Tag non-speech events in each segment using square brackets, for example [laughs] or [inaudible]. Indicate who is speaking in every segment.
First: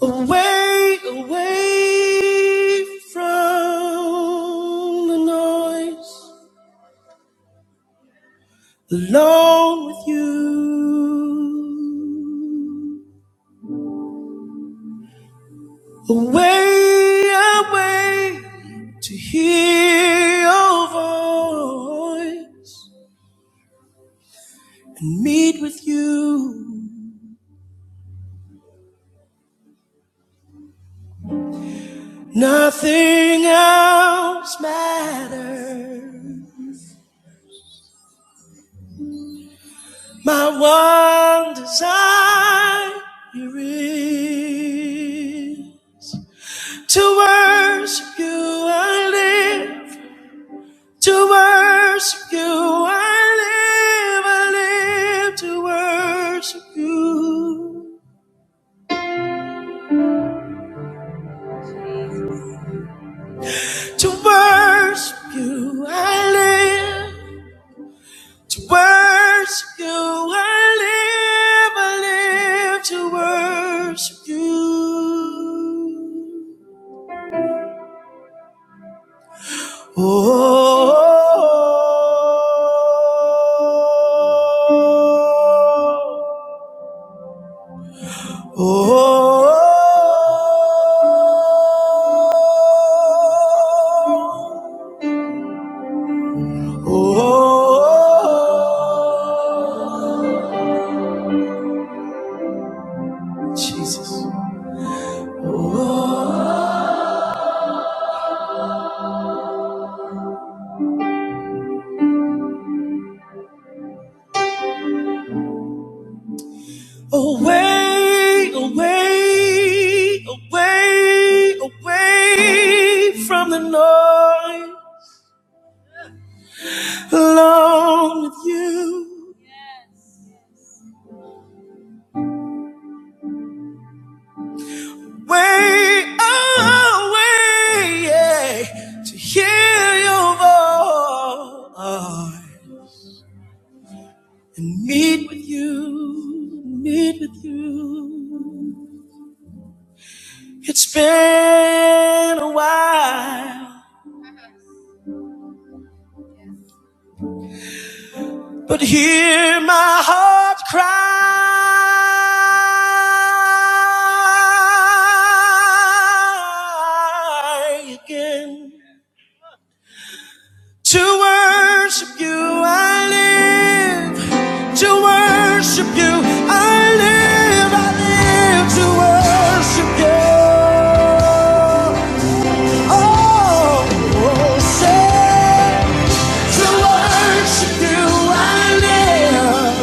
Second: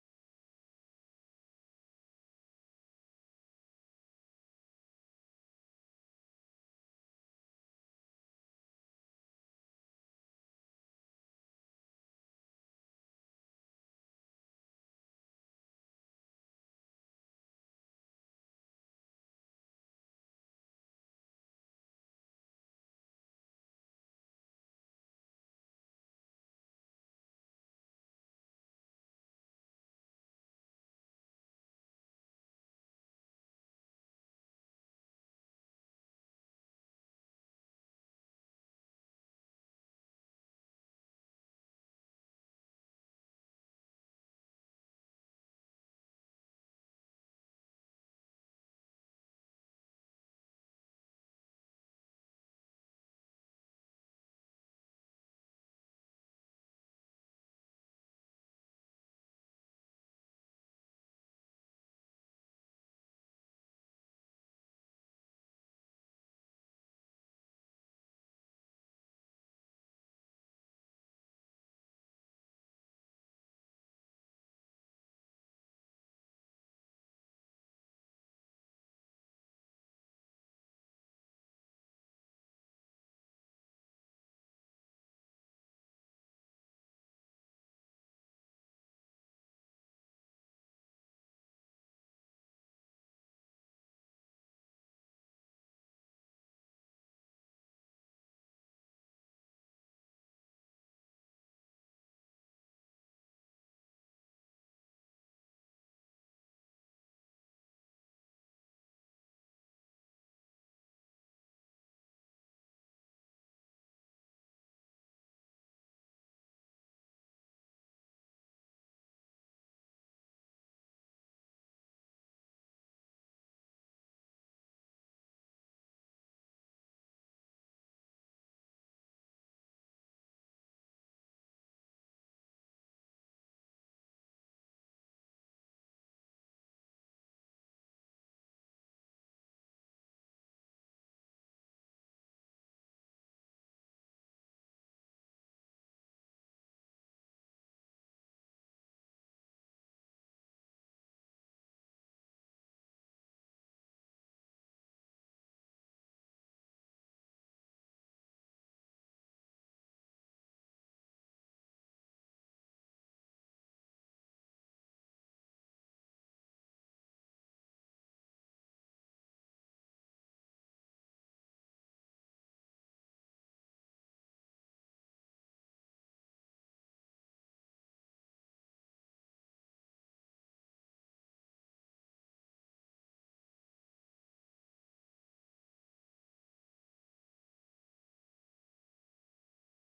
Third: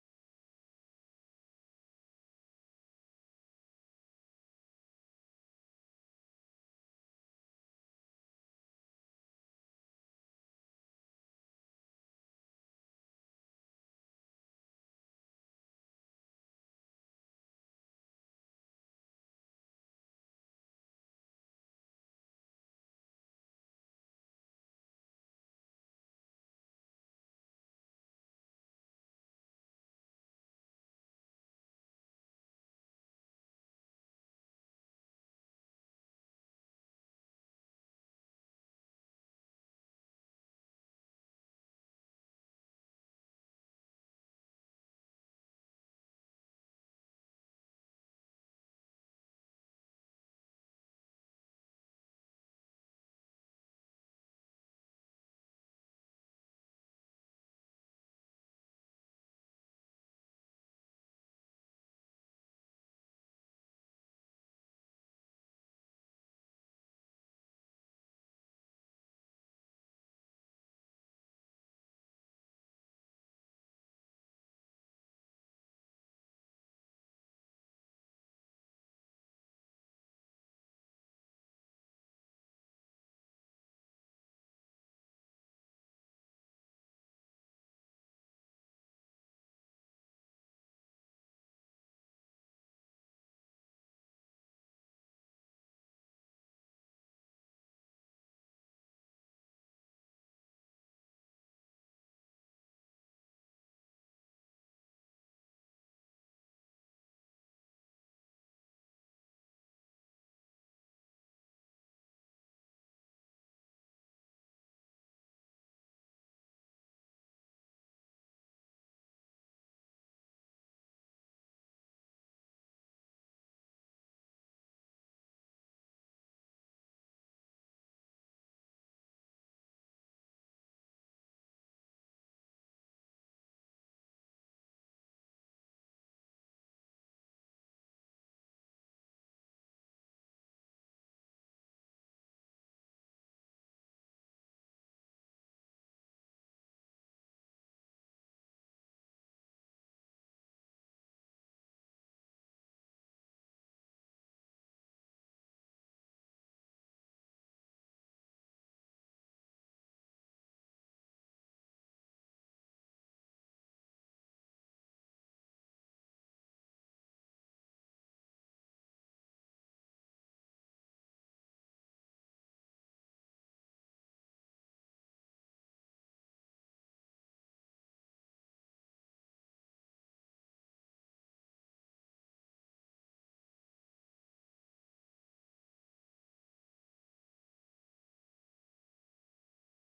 Speaker 1: Away, away from the noise, alone with you. Away, away to hear your voice and meet with you. Nothing else matters. My one desire is To worship you I live. To worship you I live. I live to worship you. To worship you I live. To worship you I live. I live to worship you. Oh. Oh, oh, oh, Jesus. Oh, away, away, away, away from the noise, alone with you. Way away, yeah, to hear your voice and meet with you, meet with you. It's been a while, but hear my heart cry again. To worship you, I live. To worship you, I live. I live to worship you. Oh, oh say, to worship you, I live.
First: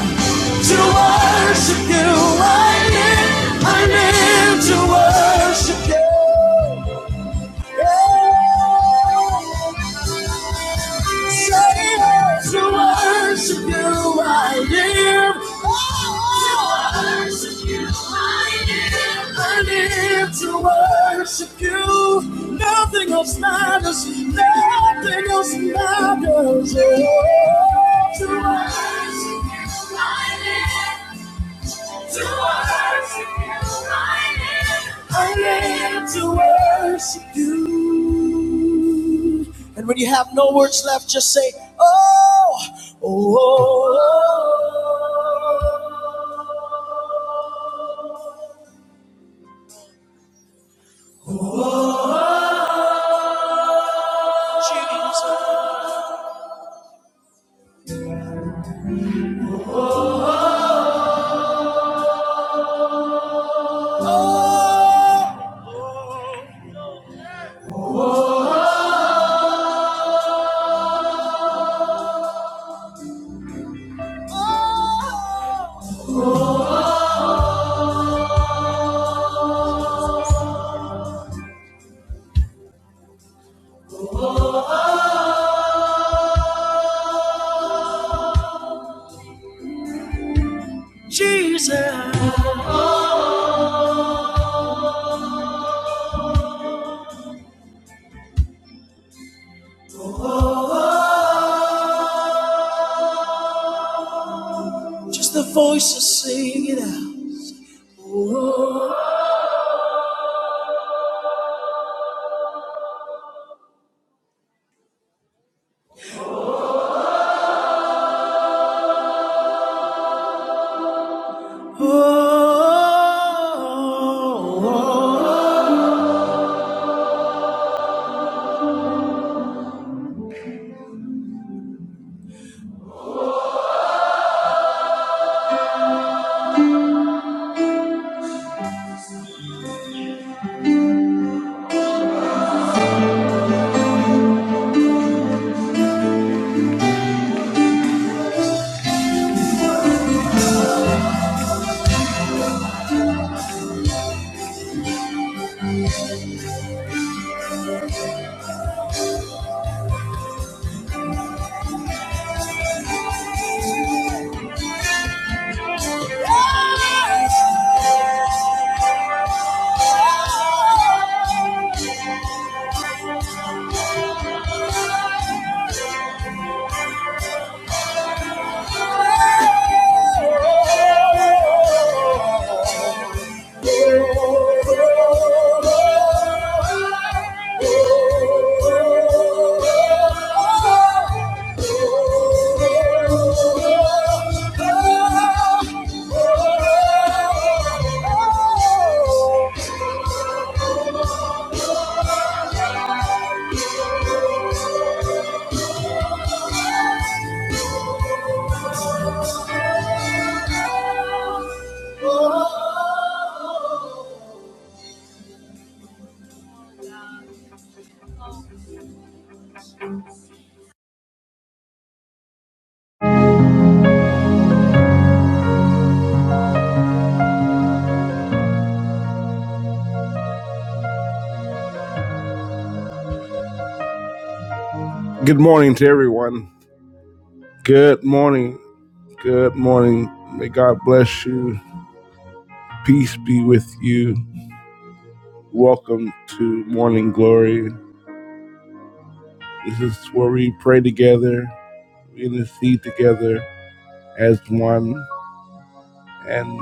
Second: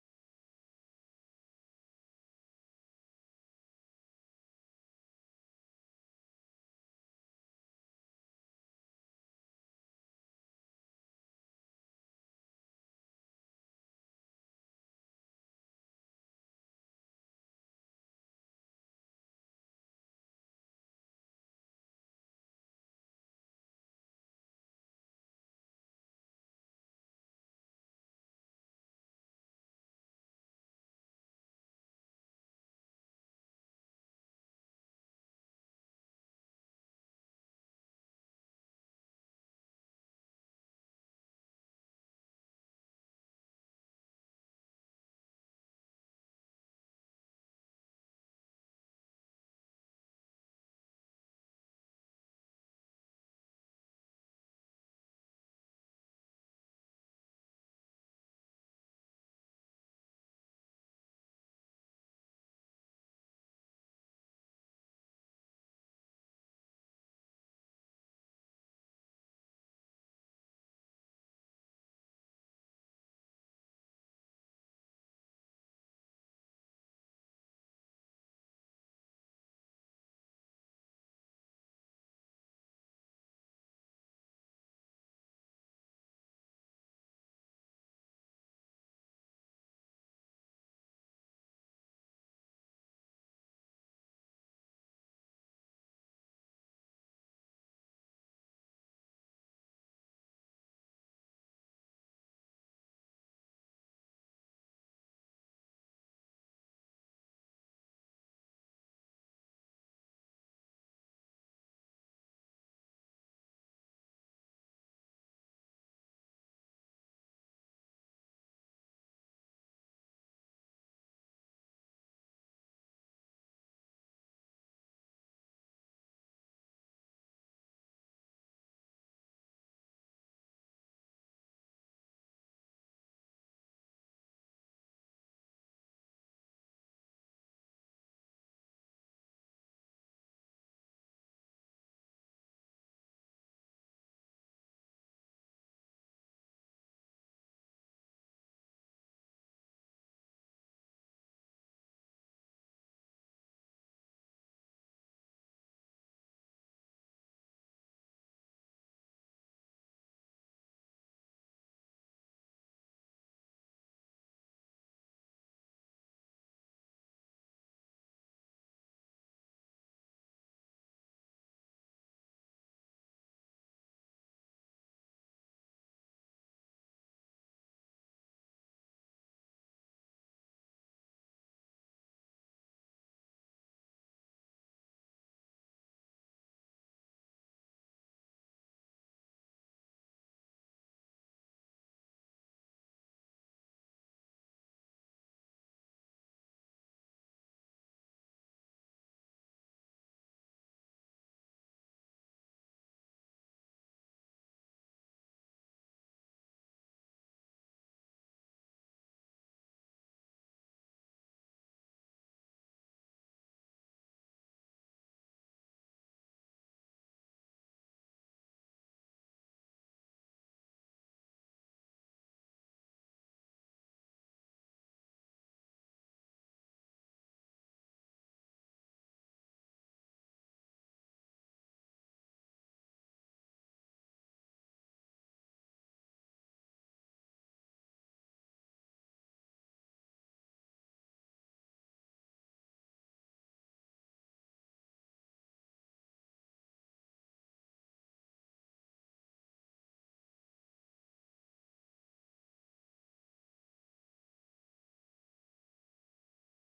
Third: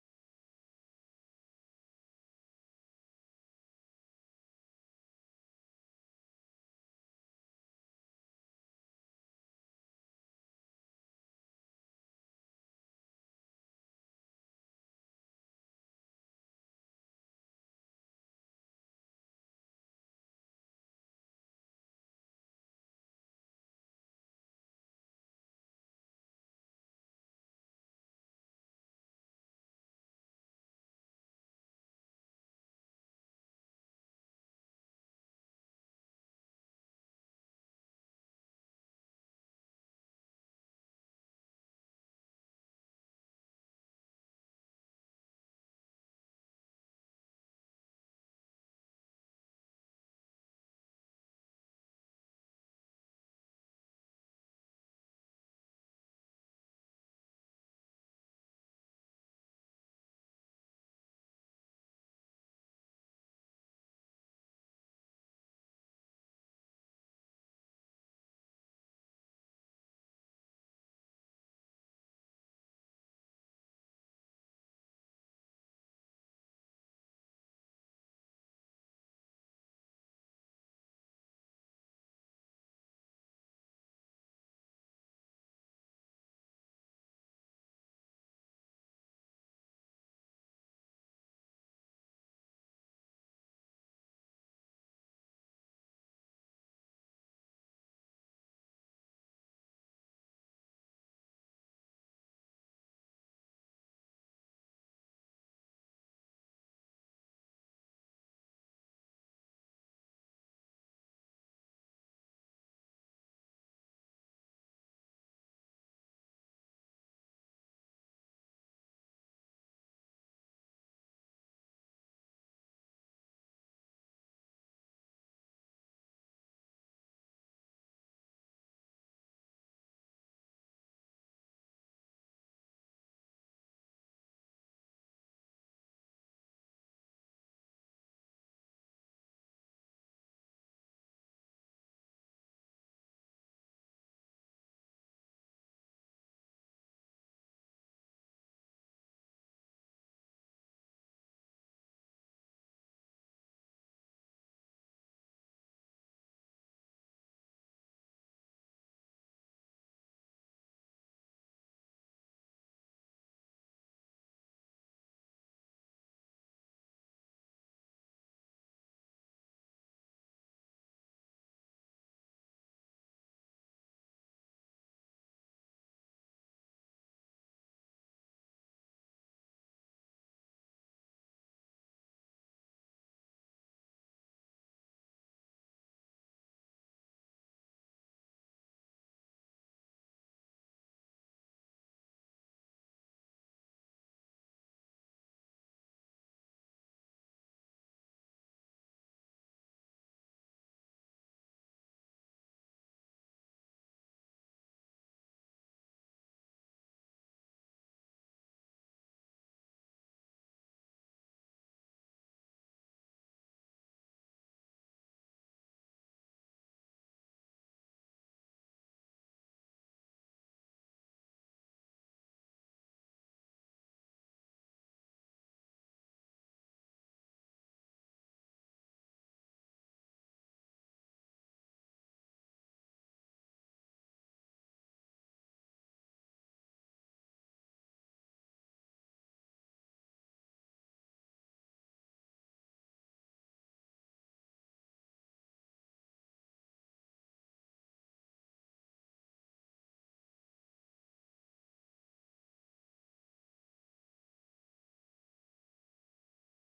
Speaker 1: To worship you, I live. I live to worship you. Yeah. Say to worship you I live. Oh, to worship you I live. I live to worship you. Nothing else matters. Nothing else matters. Oh, to worship you I live. To worship you, I live to worship you. And when you have no words left, just say, Oh, oh, oh, oh, Jesus. Oh, oh, oh, Jesus. Just the voices sing it out. Oh, oh, oh, oh, oh. oh, you. Good morning to everyone. Good morning. Good morning. May God bless you. Peace be with you. Welcome to Morning Glory. This is where we pray together, we intercede together as one, and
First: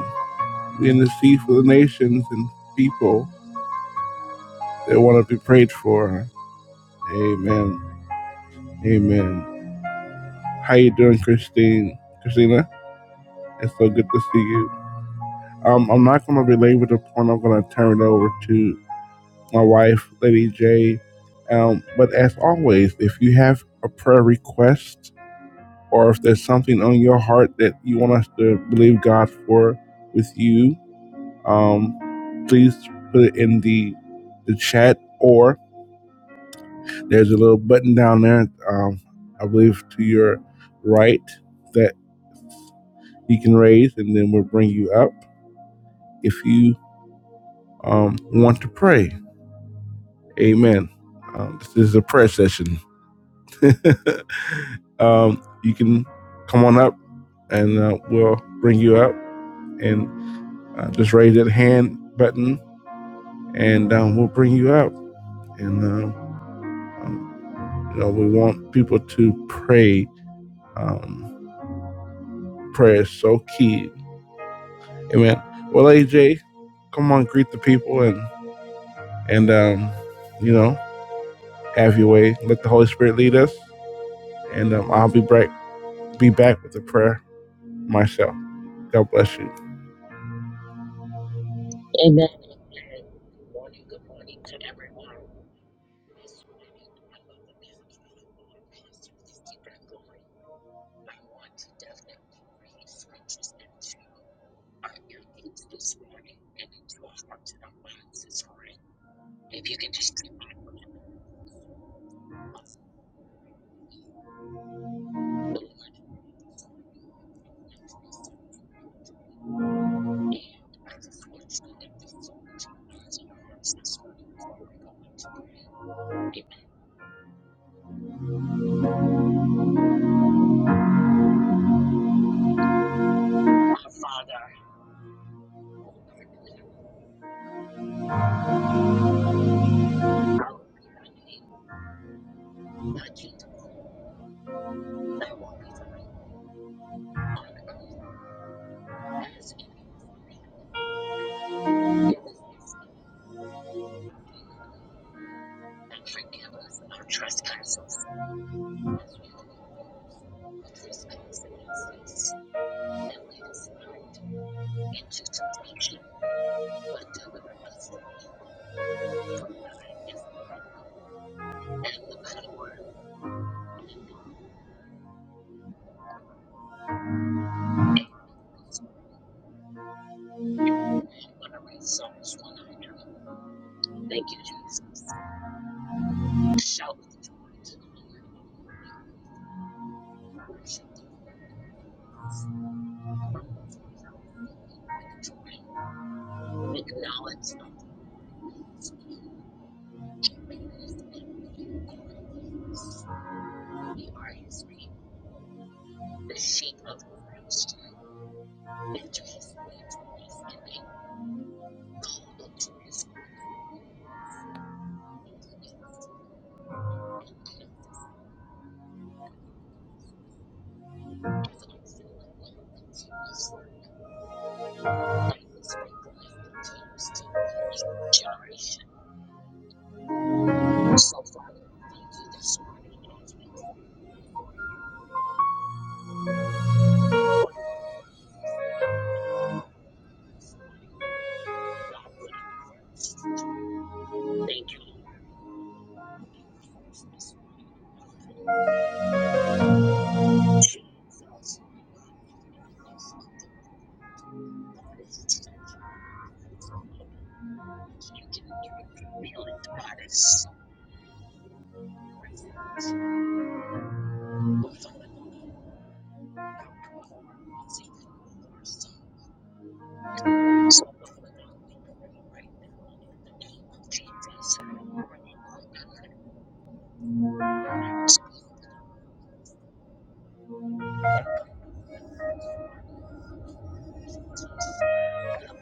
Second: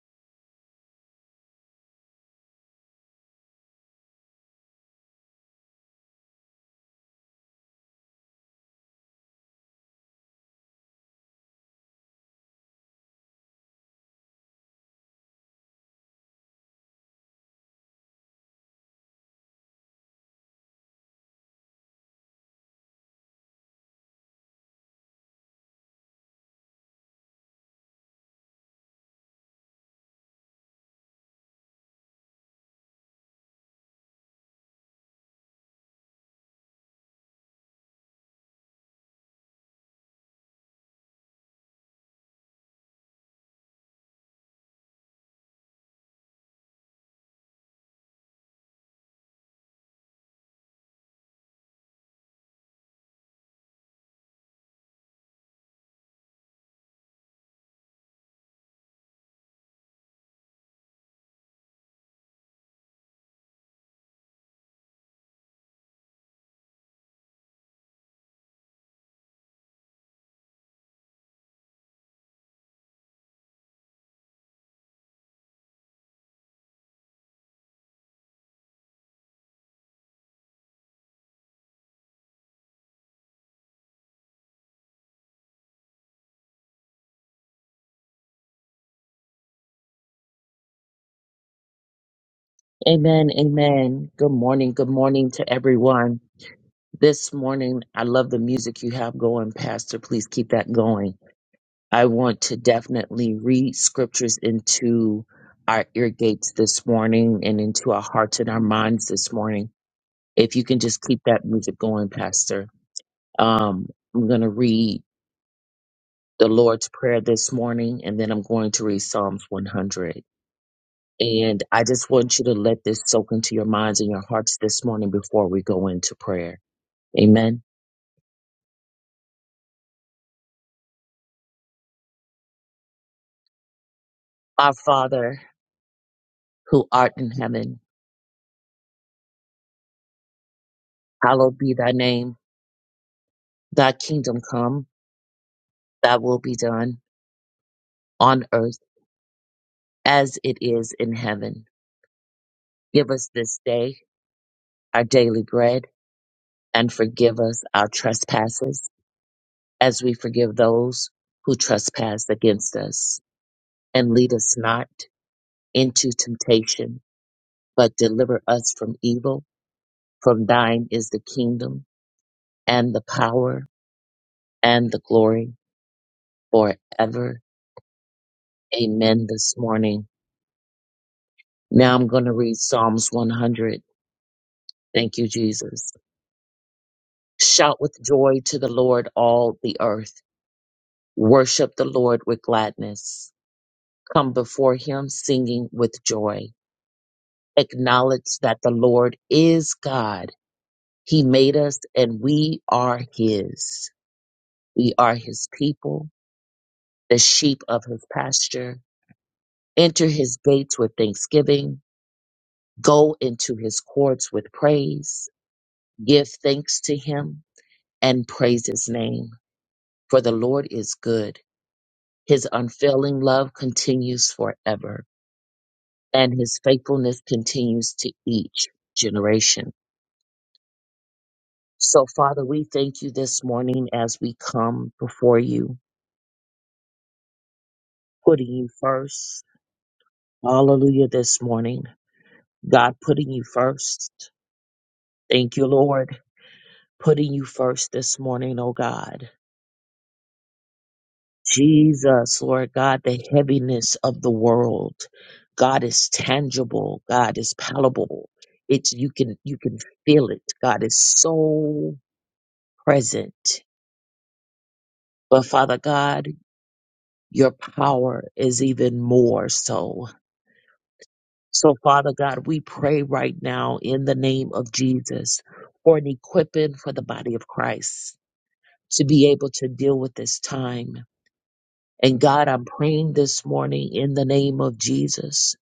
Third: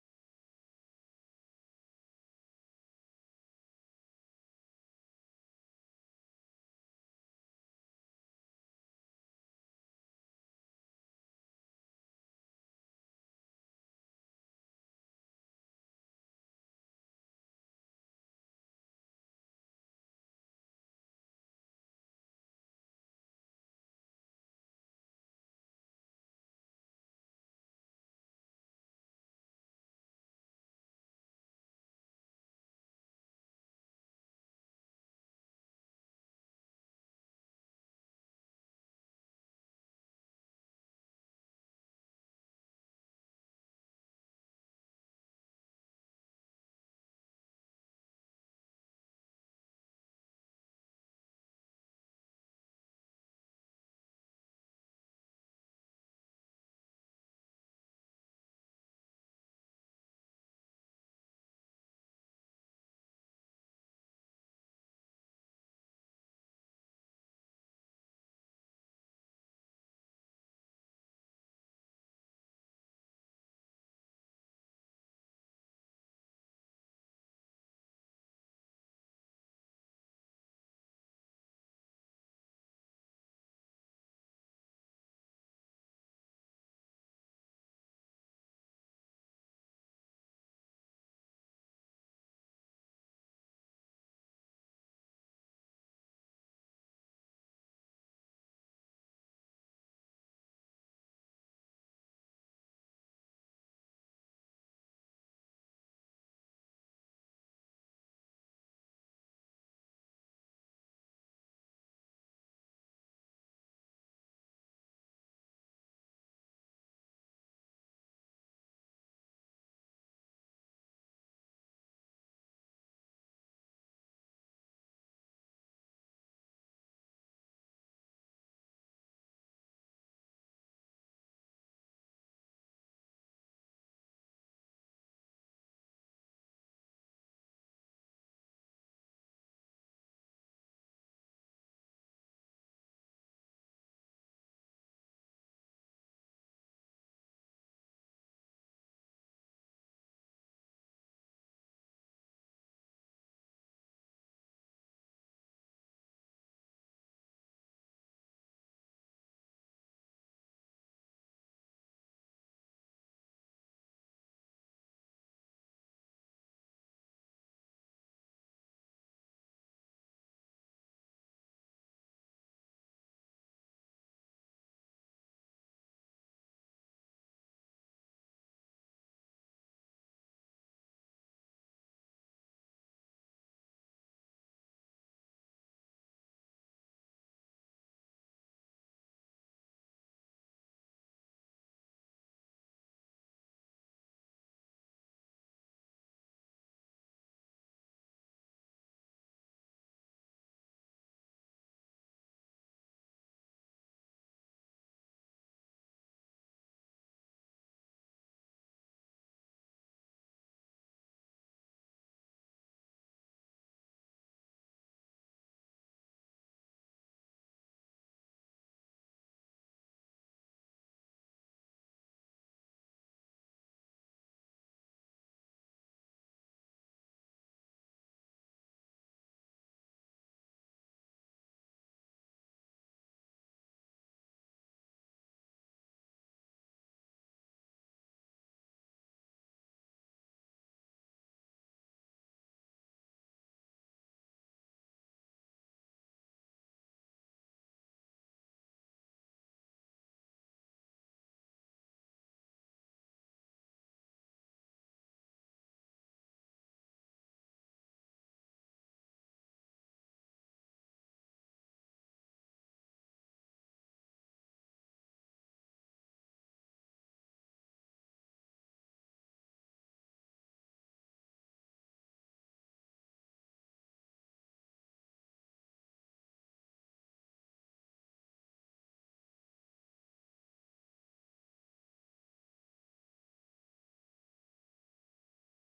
Speaker 1: we intercede for the nations and people that want to be prayed for. Amen. Amen. How you doing, Christine? Christina, it's so good to see you. Um, I'm not going to belabor the point. I'm going to turn it over to my wife, Lady J. Um, but as always, if you have a prayer request or if there's something on your heart that you want us to believe God for with you, um, please put it in the the chat or there's a little button down there, um, I believe to your right that you can raise and then we'll bring you up if you um, want to pray. Amen. Um, this is a prayer session. [laughs] um, you can come on up and uh, we'll bring you up and uh, just raise that hand button and um, we'll bring you up. And, um, um, you know, we want people to pray. Um, prayer is so key. Amen. Well, AJ, come on, greet the people and, and um, you know, have your way. Let the Holy Spirit lead us. And um, I'll be back, be back with the prayer. myself. God bless you.
Speaker 2: Amen, amen. Good morning, good morning to everyone. This morning, I love the music you have going, Pastor. Please keep that going. I want to definitely read scriptures into our ear gates this morning and into our hearts and our minds this morning. If you can just keep that music going, Pastor. Um, I'm going to read the Lord's Prayer this morning, and then I'm going to read Psalms 100. And I just want you to let this soak into your minds and your hearts this morning before we go into prayer. Amen. Our Father, who art in heaven, hallowed be thy name. Thy kingdom come, thy will be done on earth as it is in heaven. Give us this day our daily bread and forgive us our trespasses as we forgive those who trespass against us. And lead us not into temptation, but deliver us from evil. For thine is the kingdom and the power and the glory forever. Amen. This morning. Now I'm going to read Psalms 100. Thank you, Jesus. Shout with joy to the Lord, all the earth. Worship the Lord with gladness. Come before him singing with joy. Acknowledge that the Lord is God. He made us and we are his. We are his people, the sheep of his pasture Enter his gates with thanksgiving. Go into his courts with praise. Give thanks to him and praise his name. For the Lord is good. His unfailing love continues forever, and his faithfulness continues to each generation. So, Father, we thank you this morning as we come before you, putting you first. Hallelujah, this morning. God, putting you first. Thank you, Lord, putting you first this morning, oh God Jesus, Lord God, the heaviness of the world. God is tangible. God is palatable. It's you can you can feel it. God is so present. But Father God, your power is even more so. So Father God, we pray right now in the name of Jesus for an equipping for the body of Christ to be able to deal with this time. And God, I'm praying this morning in the name of Jesus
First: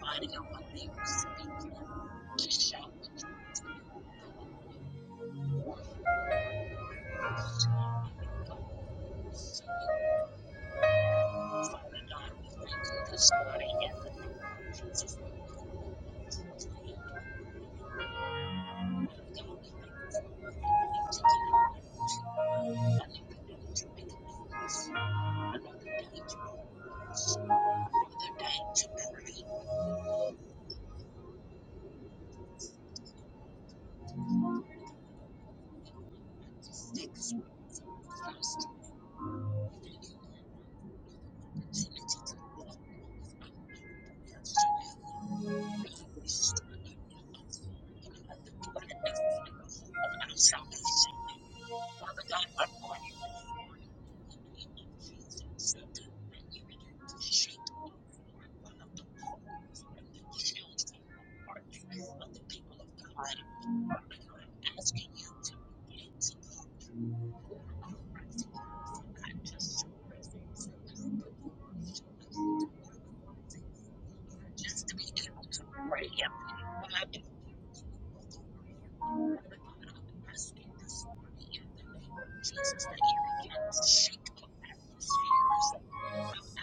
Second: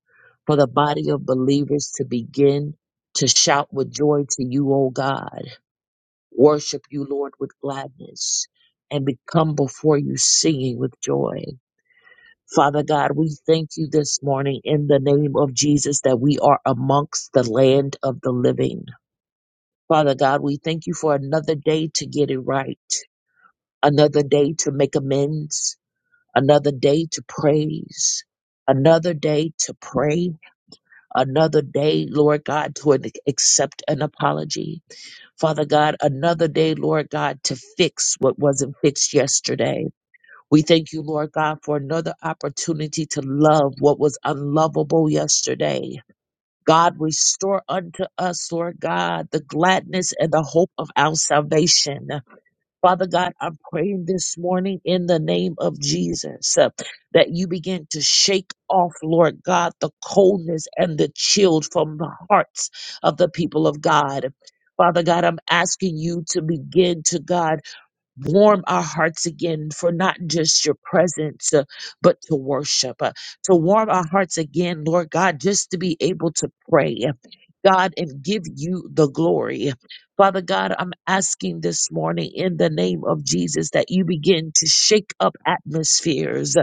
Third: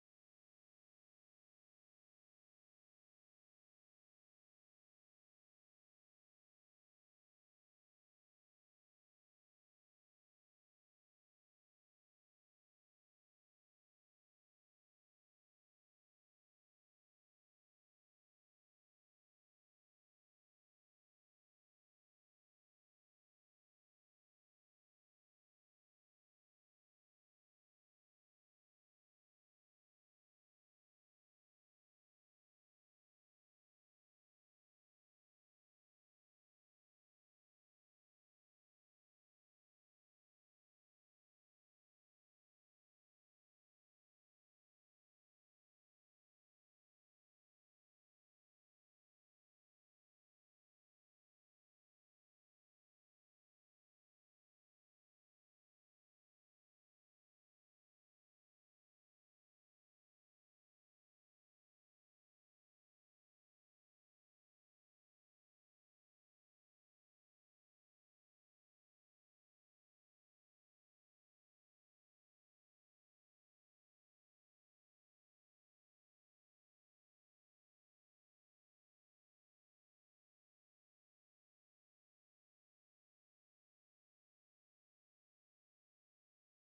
Speaker 2: for the body of believers to begin to shout with joy to you, O God, worship you, Lord, with gladness, and become before you singing with joy. Father God, we thank you this morning in the name of Jesus that we are amongst the land of the living. Father God, we thank you for another day to get it right, another day to make amends, another day to praise, another day to pray, another day, Lord God, to an- accept an apology. Father God, another day, Lord God, to fix what wasn't fixed yesterday. We thank you, Lord God, for another opportunity to love what was unlovable yesterday. God, restore unto us, Lord God, the gladness and the hope of our salvation. Father God, I'm praying this morning in the name of Jesus uh, that you begin to shake off, Lord God, the coldness and the chill from the hearts of the people of God. Father God, I'm asking you to begin to, God warm our hearts again for not just your presence, uh, but to worship, uh, to warm our hearts again, Lord God, just to be able to pray. uh, God, and give you the glory. Father God, I'm asking this morning in the name of Jesus that you begin to shake up atmospheres.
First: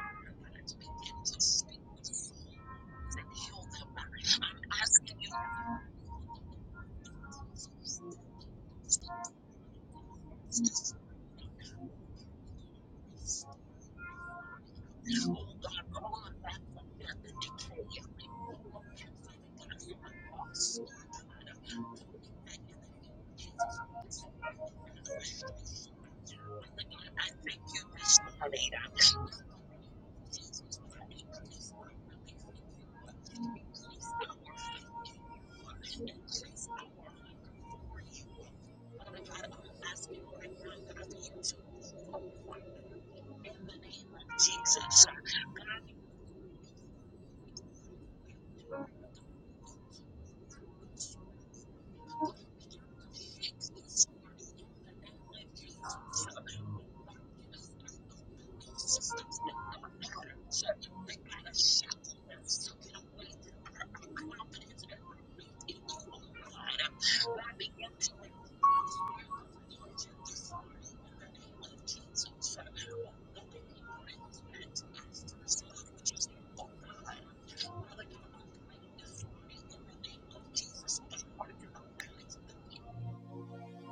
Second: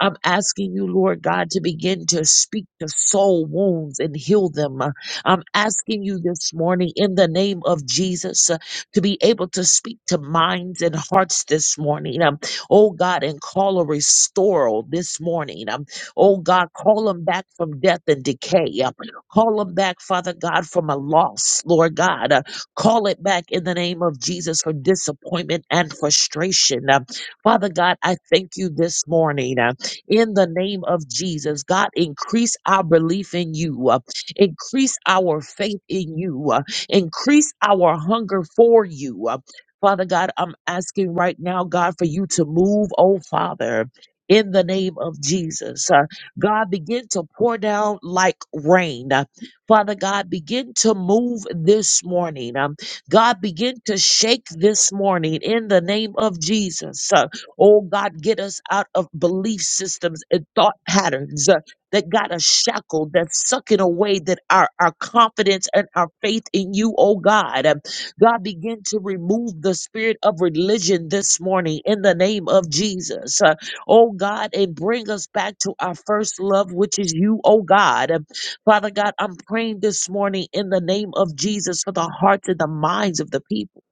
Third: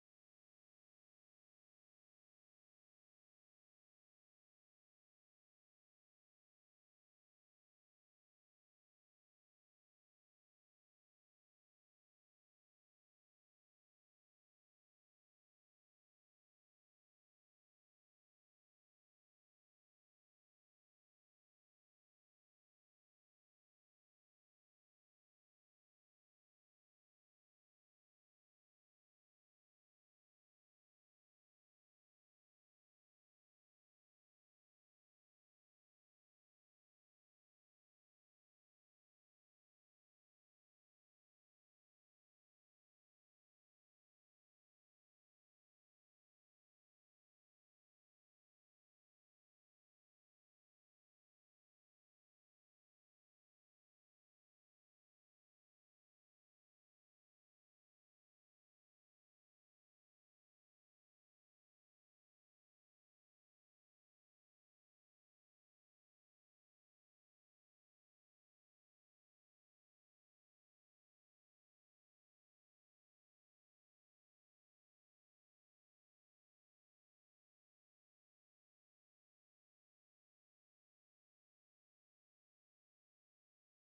Speaker 2: I'm asking you, Lord God, to begin to speak to soul wounds and heal them. I'm asking you this morning in the name of Jesus to be able to speak to minds and hearts this morning. Um, oh God, and call a restoral this morning. Um, oh God, call them back from death and decay. Um, call them back, Father God, from a loss, Lord God. Uh, call it back in the name of Jesus for disappointment and frustration. Um, Father God, I thank you this morning. uh, in the name of Jesus, God, increase our belief in you. uh, increase our faith in you. Uh, Increase our hunger for you. Uh, Father God, I'm asking right now, God, for you to move, oh Father, in the name of Jesus. Uh, God, begin to pour down like rain. Uh, Father God, begin to move this morning. Um, God, begin to shake this morning in the name of Jesus. Uh, oh God, get us out of belief systems and thought patterns. Uh, that got us shackled, that's sucking away that our, our confidence and our faith in you, oh God. Um, God, begin to remove the spirit of religion this morning in the name of Jesus. Uh, oh God, and bring us back to our first love, which is you, oh God. Um, Father God, I'm praying this morning in the name of Jesus for the hearts and the minds of the people.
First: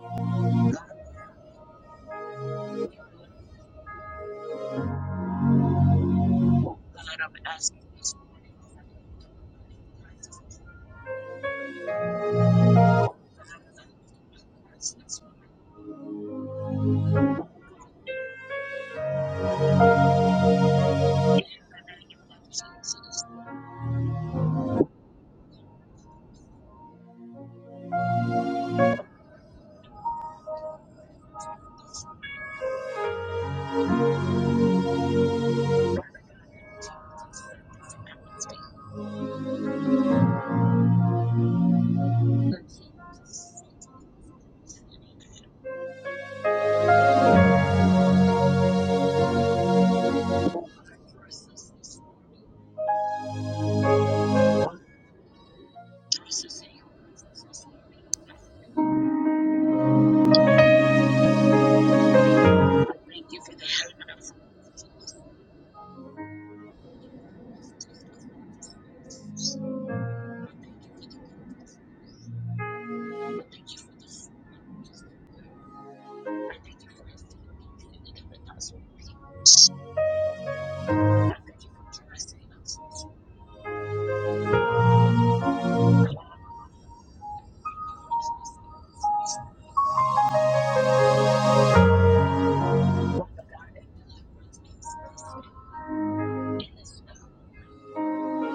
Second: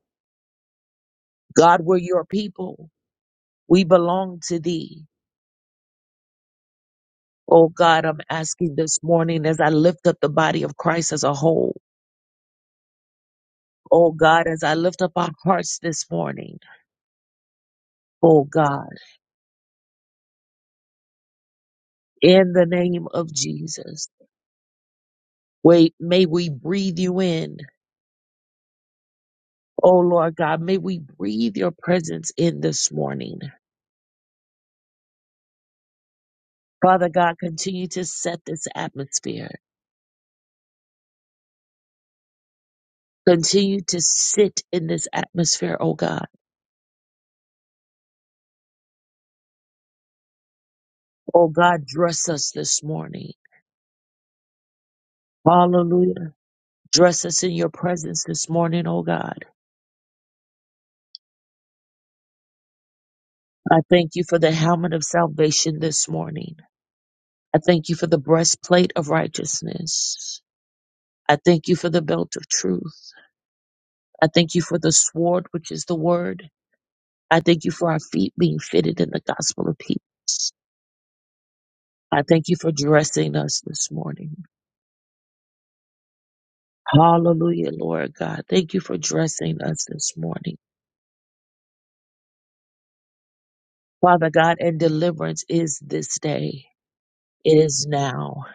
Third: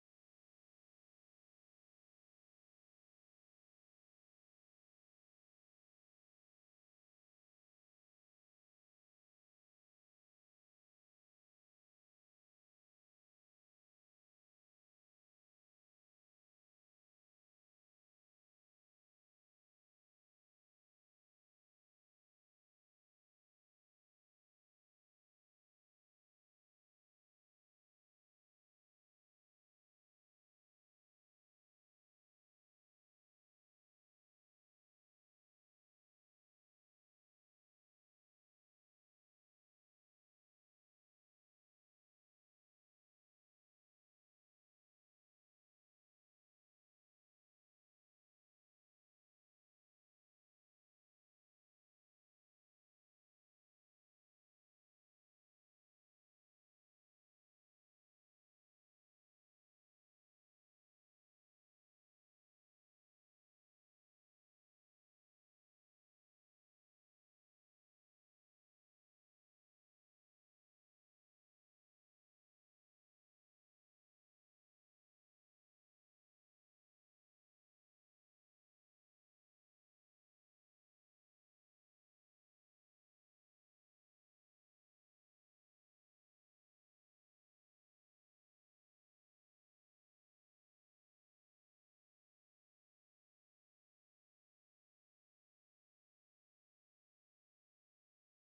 Speaker 2: God, we're your people. We belong to thee. Oh God, I'm asking this morning as I lift up the body of Christ as a whole. Oh God, as I lift up our hearts this morning, oh God, in the name of Jesus, wait, may we breathe you in. Oh Lord God, may we breathe your presence in this morning. Father God, continue to set this atmosphere. Continue to sit in this atmosphere, oh God. Oh God, dress us this morning. Hallelujah. Dress us in your presence this morning, oh God. I thank you for the helmet of salvation this morning. I thank you for the breastplate of righteousness. I thank you for the belt of truth. I thank you for the sword, which is the word. I thank you for our feet being fitted in the gospel of peace. I thank you for dressing us this morning. Hallelujah, Lord God. Thank you for dressing us this morning. Father God, and deliverance is this day. It is now.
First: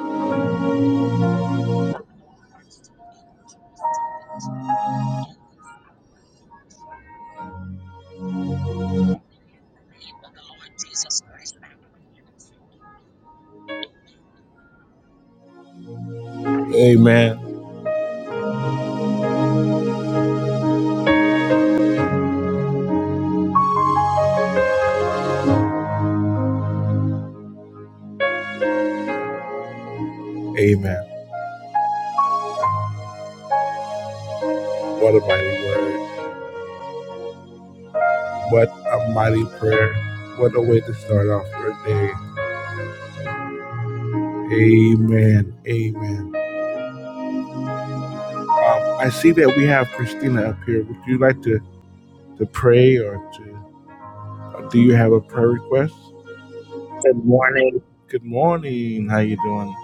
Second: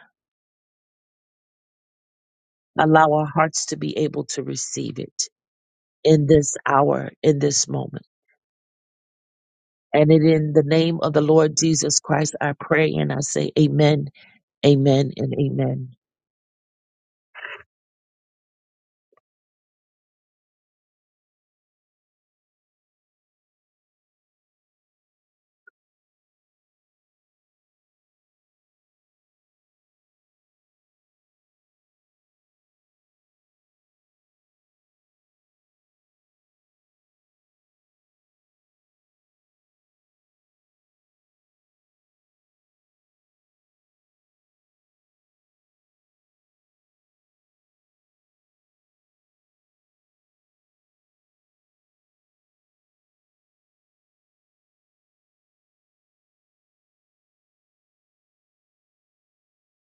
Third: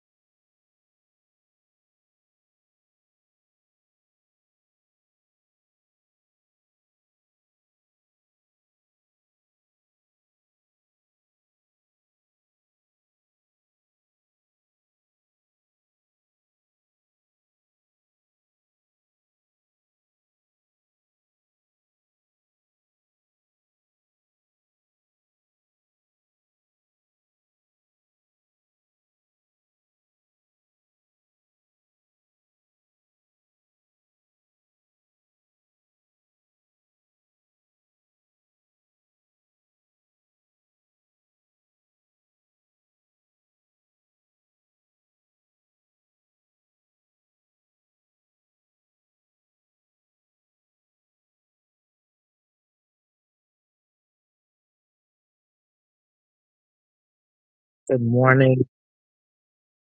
Speaker 2: Allow our hearts to be able to receive it in this hour, in this moment. And it in the name of the Lord Jesus Christ, I pray and I say amen, amen, and amen.
Speaker 1: Amen. Amen. What a mighty word. What a mighty prayer. What a way to start off your day. Amen. Amen. Um, I see that we have Christina up here. Would you like to, to pray or to or do you have a prayer request?
Speaker 3: Good
Speaker 1: Good
Speaker 3: morning.
Speaker 1: morning. How you doing?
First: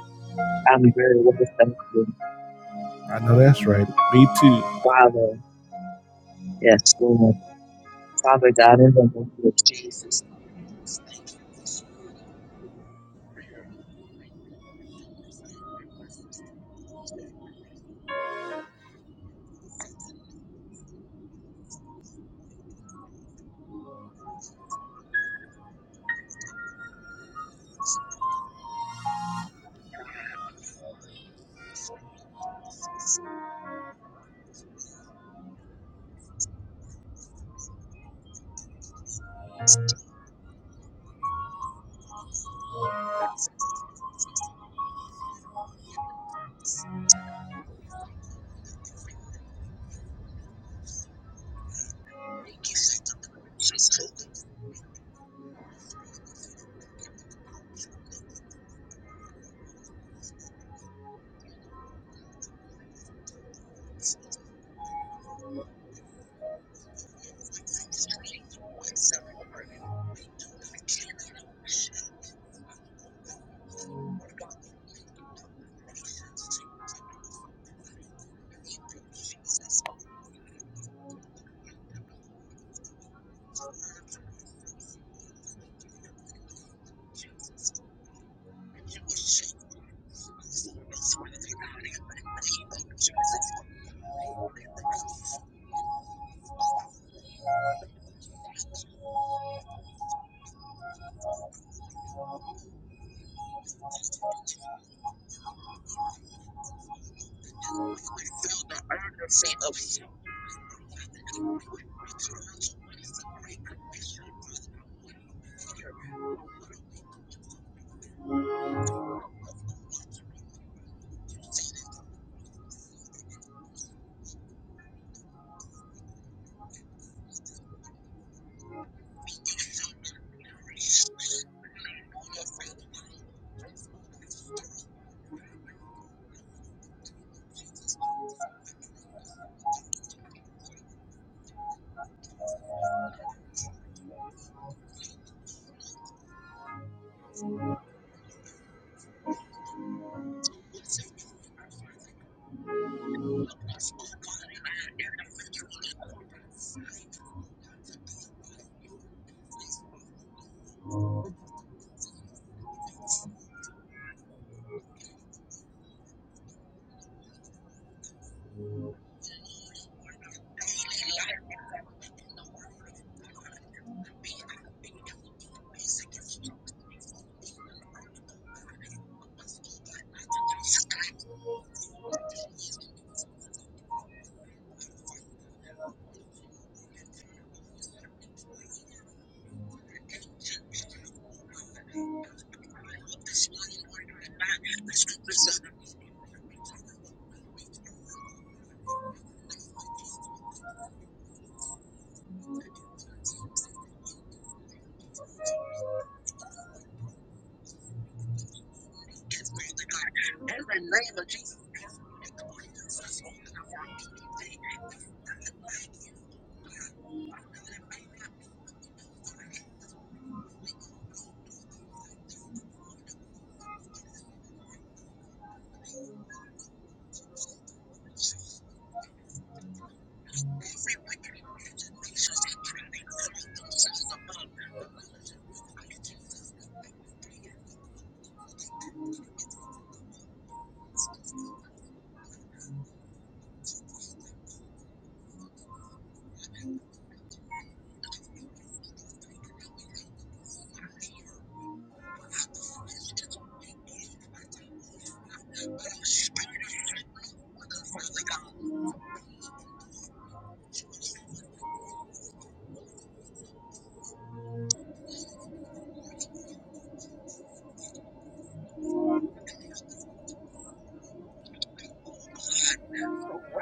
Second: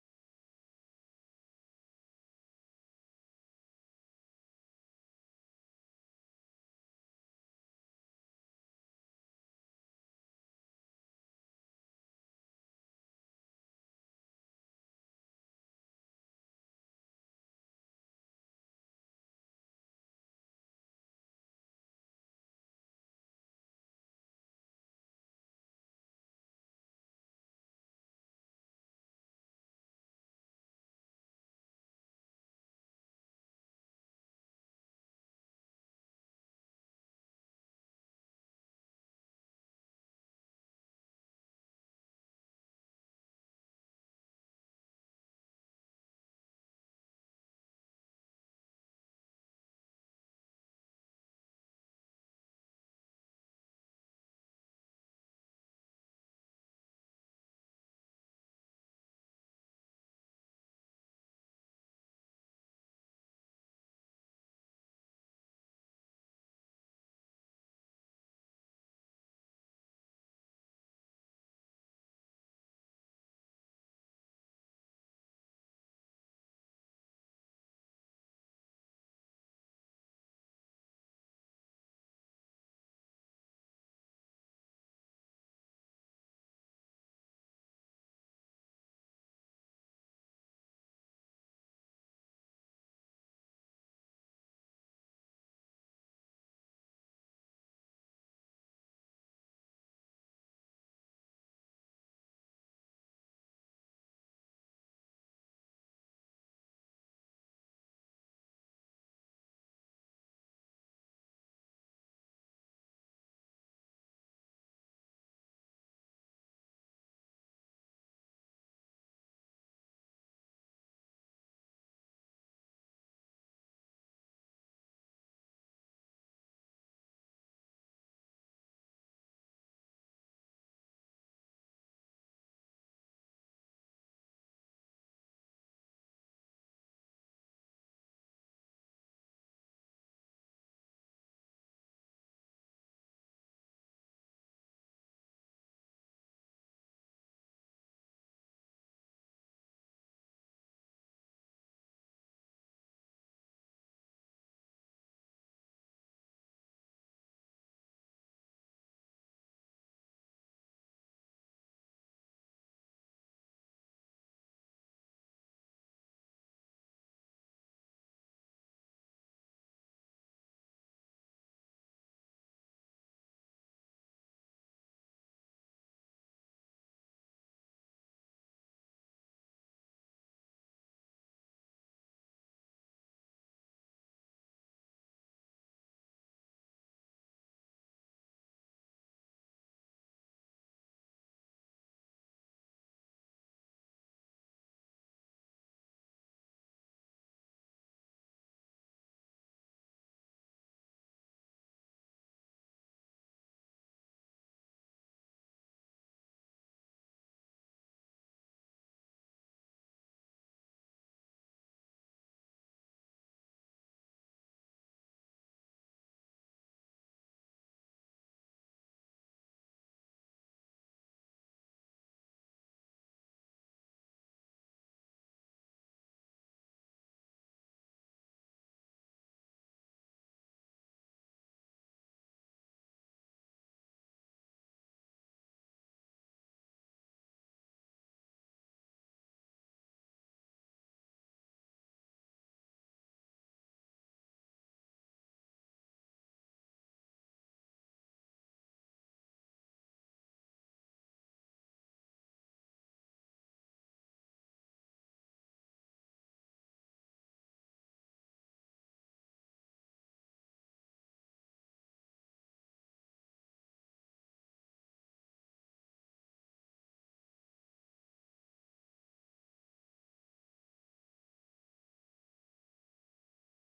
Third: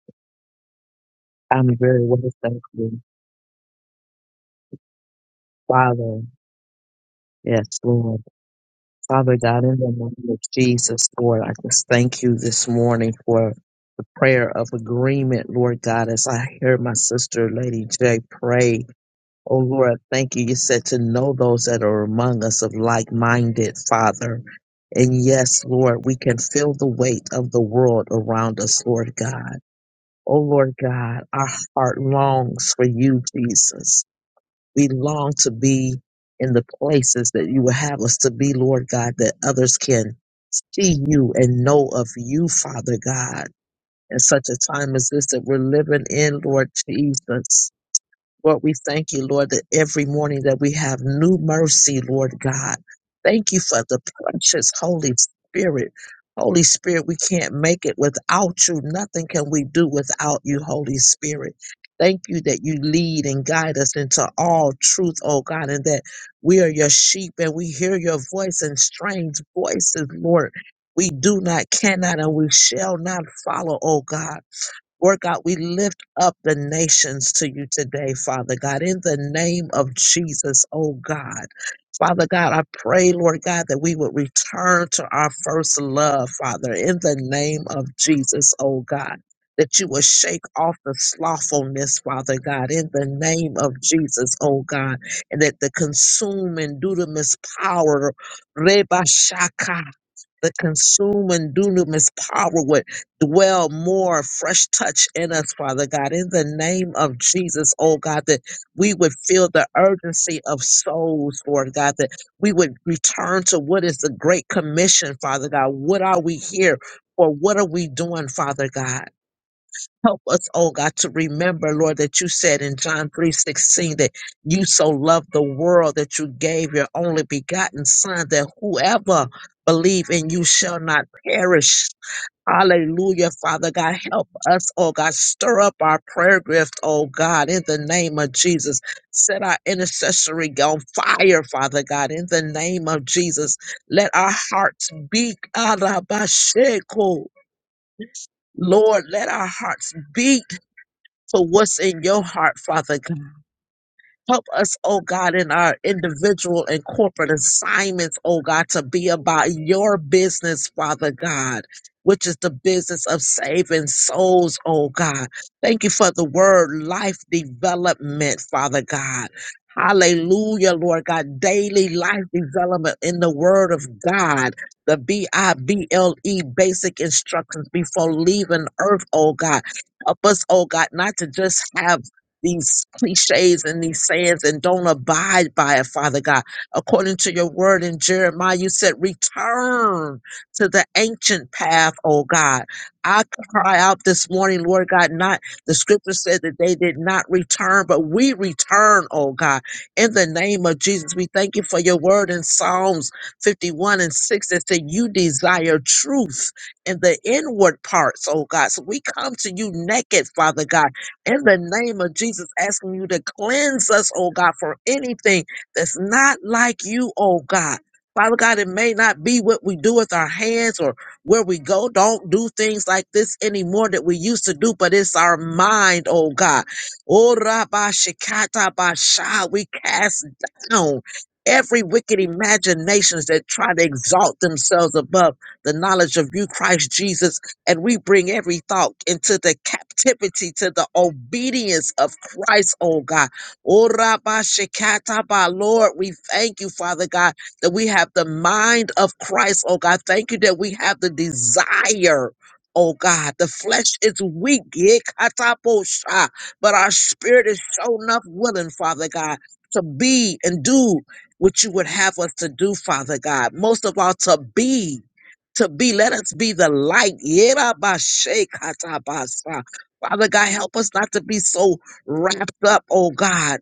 Speaker 3: I'm very well, thank you.
Speaker 1: I know that's right. Me too.
Speaker 3: Father, yes, Lord. Father God, in the name of Jesus, Lord, I just thank you this morning for the prayer of agreement, Lord God, as I hear my sister, Lady J, pray. Oh, Lord, thank you. You said to know those that are among us of like minded, Father. And yes, Lord, we can feel the weight of the world around us, Lord God. Oh, Lord God, our heart longs for you, Jesus. We long to be in the places that you would have us to be, Lord God, that others can see you and know of you, Father God, in such a time as this that we're living in, Lord Jesus. Lord, we thank you, Lord, that every morning that we have new mercy, Lord God. Thank you for the precious Holy Spirit. Holy Spirit, we can't make it without you. Nothing can we do without you, Holy Spirit. Thank you that you lead and guide us into all truth, oh God, and that we are your sheep and we hear your voice and strange voices, Lord. We do not, cannot, and we shall not follow, oh God. Lord God, we lift up the nations to you today, Father God, in the name of Jesus, oh God. Father God, I pray, Lord God, that we would return to our first love, Father, in the name of Jesus, oh God. That you would shake off the slothfulness, Father God, in the name of Jesus, oh God, and that the consuming dunamis power, Reba the consuming dunamis power would dwell more fresh touch in us, Father God. In the name of Jesus, oh God, that we would feel the urgency of souls, Lord God, that we would return to what is the Great Commission, Father God. What are we here for? What are we doing, Father God? Help us, oh God, to remember, Lord, that you said in John three sixteen that you so loved the world that you gave your only begotten Son, that whoever believe in you shall not perish. Hallelujah, Father God. Help us, oh God. Stir up our prayer gift, oh God, in the name of Jesus. Set our intercessory on fire, Father God, in the name of Jesus. Let our hearts beat. Arabasheko. Lord, let our hearts beat to what's in your heart, Father God. Help us, oh God, in our individual and corporate assignments, oh God, to be about your business, Father God, which is the business of saving souls, oh God. Thank you for the word life development, Father God. Hallelujah, Lord God. Daily life development in the word of God. The B I B L E basic instructions before leaving earth, oh God. Help us, oh God, not to just have these cliches and these sayings and don't abide by it, Father God. According to your word in Jeremiah, you said, Return to the ancient path, oh God. I cry out this morning, Lord God, not the scripture said that they did not return, but we return, oh God. In the name of Jesus, we thank you for your word in Psalms 51 and 6 that said you desire truth in the inward parts, oh God. So we come to you naked, Father God in the name of Jesus, asking you to cleanse us, oh God, for anything that's not like you, oh God. Father God, it may not be what we do with our hands or where we go. Don't do things like this anymore that we used to do, but it's our mind, oh God. Oh, Rabba Shikata Basha, we cast down every wicked imaginations that try to exalt themselves above the knowledge of you, Christ Jesus, and we bring every thought into the captivity to the obedience of Christ, oh God. Oh, Rabba Shekata ba. Lord, we thank you, Father God, that we have the mind of Christ, oh God. Thank you that we have the desire. Oh God, the flesh is weak, yeah, kataposha, but our spirit is shown up willing, Father God, to be and do what you would have us to do, Father God. Most of all, to be to be. Let us be the light. Yerabashekatabasa. Father God, help us not to be so wrapped up, oh God,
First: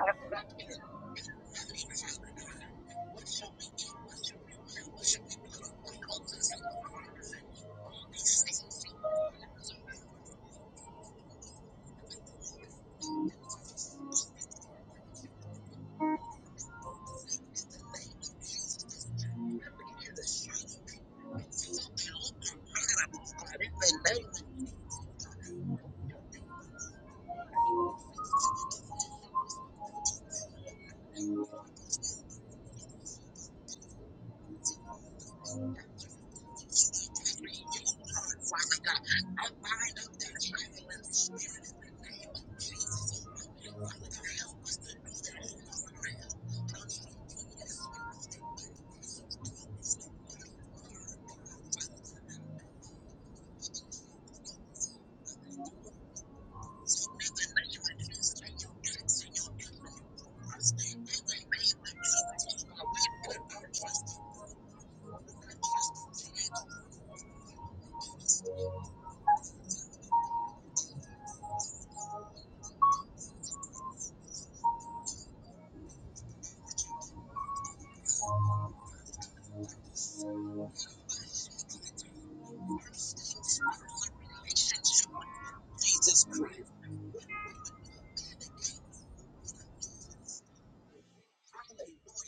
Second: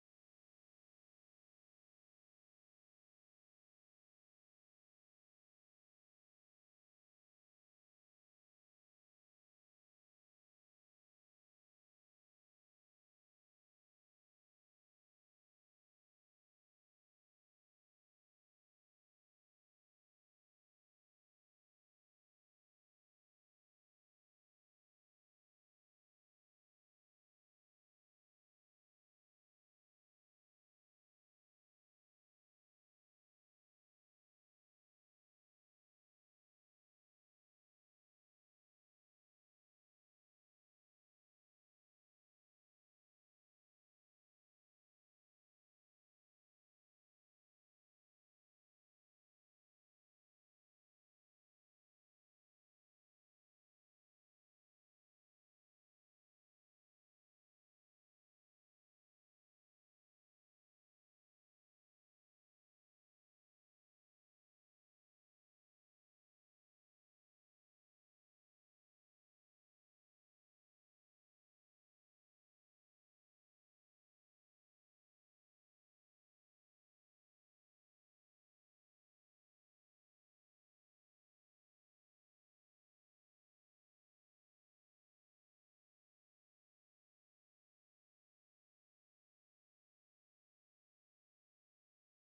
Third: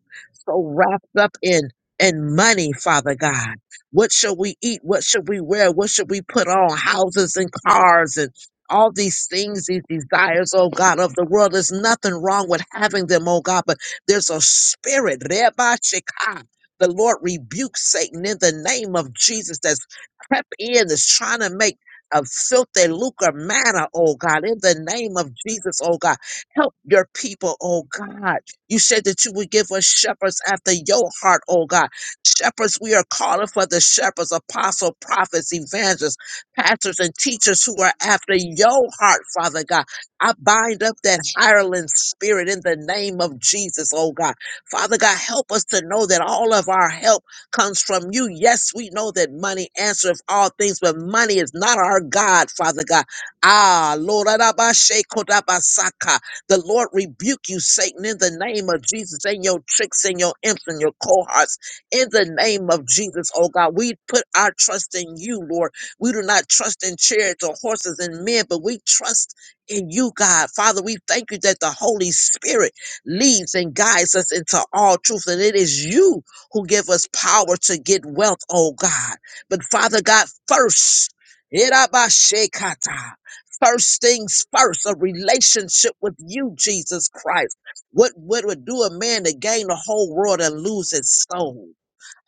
Speaker 3: so wrapped up in in money, Father God. What shall we eat? What should we wear? What should we put on? Houses and cars and all these things, these desires, oh God, of the world. There's nothing wrong with having them, oh God, but there's a spirit. Rebasheka. The Lord rebukes Satan in the name of Jesus that's crept in, that's trying to make of filth and lucre manner, oh God, in the name of Jesus, oh God. Help your people, oh God. You said that you would give us shepherds after your heart, oh God. Shepherds, we are calling for the shepherds, apostle, prophets, evangelists, pastors, and teachers who are after your heart, Father God. I bind up that hireling spirit in the name of Jesus, oh God. Father God, help us to know that all of our help comes from you. Yes, we know that money answers all things, but money is not our God, Father God. Ah, Lord, Adabashekodabasaka. the Lord rebuke you, Satan, in the name of Jesus, and your tricks and your imps and your cohorts. In the name of Jesus, oh God, we put our trust in you, Lord. We do not trust in chariots or horses and men, but we trust in you, God. Father, we thank you that the Holy Spirit leads and guides us into all truth, and it is you who give us power to get wealth, oh God. But Father God, first, Irabashekata, first things first, a relationship with you, Jesus Christ. What, what would do a man to gain the whole world and lose his soul?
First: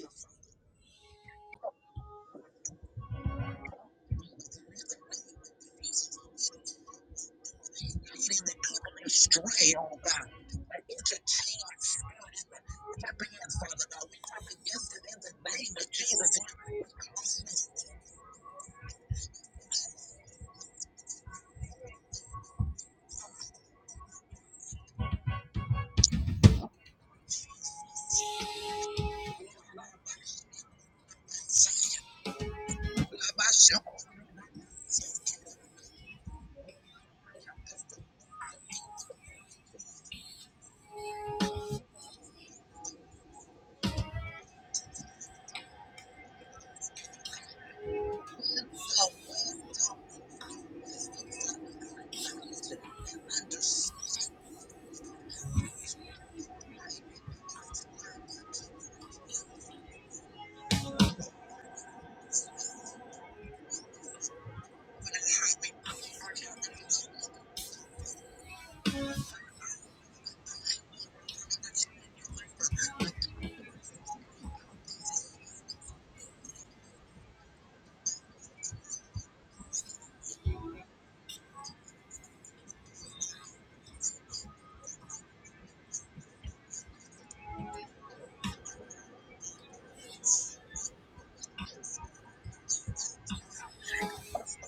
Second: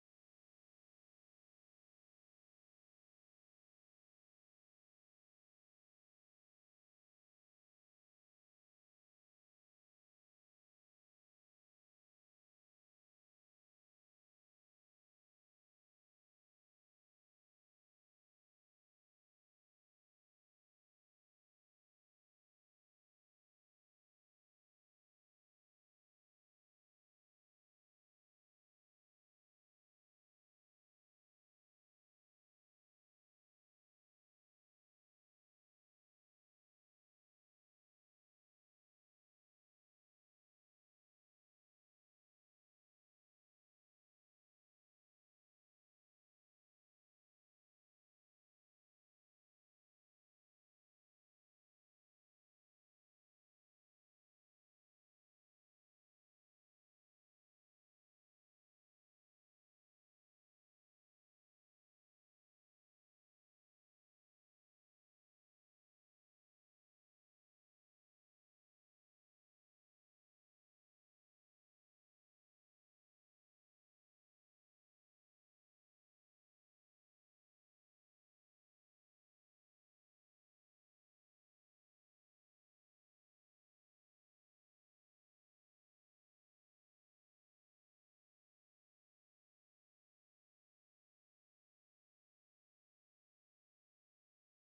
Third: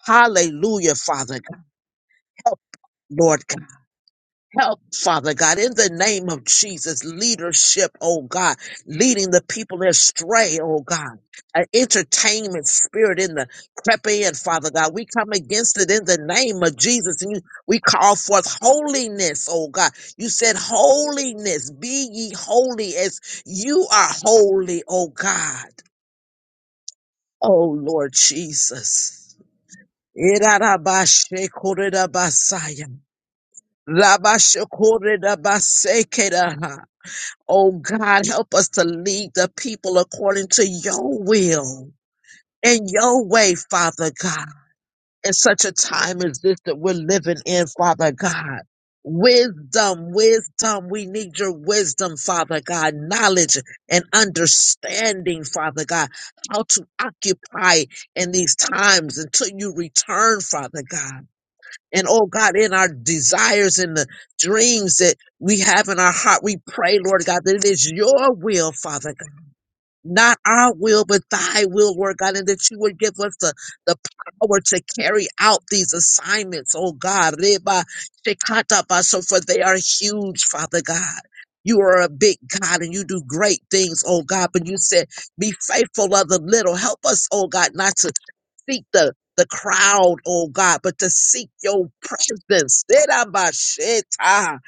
Speaker 3: Hallelujah, Father God. Help, Lord God. Help, Father God, in the name of Jesus, leadership, oh God, leading the people astray, oh God, an entertainment spirit in the crepe in, Father God. We come against it in the name of Jesus and you, we call forth holiness, oh God. You said, Holiness, be ye holy as you are holy, oh God. Oh Lord Jesus. Irarabashekoredabasaya. Rabashekoredabasekedaha. Oh God, help us to lead the people according to your will and your way, Father God. In such a time as this that we're living in, Father God. Wisdom, wisdom. We need your wisdom, Father God. Knowledge and understanding, Father God. How to occupy in these times until you return, Father God. And oh God, in our desires and the dreams that we have in our heart, we pray, Lord God, that it is your will, Father God. Not our will, but thy will, Lord God, and that you would give us the, the power to carry out these assignments, oh God. Reba shekata so For they are huge, Father God. You are a big God and you do great things, oh God. But you said, be faithful of the little. Help us, oh God, not to seek the the crowd, oh God, but to seek your presence. Erabasheta.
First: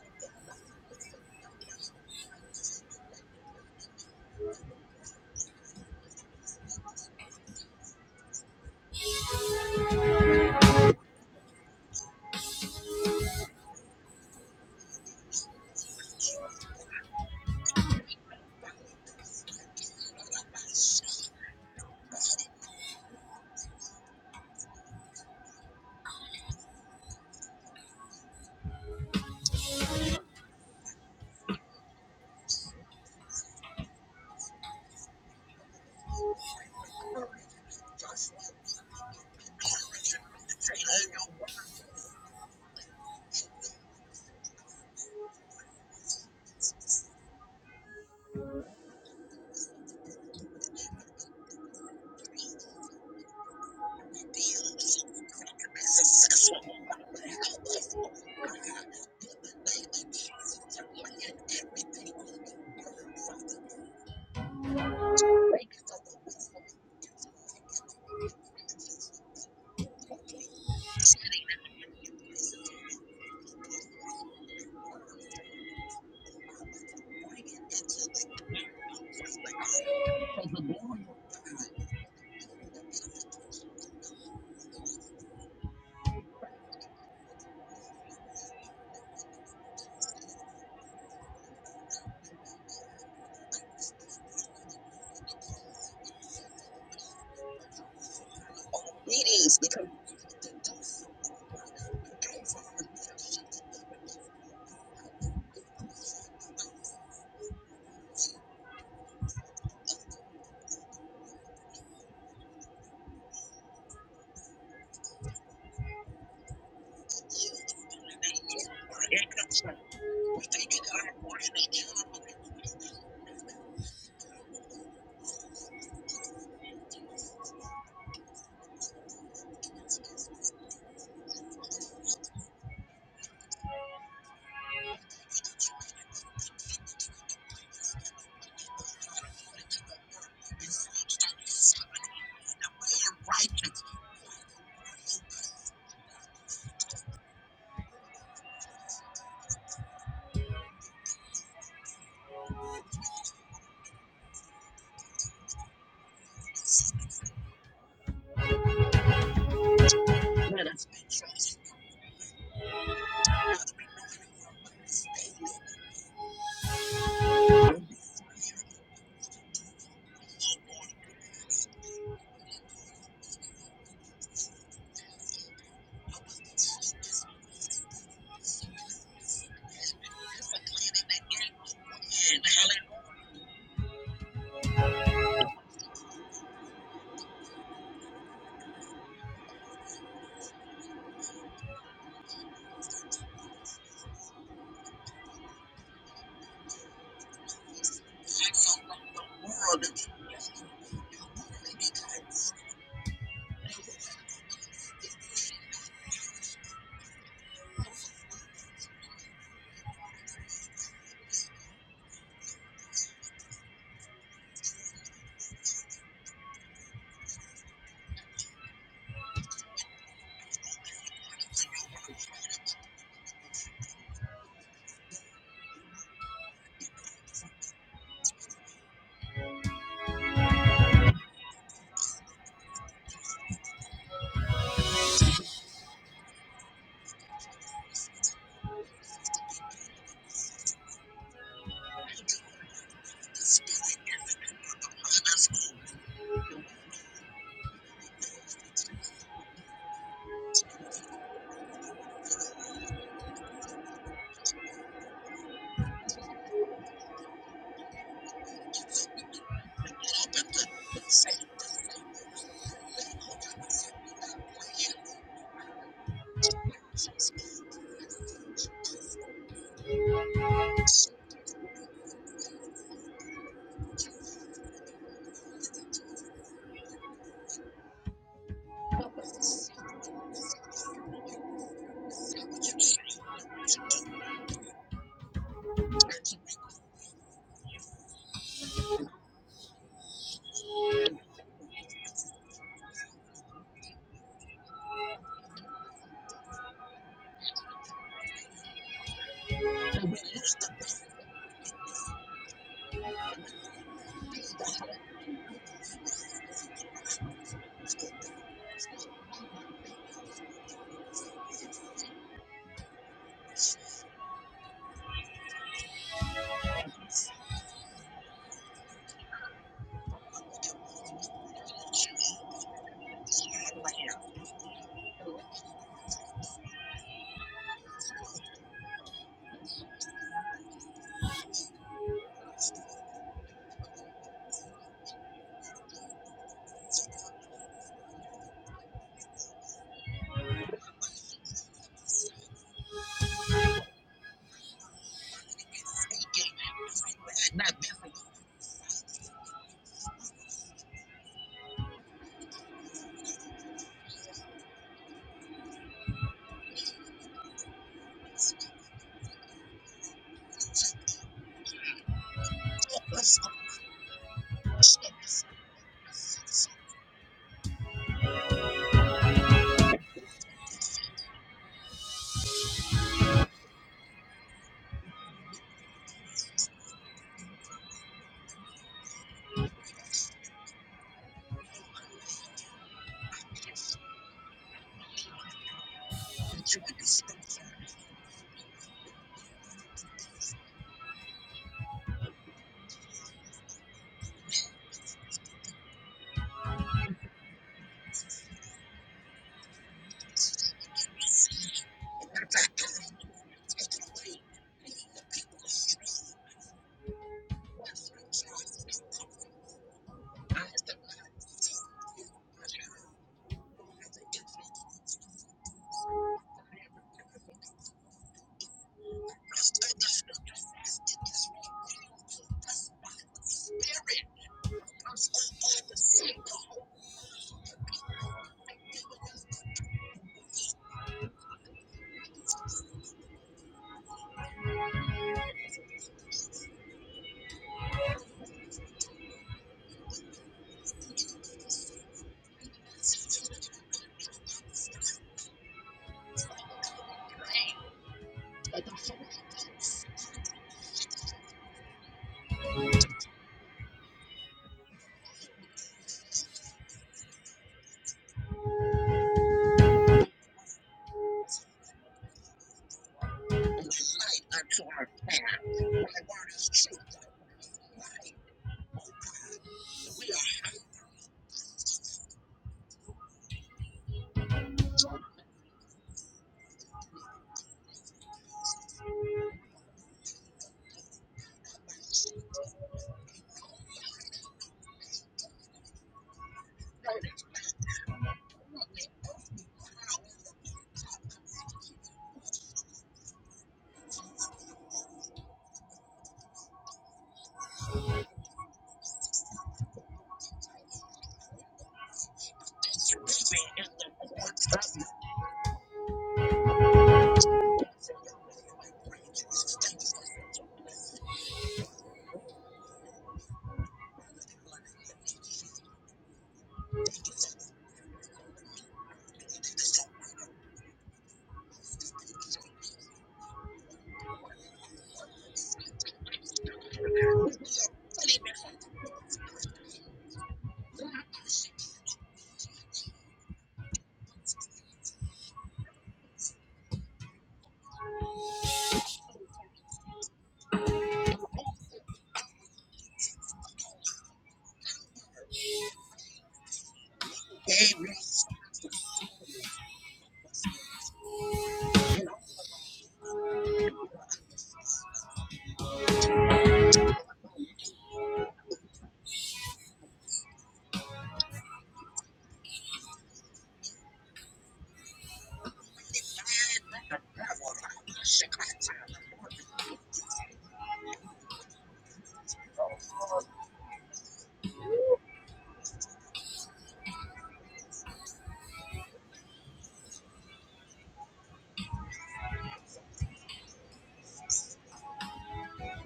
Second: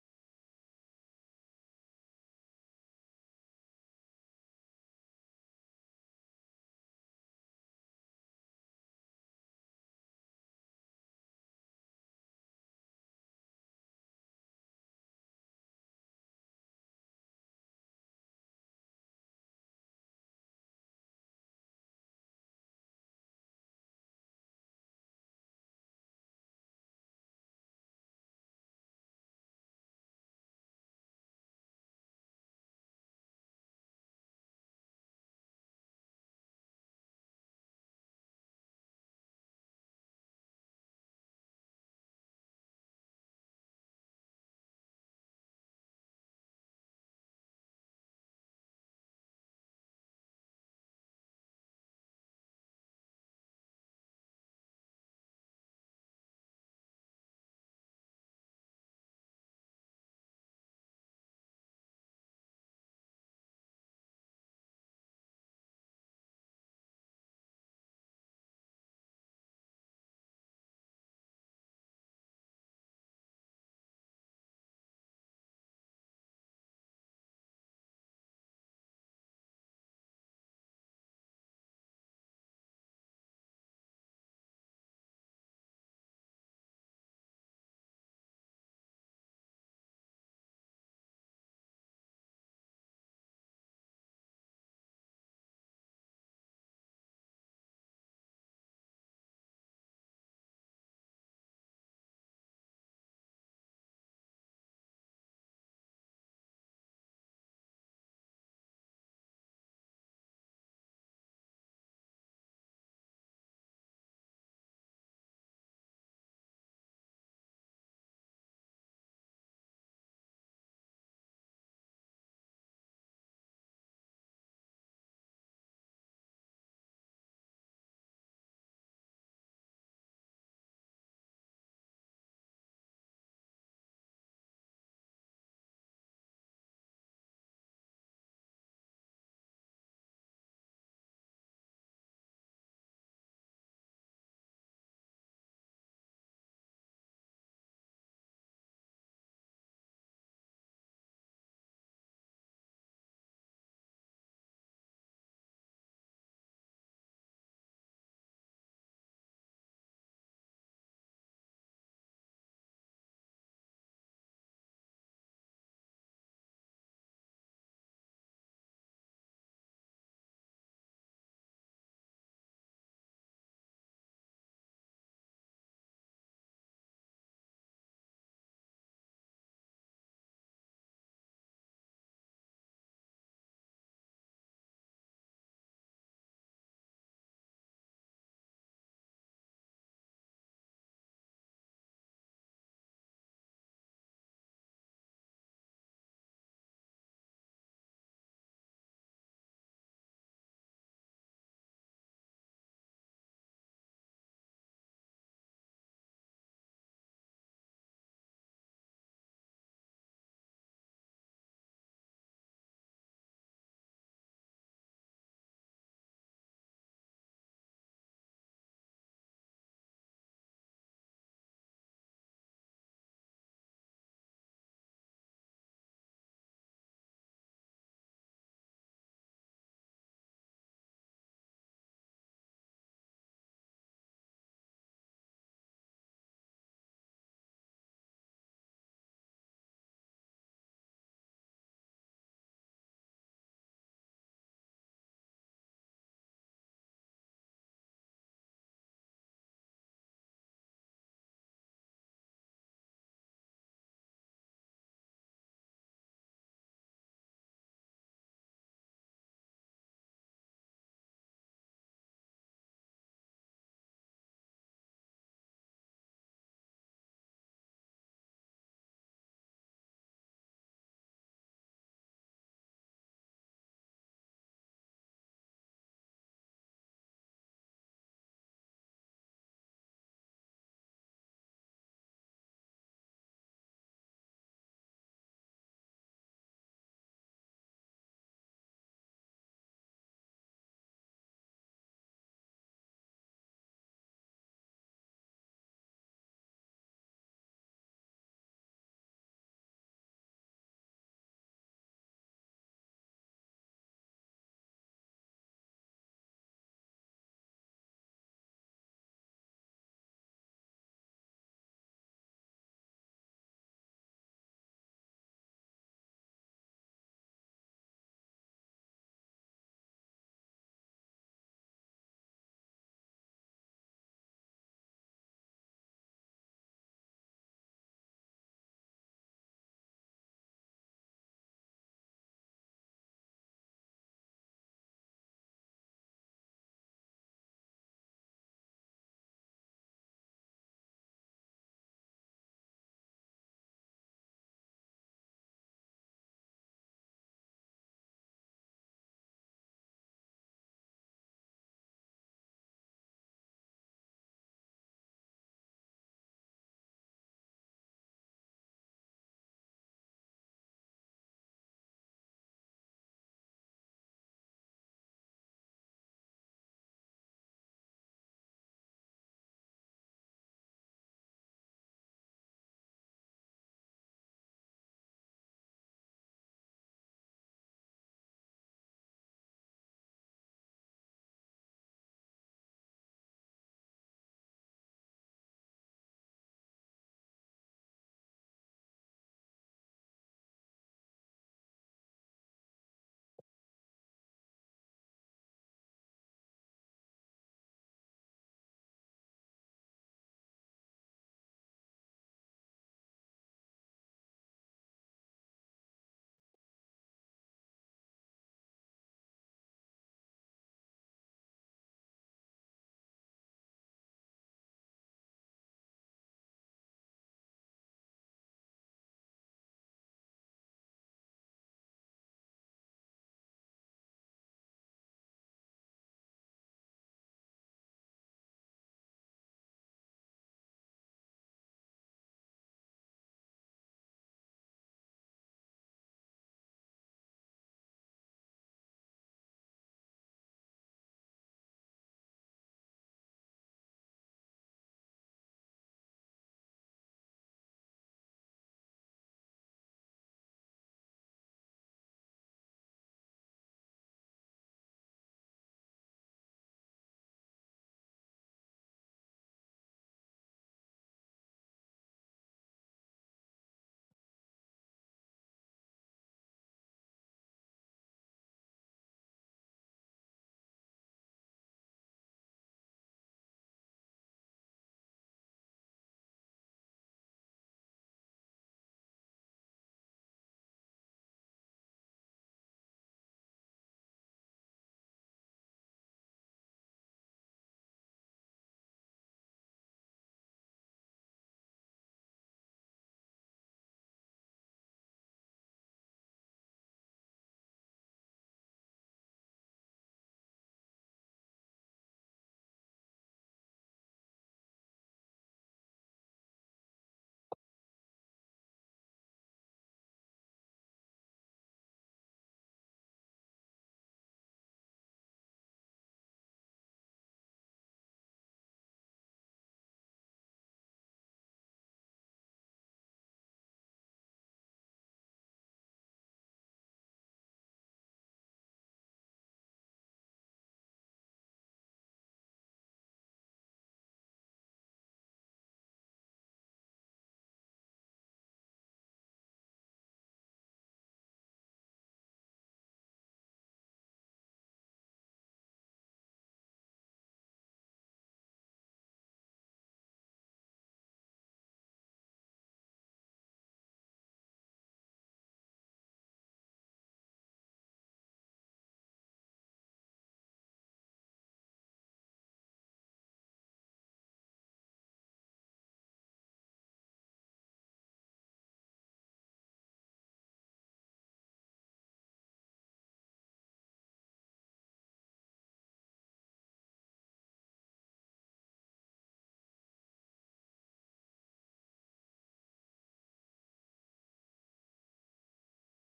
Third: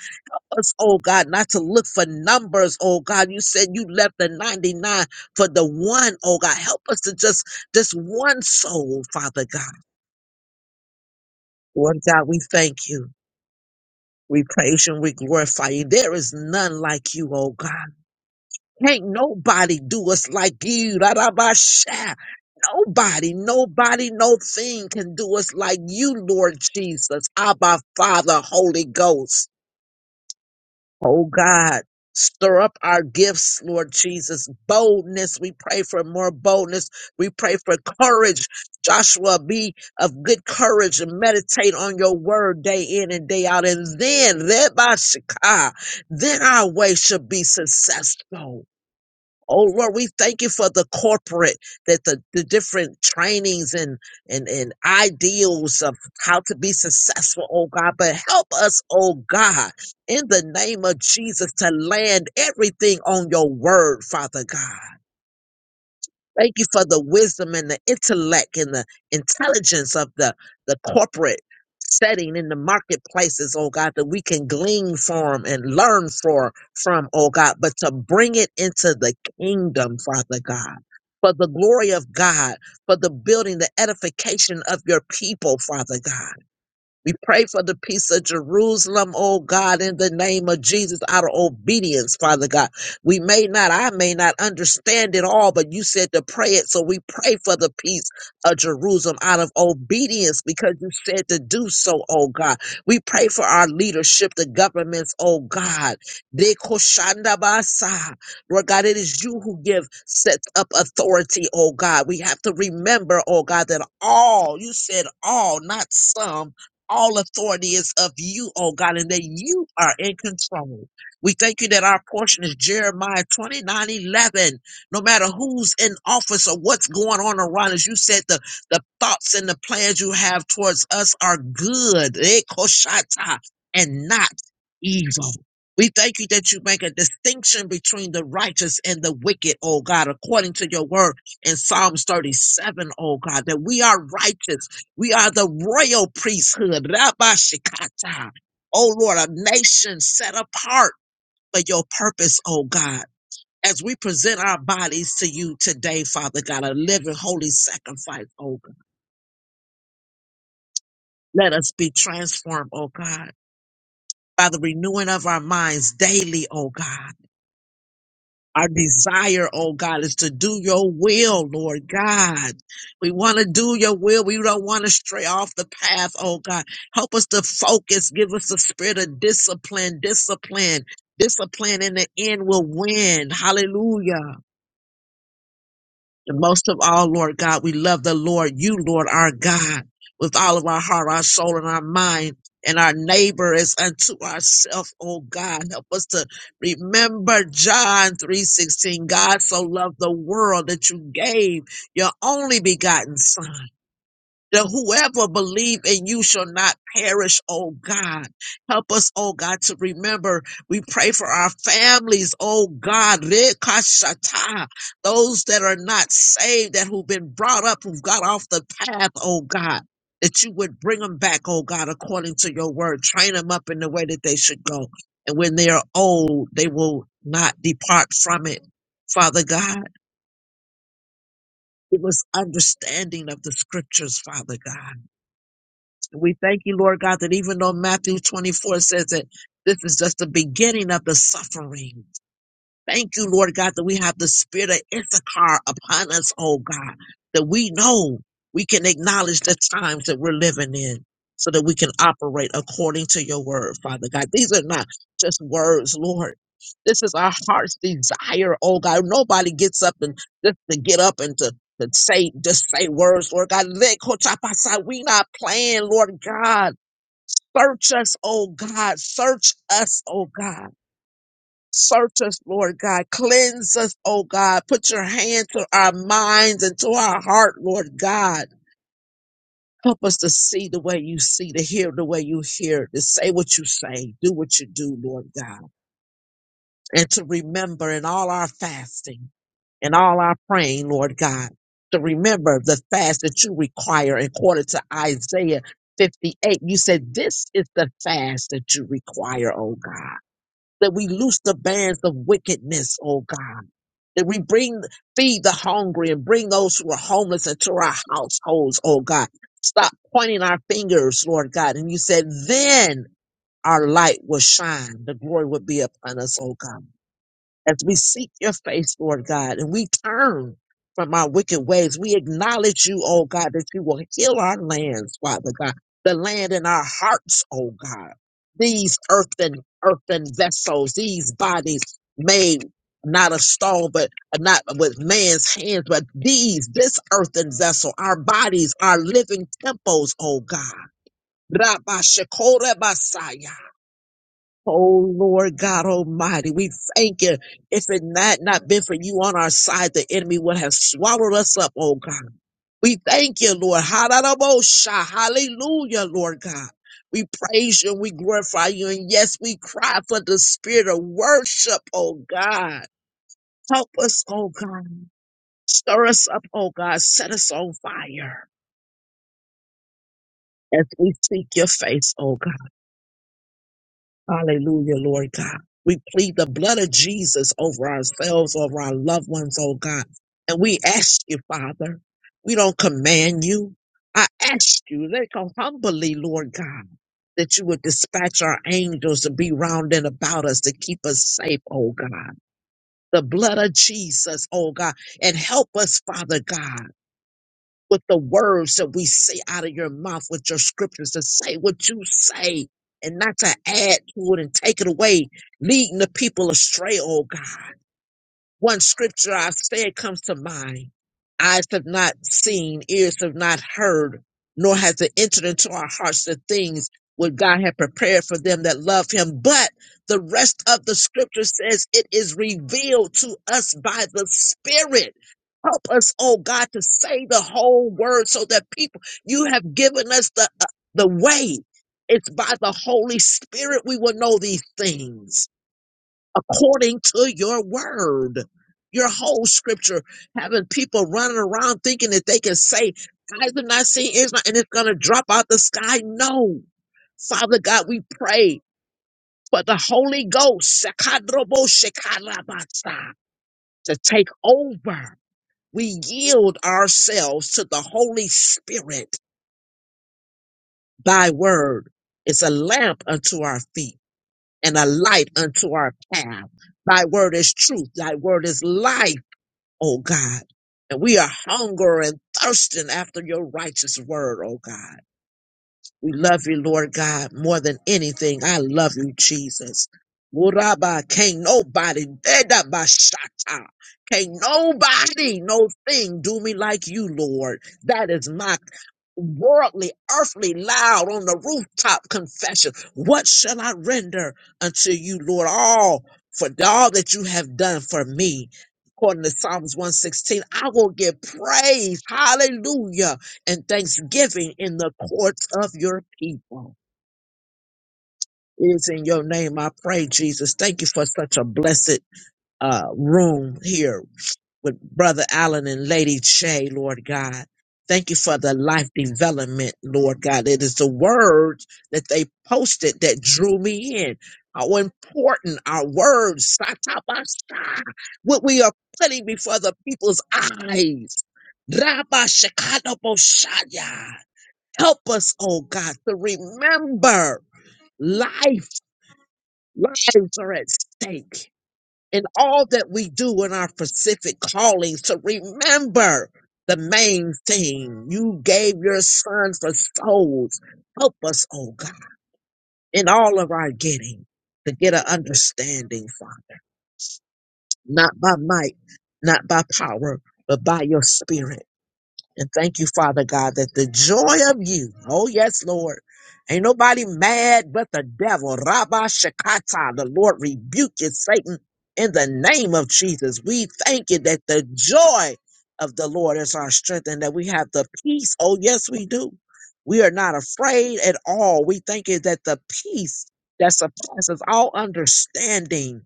Speaker 3: Us, oh God, not to look for numbers, oh God. You said you left the 99 for the one, oh God. Help us to just this one soul, Father God. Lord God, we thank you. We praise you and we glorify you. There is none like you, oh God. Can't nobody do us like you. Ra-ra-ba-sha. Nobody, nobody, no thing can do us like you, Lord Jesus, Abba, Father, Holy Ghost. Oh God, stir up our gifts, Lord Jesus. Boldness, we pray for more boldness. We pray for courage. Joshua, be of good courage and meditate on your word day in and day out. And then, thereby, Shaka, then our way shall be successful. Oh Lord, we thank you for the corporate that the, the different trainings and, and and ideals of how to be successful, oh God. But help us, oh God, in the name of Jesus, to land everything on your word, Father God. Thank you for the wisdom and the intellect and the intelligence of the, the corporate setting in the marketplaces, oh God, that we can glean from and learn for from, oh God, but to bring it into the kingdom, Father God. For the glory of God, for the building, the edification of your people, Father God. We pray for the peace of Jerusalem, oh God, in the name of Jesus, out of obedience, Father God. We may not, I may not understand it all, but you said to pray it. So we pray for the peace of Jerusalem out of obedience because you said to do so, oh God. We pray for our leadership, the governments, oh God. Dekoshandabasa. Lord God, it is you who give, sets up authority, oh God. We have to remember, oh God, that all, you said all, not some all authority is of you, oh God, and that you are in control. We thank you that our portion is Jeremiah 29 11. No matter who's in office or what's going on around us, you said the, the thoughts and the plans you have towards us are good eh, koshata, and not evil. We thank you that you make a distinction between the righteous and the wicked, oh God, according to your word in Psalms 37, O God, that we are righteous we are the royal priesthood. Rabba Shikata. Oh Lord, a nation set apart for your purpose, oh God. As we present our bodies to you today, Father God, a living holy sacrifice, oh God. Let us be transformed, oh God, by the renewing of our minds daily, oh God. Our desire, oh God, is to do your will, Lord God. We want to do your will. We don't want to stray off the path, oh God. Help us to focus. Give us the spirit of discipline, discipline, discipline in the end will win. Hallelujah. And most of all, Lord God, we love the Lord, you, Lord our God, with all of our heart, our soul, and our mind, and our neighbor is unto ourself, oh God. Help us to remember John 3.16. God so loved the world that you gave your only begotten son that whoever believe in you shall not perish, oh God. Help us, oh God, to remember. We pray for our families, oh God. Rekashata. Those that are not saved, that who've been brought up, who've got off the path, oh God. That you would bring them back, oh God, according to your word. Train them up in the way that they should go. And when they are old, they will not depart from it. Father God, give us understanding of the scriptures, Father God. We thank you, Lord God, that even though Matthew 24 says that this is just the beginning of the suffering, Thank you, Lord God, that we have the spirit of Issachar upon us, oh God, that we know we can acknowledge the times that we're living in so that we can operate according to your word, Father God. These are not just words, Lord. This is our heart's desire, oh God. Nobody gets up and just to get up and to, to say, just say words, Lord God. Let Kotapasa, We not playing, Lord God. Search us, oh God. Search us, oh God Search us, Lord God. Cleanse us, oh God. Put your hand to our minds and to our heart, Lord God. Help us to see the way you see, to hear the way you hear, to say what you say, do what you do, Lord God. And to remember in all our fasting and all our praying, Lord God, to remember the fast that you require according to Isaiah 58. You said, This is the fast that you require, oh God that we loose the bands of wickedness, oh God. That we bring, feed the hungry and bring those who are homeless into our households, oh God. Stop pointing our fingers, Lord God. And you said, then our light will shine. The glory would be upon us, oh God as we seek your face, Lord God, and we turn from our wicked ways. We acknowledge you, oh God, that you will heal our lands, Father God, the land in our hearts, oh God. These earthen, earthen vessels, these bodies made not of stone, but not with man's hands, but these, this earthen vessel, our bodies, our living temples, oh God. Rabba Oh Lord God Almighty, we thank you. If it had not been for you on our side, the enemy would have swallowed us up, oh God. We thank you, Lord. Hallelujah, hallelujah, Lord God. We praise you and we glorify you. And yes, we cry for the spirit of worship, oh God. Help us, oh God. Stir us up, oh God. Set us on fire as we seek your face, oh God. Hallelujah, Lord God. We plead the blood of Jesus over ourselves, over our loved ones, oh God. And we ask you, Father, we don't command you. I ask you, let go humbly, Lord God, that you would dispatch our angels to be round and about us to keep us safe, oh God. The blood of Jesus, oh God, and help us, Father God with the words that we say out of your mouth, with your scriptures, to say what you say and not to add to it and take it away, leading the people astray, oh God. One scripture I've said comes to mind. Eyes have not seen, ears have not heard, nor has it entered into our hearts the things what God had prepared for them that love him. But the rest of the scripture says it is revealed to us by the Spirit. Help us, oh God, to say the whole word so that people, you have given us the, uh, the way. It's by the Holy Spirit we will know these things according to your word. Your whole scripture, having people running around thinking that they can say, Eyes have not seen, ears not, and it's going to drop out the sky. No. Father God, we pray for the Holy Ghost Shakadrobo Shekarabasa, to take over. We yield ourselves to the Holy Spirit. Thy word is a lamp unto our feet and a light unto our path. Thy word is truth. Thy word is life. oh God. And we are hunger and thirsting after your righteous word, oh God. We love you, Lord God, more than anything. I love you, Jesus. Muraba, can't nobody, Edabashata, can't nobody, no thing do me like you, Lord. That is my worldly, earthly, loud on the rooftop confession. What shall I render unto you, Lord, all for all that you have done for me? According to Psalms 116, I will give praise, hallelujah, and thanksgiving in the courts of your people. It is in your name I pray, Jesus. Thank you for such a blessed uh, room here with Brother Allen and Lady Shay, Lord God. Thank you for the life development, Lord God. It is the words that they posted that drew me in. How important our words, satabasa, what we are putting before the people's eyes. Rabba Shekanoboshaya. Help us, oh God, to remember life. Lives are at stake in all that we do in our specific callings to remember the main thing you gave your son for souls. Help us, oh God, in all of our getting to get an understanding, Father, not by might, not by power, but by your spirit. And thank you, Father God, that the joy of you, oh yes, Lord, ain't nobody mad but the devil. Rabba Shakata, the Lord rebuke you, Satan, in the name of Jesus. We thank you that the joy of the Lord is our strength and that we have the peace. Oh yes, we do. We are not afraid at all. We thank you that the peace that surpasses all understanding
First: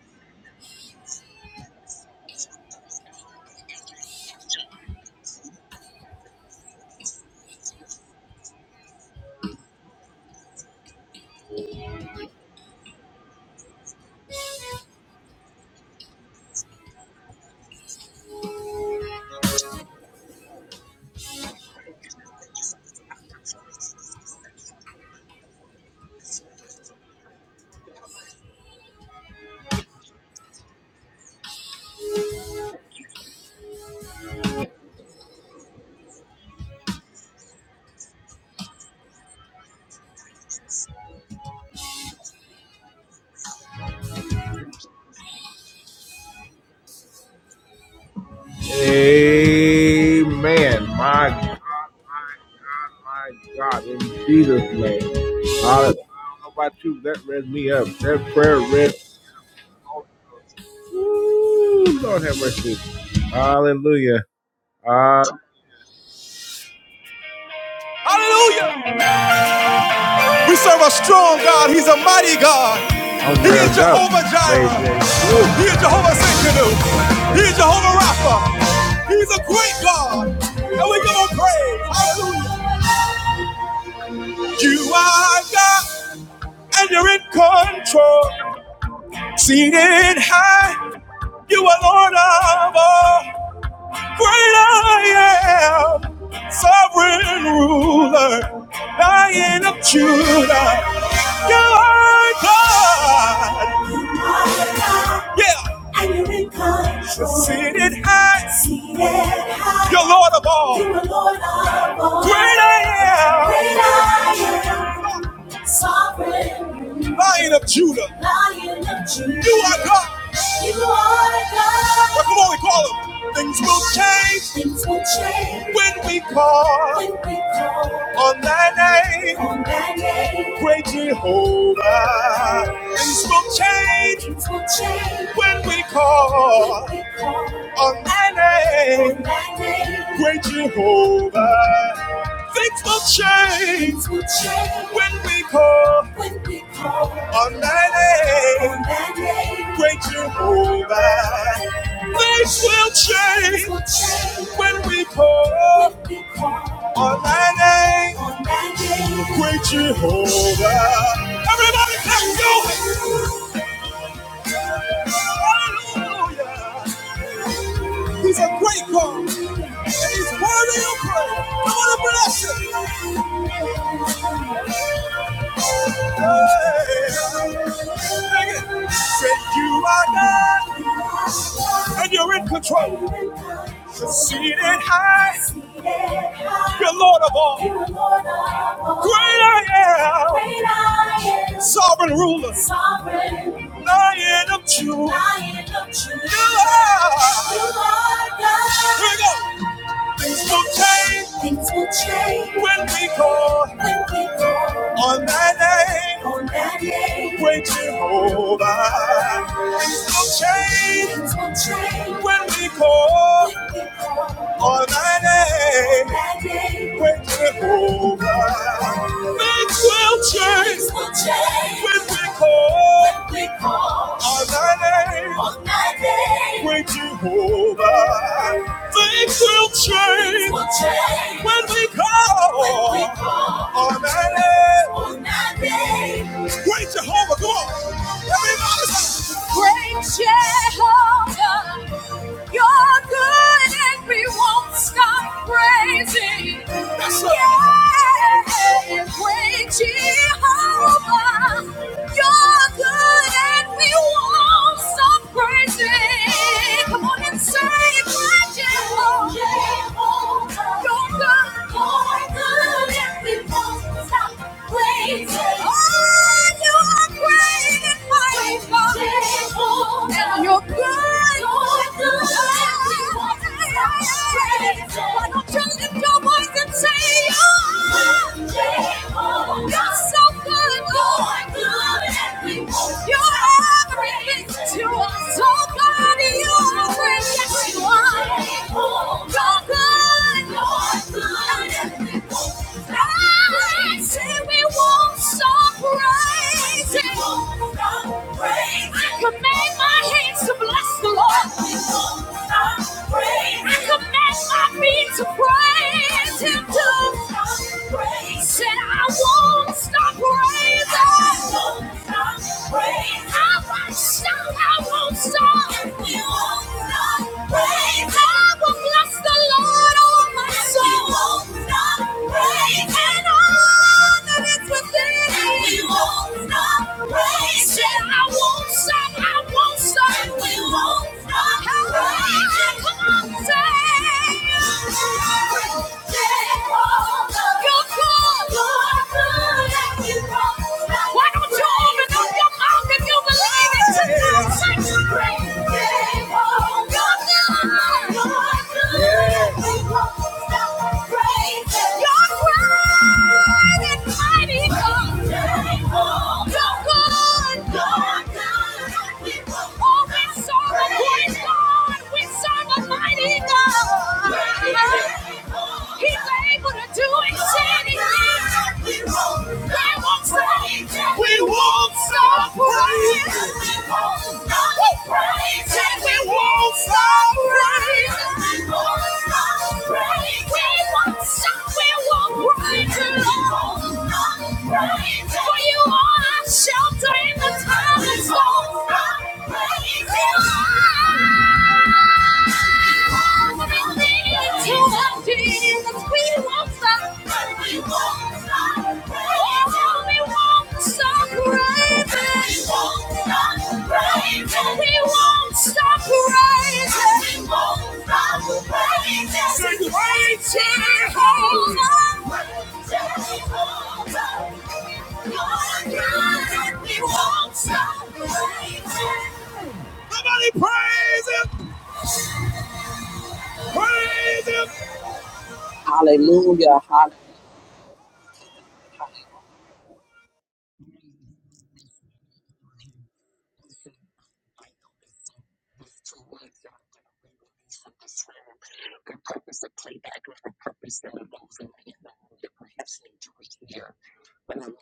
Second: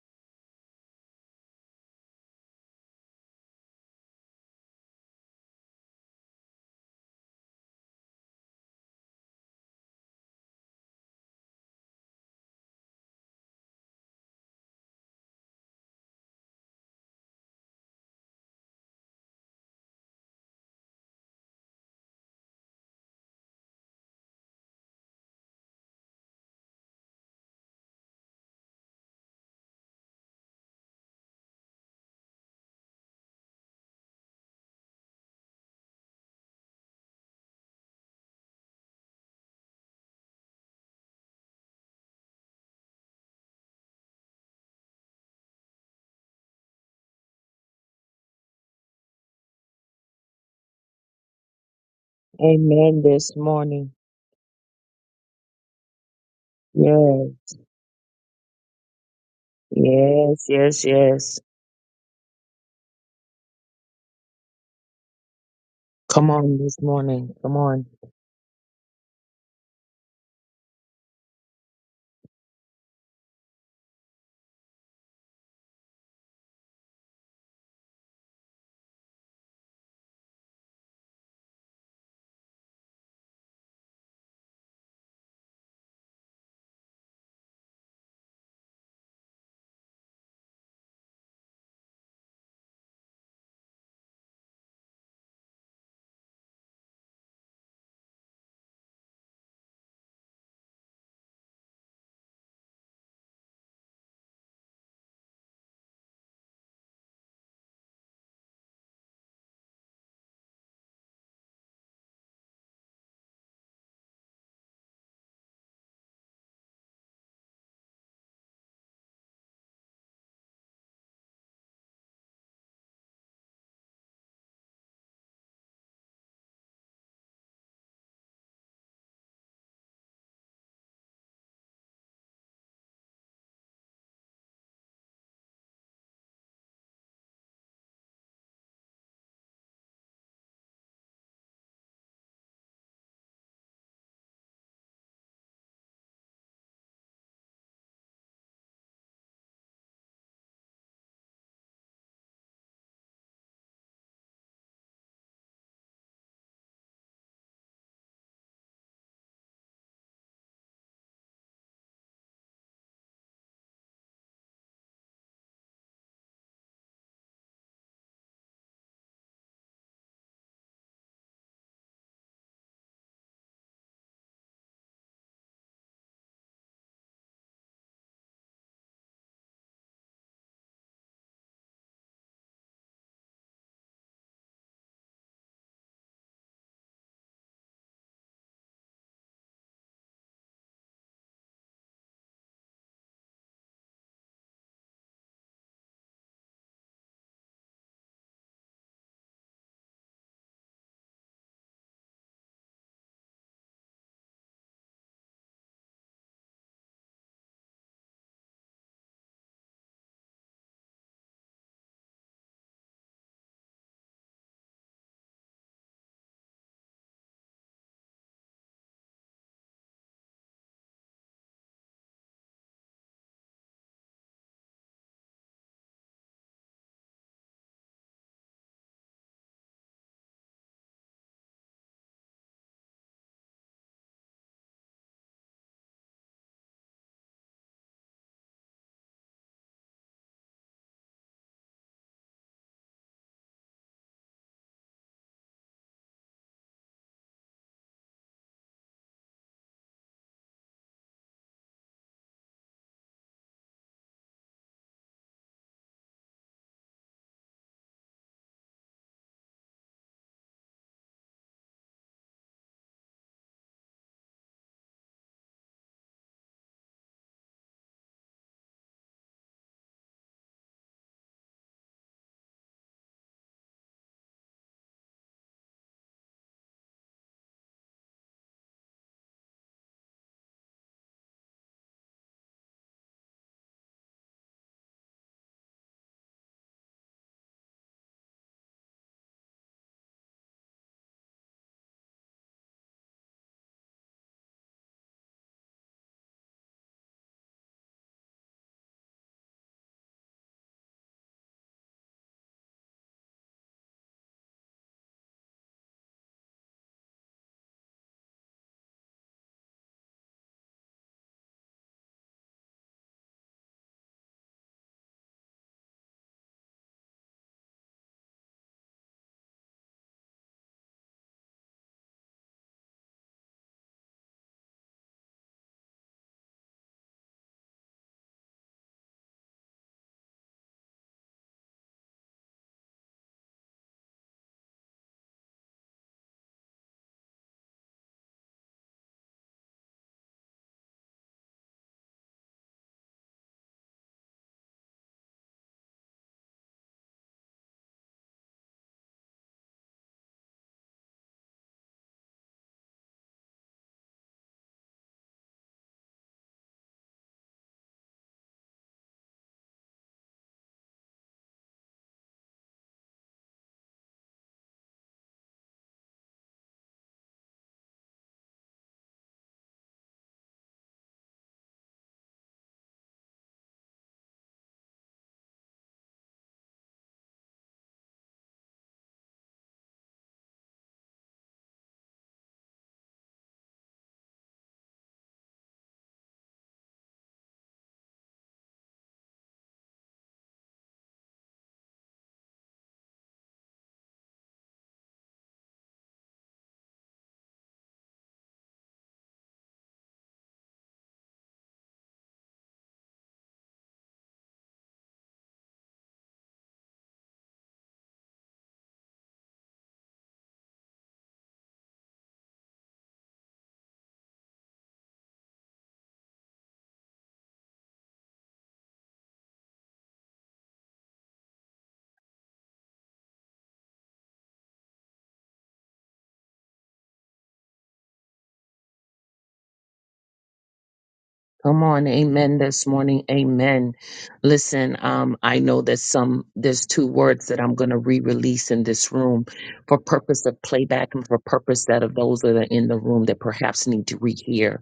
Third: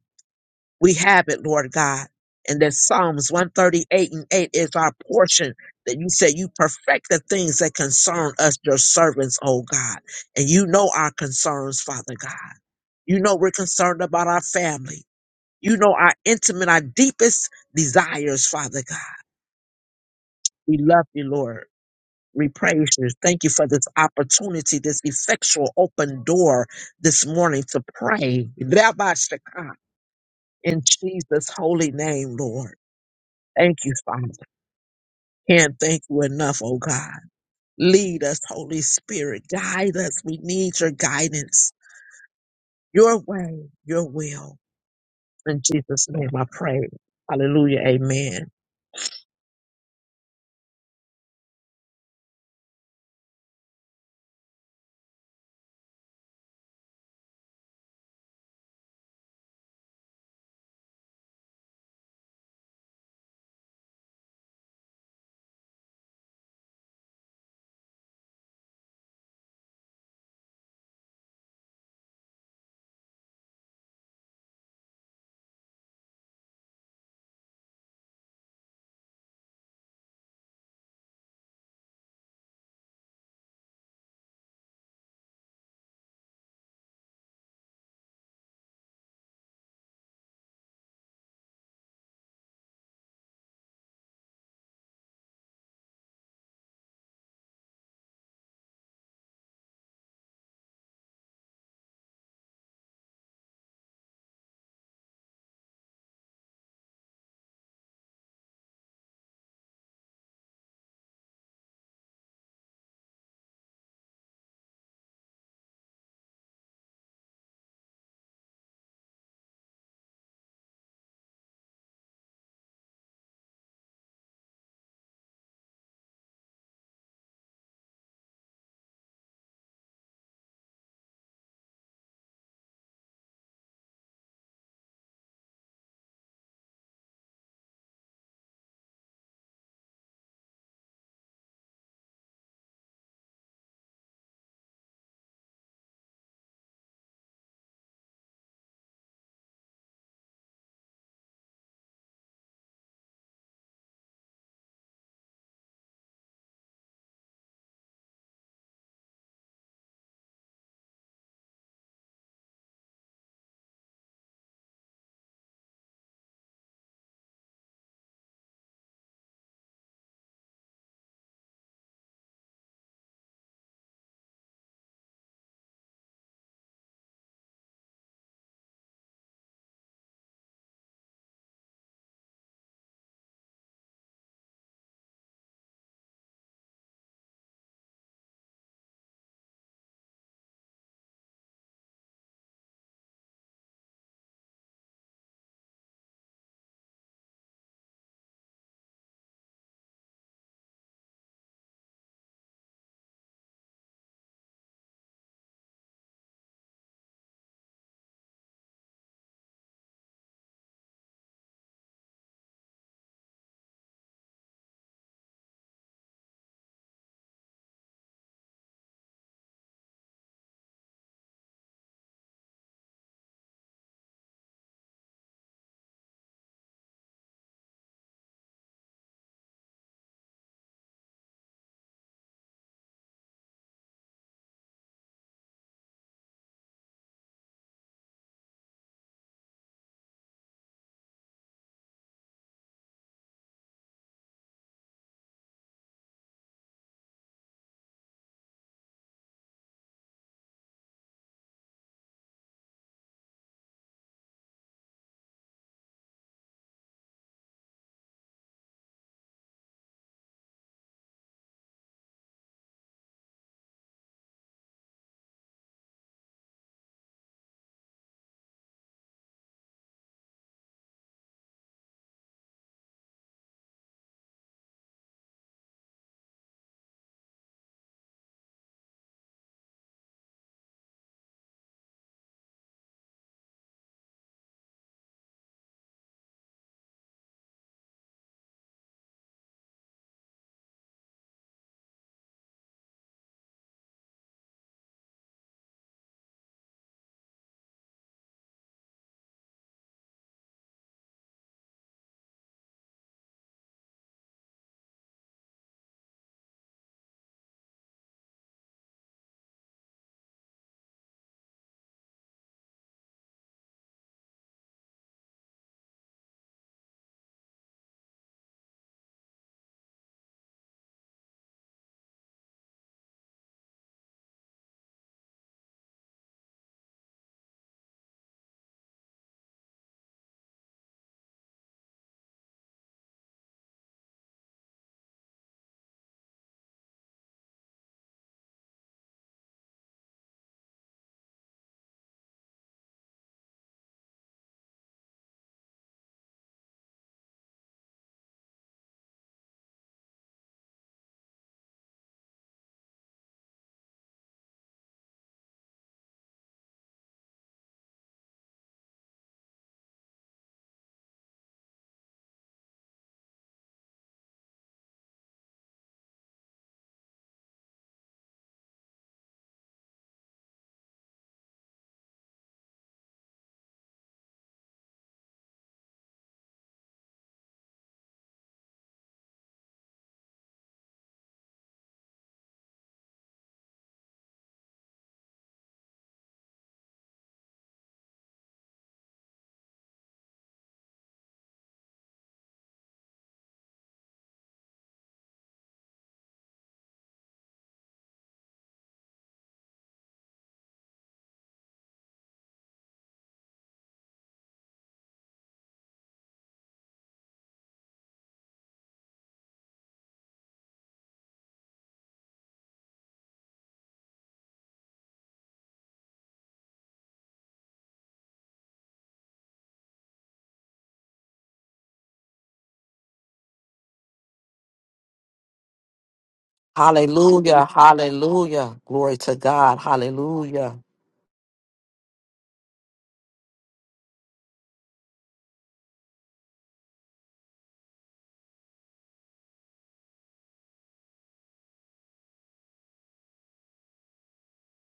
Speaker 3: we have it, Lord God. And that Psalms 138 and 8 is our portion that you said you perfect the things that concern us, your servants, oh God. And you know our concerns, Father God. You know we're concerned about our family. You know our intimate, our deepest desires, Father God. We love you, Lord. We praise you. Thank you for this opportunity, this effectual open door this morning to pray. Rabbi Shaka, In Jesus' holy name, Lord. Thank you, Father. Can't thank you enough, oh God. Lead us, Holy Spirit. Guide us. We need your guidance, your way, your will. In Jesus' name I pray. Hallelujah. Amen.
Speaker 1: Amen. My
Speaker 2: Amen
Speaker 1: My
Speaker 2: this
Speaker 1: God,
Speaker 2: morning.
Speaker 1: in Jesus' name. I, I don't know about you, that
Speaker 2: Yes,
Speaker 1: read me up. That prayer read.
Speaker 2: yes, yes, yes.
Speaker 1: Ooh, Lord have mercy. Hallelujah. Uh,
Speaker 2: Come on this morning. Come on.
Speaker 1: Hallelujah. We serve a strong God. He's a mighty God. I'm He is Jehovah Jireh. He is Jehovah Sinkanu. He is Jehovah Rapha. He's a great God. And we're going to praise. You are God and you're in control. Seated high. You are Lord of all. Great I am. Sovereign ruler. Lion of Judah. You are God. Yeah. And you're in control. Seated high. Seated high. You're Lord of all. You're Lord of all. Great I am. Great I am. Sovereign. Lion of Judah. Lion of Judah. You are God. You are God. Well, come on, we call him. Things will change. Things will change. When we call. When we call. On thy name. On thy name. Great Jehovah. Things will change. Things will change. When we call. When we call. On thy name. On thy name. Great Jehovah. Things will change, Things will change when we call, when we call on that name, great Jehovah. Things will change, Things will change when we call, when we call on that name, great Jehovah. Everybody, let's go! Hallelujah. He's a great God. Worthy of praise. I want to bless you. Hey. Said you are God and you're in control. Seated high, you're Lord of all. Great I am, sovereign ruler, lion of Judah. You are. Here we go. Things will change. Things will change. When we call. When we call. On that name. On that name. Great Jehovah. Things will change. Things will change. When we call. When we call. On that name. On that name. Great Jehovah. Things will change. Things will change. When we call. When we call. On that name. On that name. Great Jehovah. Things will change when we call When on that name. Great Jehovah, come on. Everybody. Great Jehovah, you're good and we won't stop praising. That's right. Yeah. Great Jehovah, you're good and we won't stop praising. Come on and sing. You're good. Why don't you lift your voice and say, Oh, you're so good, Lord. You're everything. Command my hands to bless the Lord. I command my feet to praise Him. To said I won't stop praising. Come on, say. you why don't you open up your mouth if you believe it to do such a great thing? Oh, God. You're great and mighty God. You're good. Oh, we serve a great God. We serve a mighty God. He's able to do exceedingly. We won't stop. We won't stop praying. We won't stop praising. We won't stop praising. We won't stop praising. We won't stop. We For you are our shelter in the time of storm. We will
Speaker 3: Hallelujah. Hallelujah. Glory to God. Hallelujah.
Speaker 2: Come on, amen this morning. Amen. Listen, um, I know that some there's two words that I'm gonna re-release in this room for purpose of playback and for purpose that of those that are in the room that perhaps need to rehear.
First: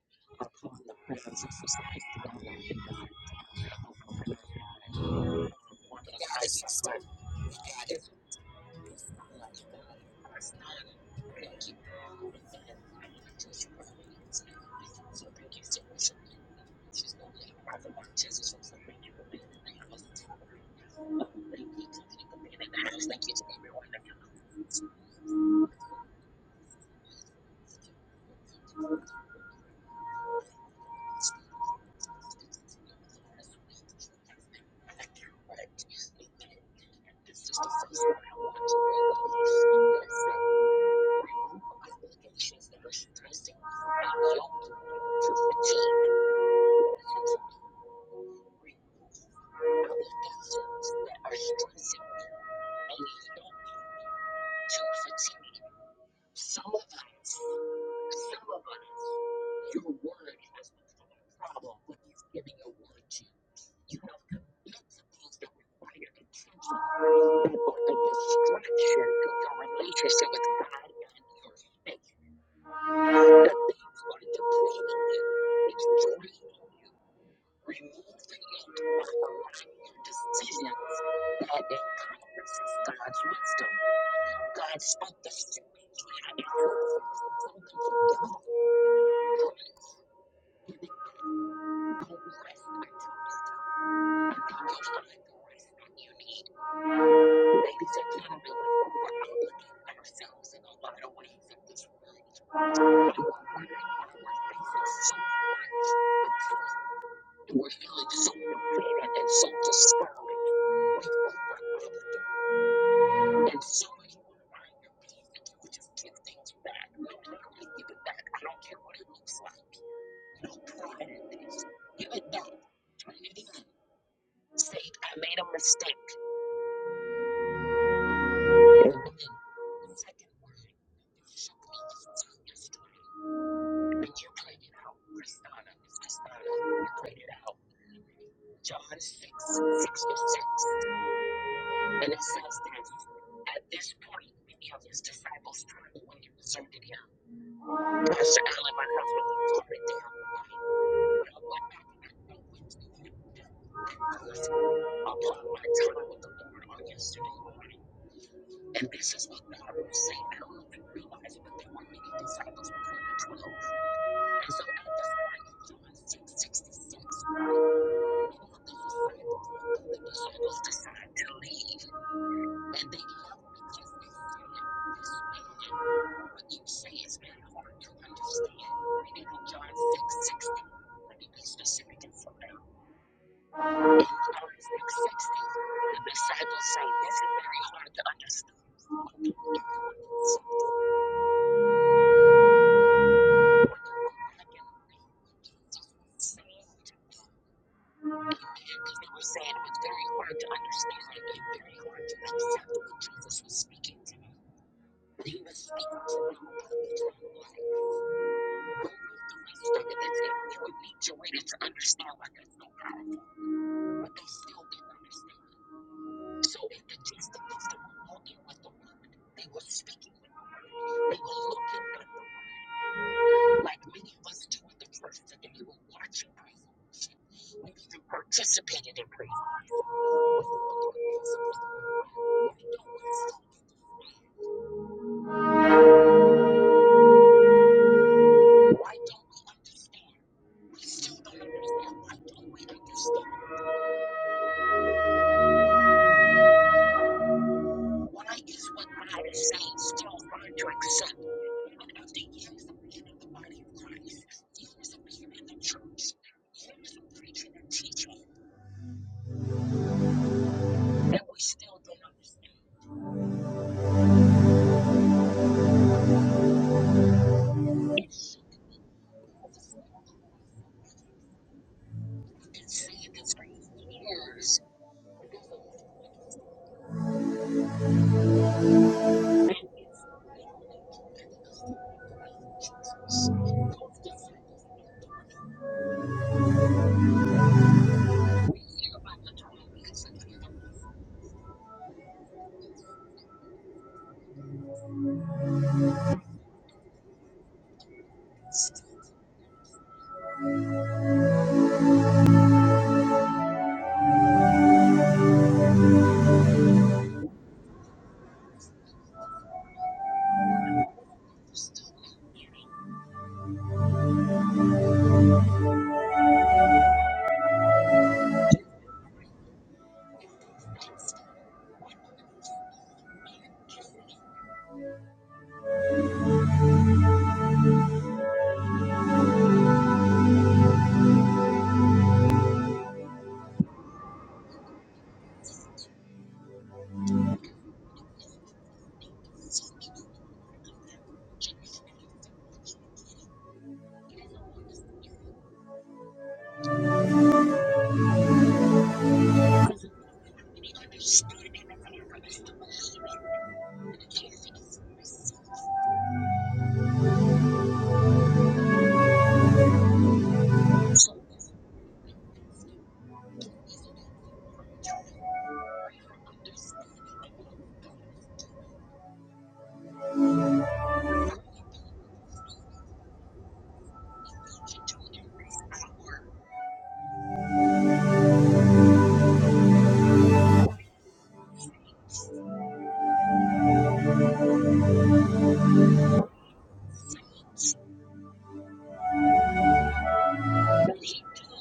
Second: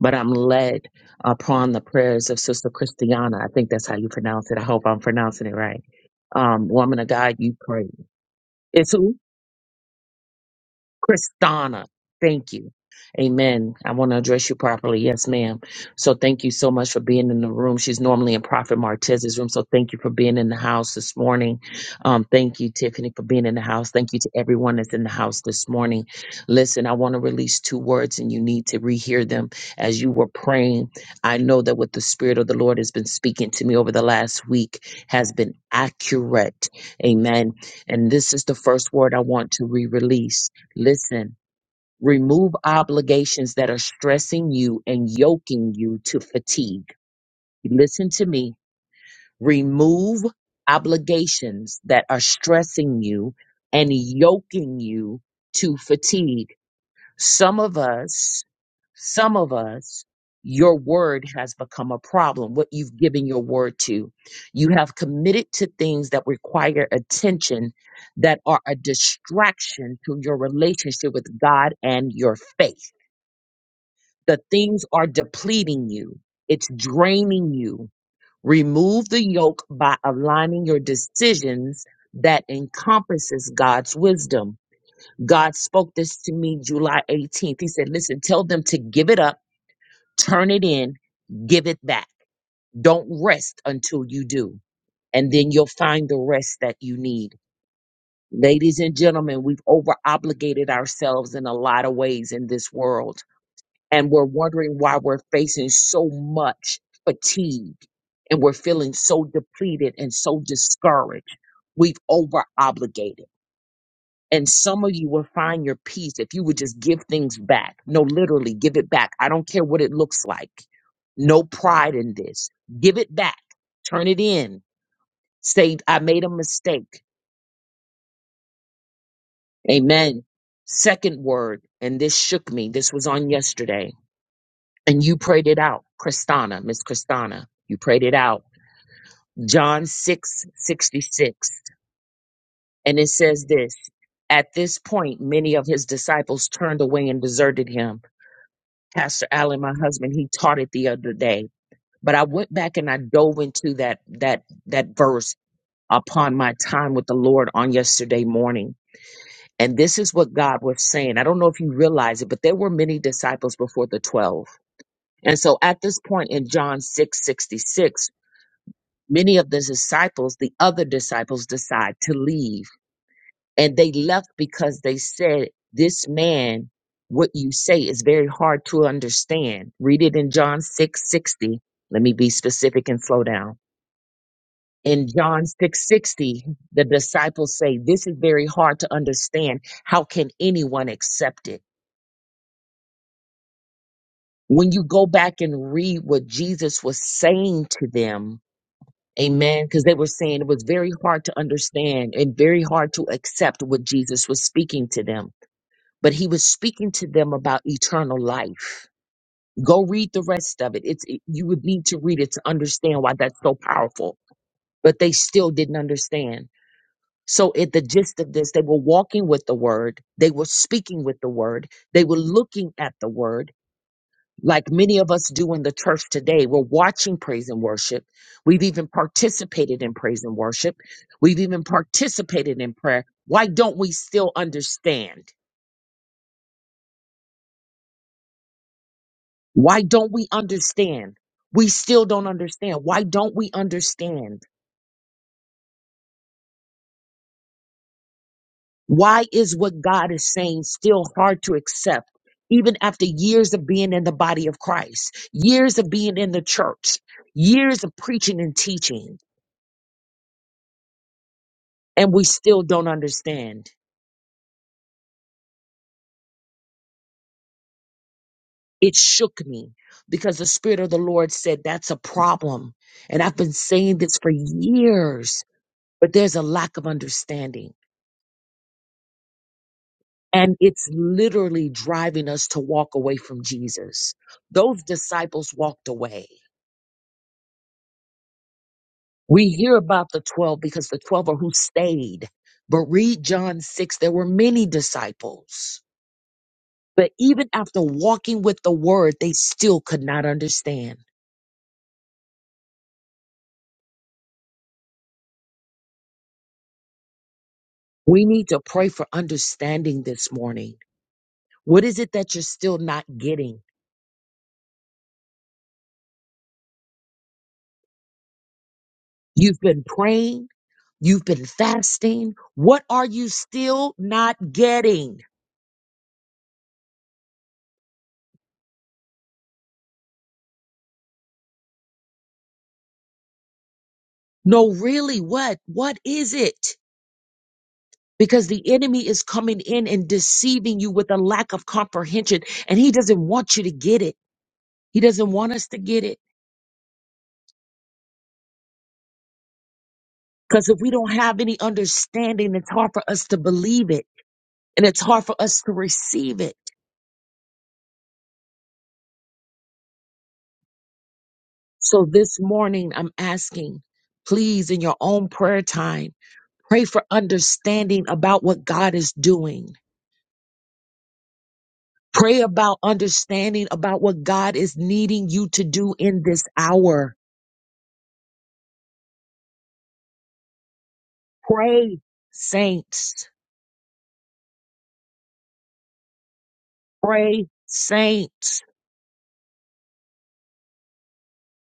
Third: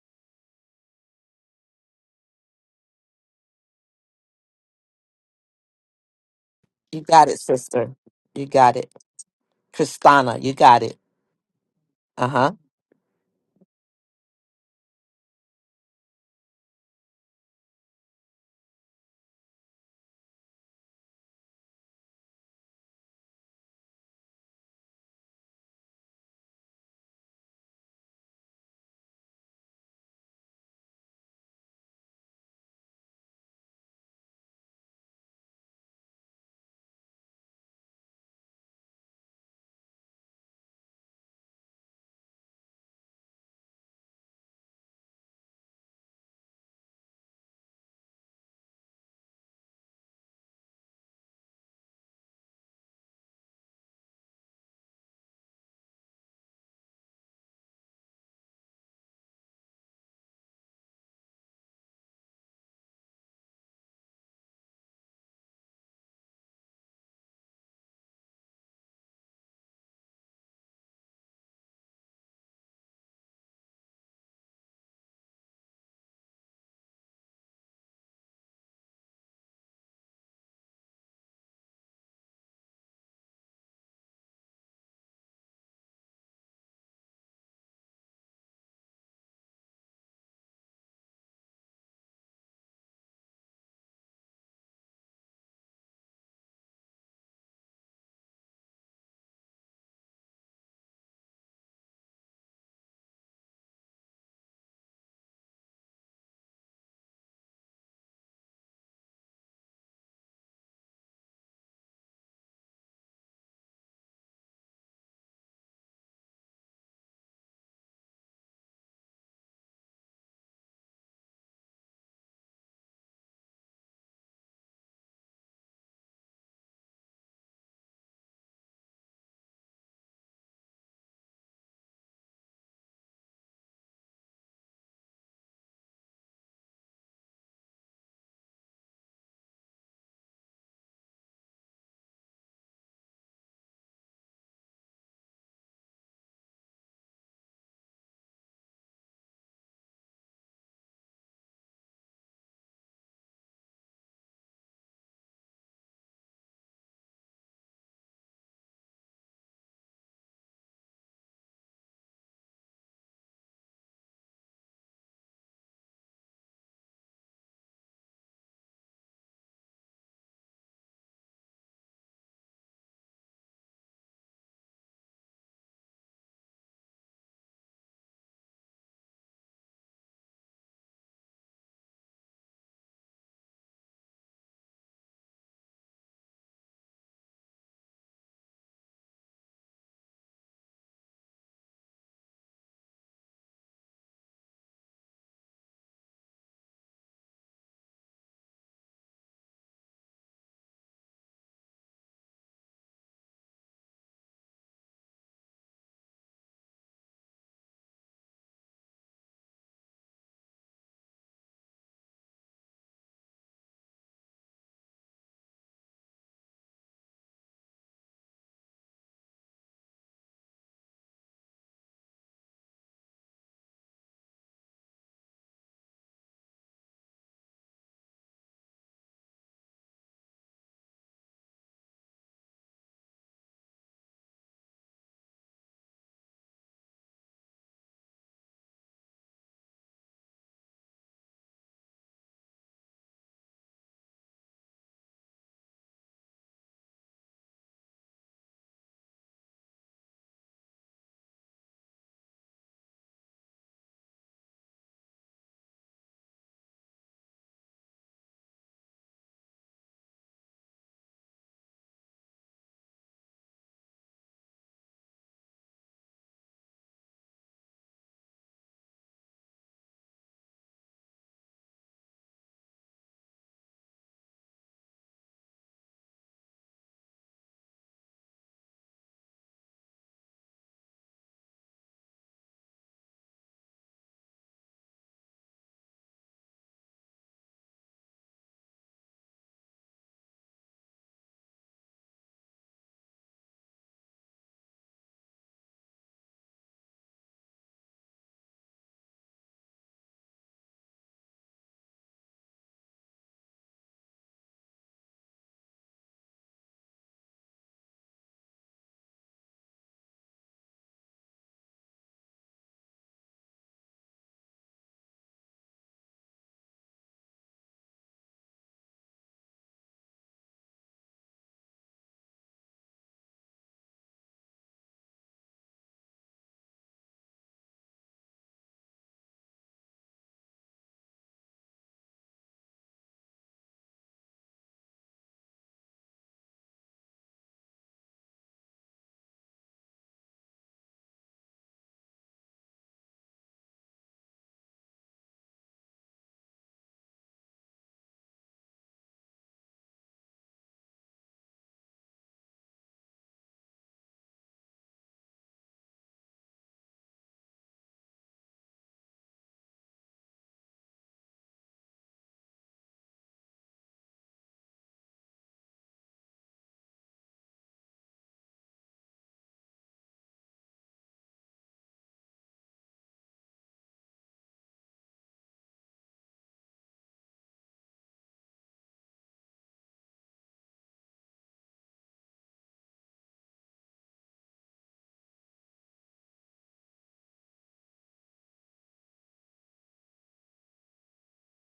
Speaker 2: But I'm led upon the prayers of Sister Christiana. I think that's how you pronounce it. I hope I'm pronouncing it right. Um, woman
Speaker 3: You
Speaker 2: of
Speaker 3: got
Speaker 2: God,
Speaker 3: it,
Speaker 2: you pray.
Speaker 3: sister. You got it.
Speaker 2: It's who?
Speaker 3: Kristana, you got it.
Speaker 2: Kristana. Thank
Speaker 3: Uh-huh. I
Speaker 2: you. Amen. I want to address you properly. Yes, ma'am. So thank you so much for being in the room. She's normally in Prophet Martez's room. So thank you for being in the house this morning. Um, thank you, Tiffany, for being in the house. Thank you to everyone that's in the house this morning. Listen, I want to release two words and you need to rehear them as you were praying. I know that what the Spirit of the Lord has been speaking to me over the last week has been accurate. Amen. And this is the first word I want to re release. Listen, remove obligations that are stressing you and yoking you to fatigue. Listen to me. Remove obligations that are stressing you and yoking you to fatigue. Some of us, some of us, your word has become a problem, what you've given your word to. You have committed to things that require attention that are a distraction to your relationship with God and your faith. The things are depleting you, it's draining you. Remove the yoke by aligning your decisions that encompasses God's wisdom. God spoke this to me July 18th. He said, Listen, tell them to give it up, turn it in, give it back. Don't rest until you do. And then you'll find the rest that you need. Ladies and gentlemen, we've over obligated ourselves in a lot of ways in this world. And we're wondering why we're facing so much fatigue and we're feeling so depleted and so discouraged. We've over obligated. And some of you will find your peace if you would just give things back. No, literally, give it back. I don't care what it looks like. No pride in this. Give it back. Turn it in. Say, I made a mistake. Amen. Second word, and this shook me. This was on yesterday. And you prayed it out. Christana, Miss Christana, you prayed it out. John 6 66, And it says this At this point, many of his disciples turned away and deserted him. Pastor Allen, my husband, he taught it the other day. But I went back and I dove into that that that verse upon my time with the Lord on yesterday morning. And this is what God was saying. I don't know if you realize it, but there were many disciples before the 12. And so at this point in John 6 66, many of the disciples, the other disciples, decide to leave. and they left because they said this man what you say is very hard to understand read it in john 660 let me be specific and slow down in john 660 the disciples say this is very hard to understand how can anyone accept it when you go back and read what jesus was saying to them amen because they were saying it was very hard to understand and very hard to accept what jesus was speaking to them but he was speaking to them about eternal life. Go read the rest of it. It's it, you would need to read it to understand why that's so powerful. But they still didn't understand. So at the gist of this, they were walking with the word, they were speaking with the word, they were looking at the word, like many of us do in the church today. We're watching praise and worship. We've even participated in praise and worship. We've even participated in prayer. Why don't we still understand? Why don't we understand? We still don't understand. Why don't we understand? Why is what God is saying still hard to accept, even after years of being in the body of Christ, years of being in the church, years of preaching and teaching, and we still don't understand? It shook me because the Spirit of the Lord said that's a problem. And I've been saying this for years, but there's a lack of understanding. And it's literally driving us to walk away from Jesus. Those disciples walked away. We hear about the 12 because the 12 are who stayed. But read John 6, there were many disciples. But even after walking with the word, they still could not understand. We need to pray for understanding this morning. What is it that you're still not getting? You've been praying, you've been fasting. What are you still not getting? No, really, what? What is it? Because the enemy is coming in and deceiving you with a lack of comprehension, and he doesn't want you to get it. He doesn't want us to get it. Because if we don't have any understanding, it's hard for us to believe it and it's hard for us to receive it. So this morning, I'm asking, please, in your own prayer time, pray for understanding about what God is doing. Pray about understanding about what God is needing you to do in this hour Pray, saints, pray, saints,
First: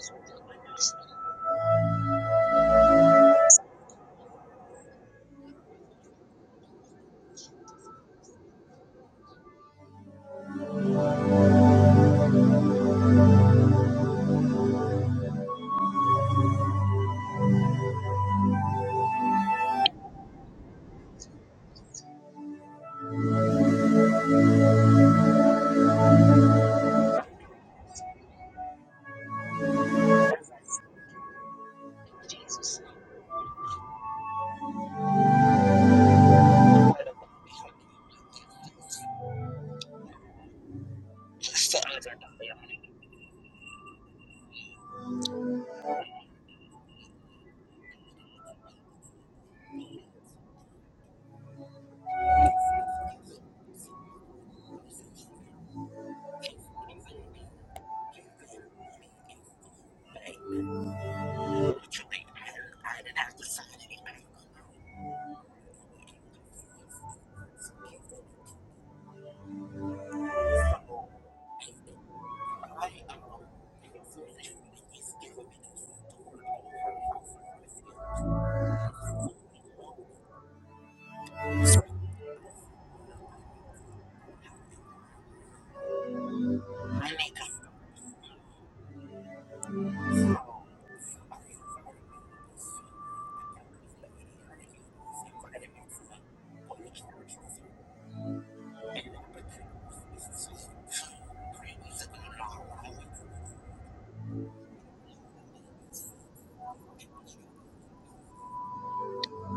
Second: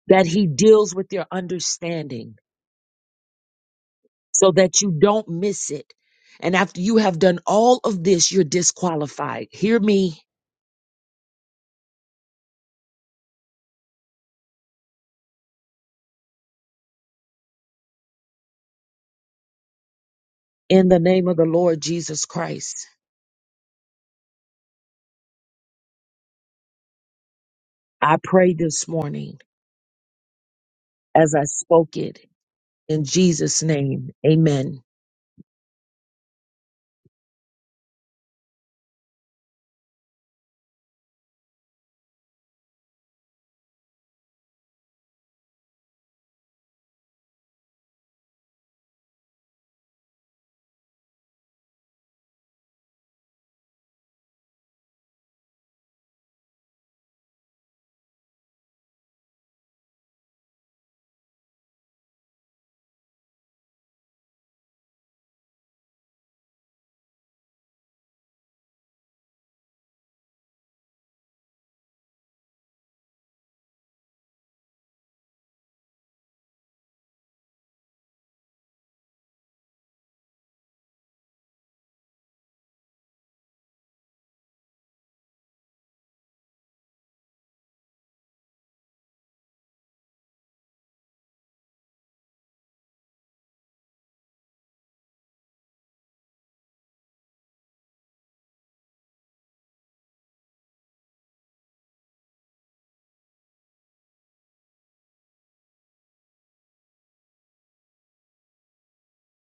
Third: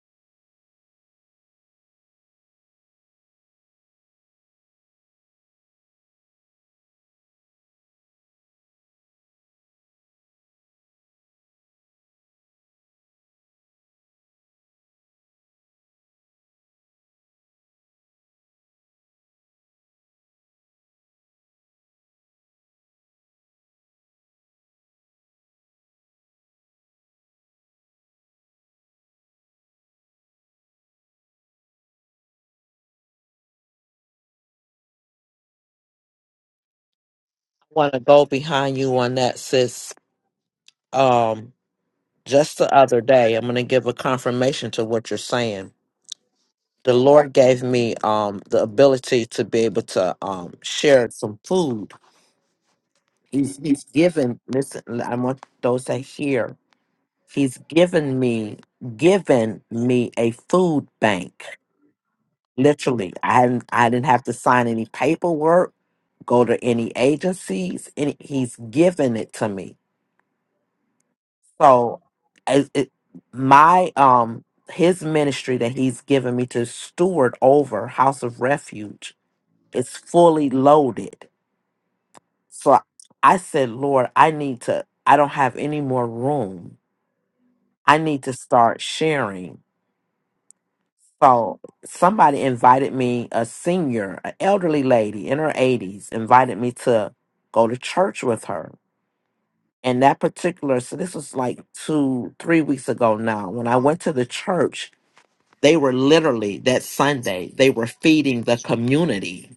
Speaker 2: that he deals with your understanding so that you don't miss it. And after you have done all of this, you're disqualified. Hear me in the name of the Lord Jesus Christ. I pray this morning as I spoke it in Jesus' name. Amen.
Speaker 3: want to go behind you on that, sis. Um, just the other day, I'm going to give a confirmation to what you're saying. the Lord gave me um the ability to be able to um share some food. He's he's given listen, l- I want those that hear. He's given me given me a food bank. Literally. I hadn't I didn't have to sign any paperwork, go to any agencies, and he's given it to me. So it, it, my um his ministry that he's given me to steward over House of Refuge It's fully loaded. So I said, Lord, I need to, I don't have any more room. I need to start sharing. So somebody invited me, a senior, an elderly lady in her 80s, invited me to go to church with her. And that particular, so this was like two, three weeks ago now. When I went to the church, they were literally that Sunday, they were feeding the community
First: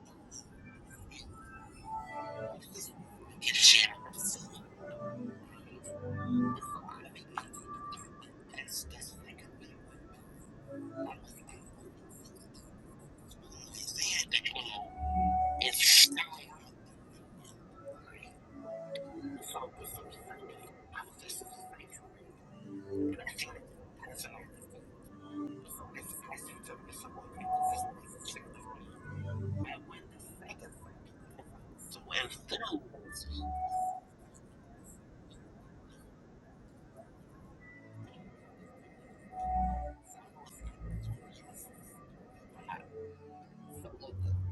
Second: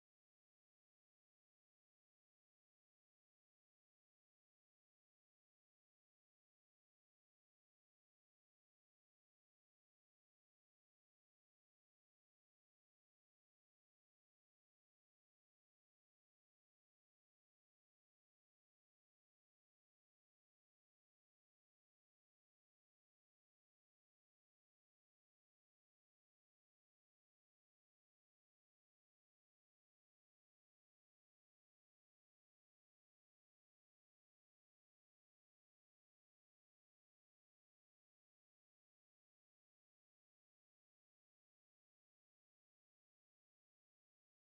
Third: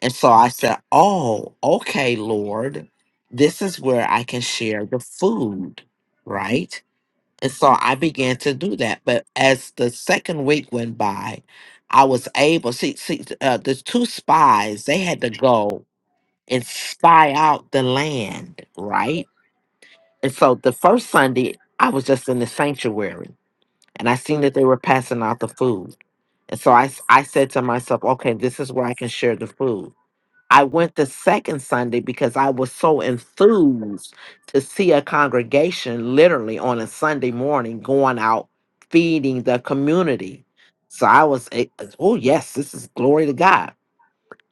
Speaker 3: And so I said, Oh, okay, Lord, this is where I can share the food, right? And so I began to do that. But as the second week went by, I was able, see, see uh, the two spies, they had to go and spy out the land, right? And so the first Sunday, I was just in the sanctuary and I seen that they were passing out the food. And so I, s- I said to myself, okay, this is where I can share the food. I went the second Sunday because I was so enthused to see a congregation literally on a Sunday morning going out feeding the community. So I was, a- oh, yes, this is glory to God.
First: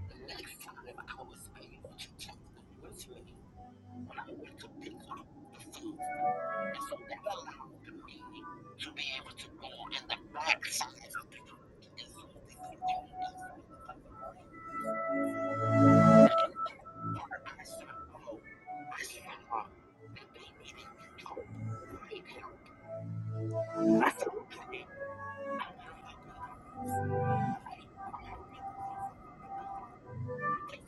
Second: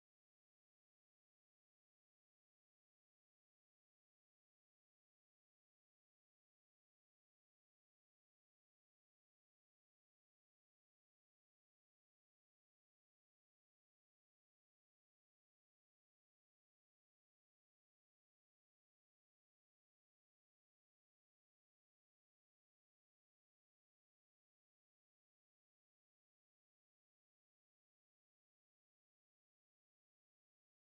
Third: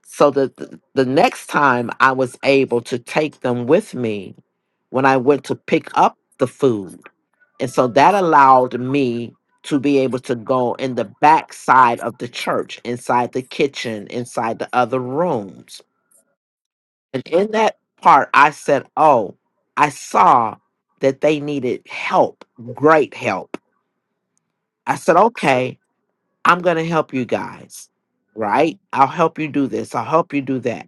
Speaker 3: So the, the, the next time I was able to take them with me when I went to pick up the food. And so that allowed me to be able to go in the back side of the church, inside the kitchen, inside the other rooms and in that part, I said, Oh, I saw that they needed help, great help. I said, Okay, I'm going to help you guys, right? I'll help you do this, I'll help you do that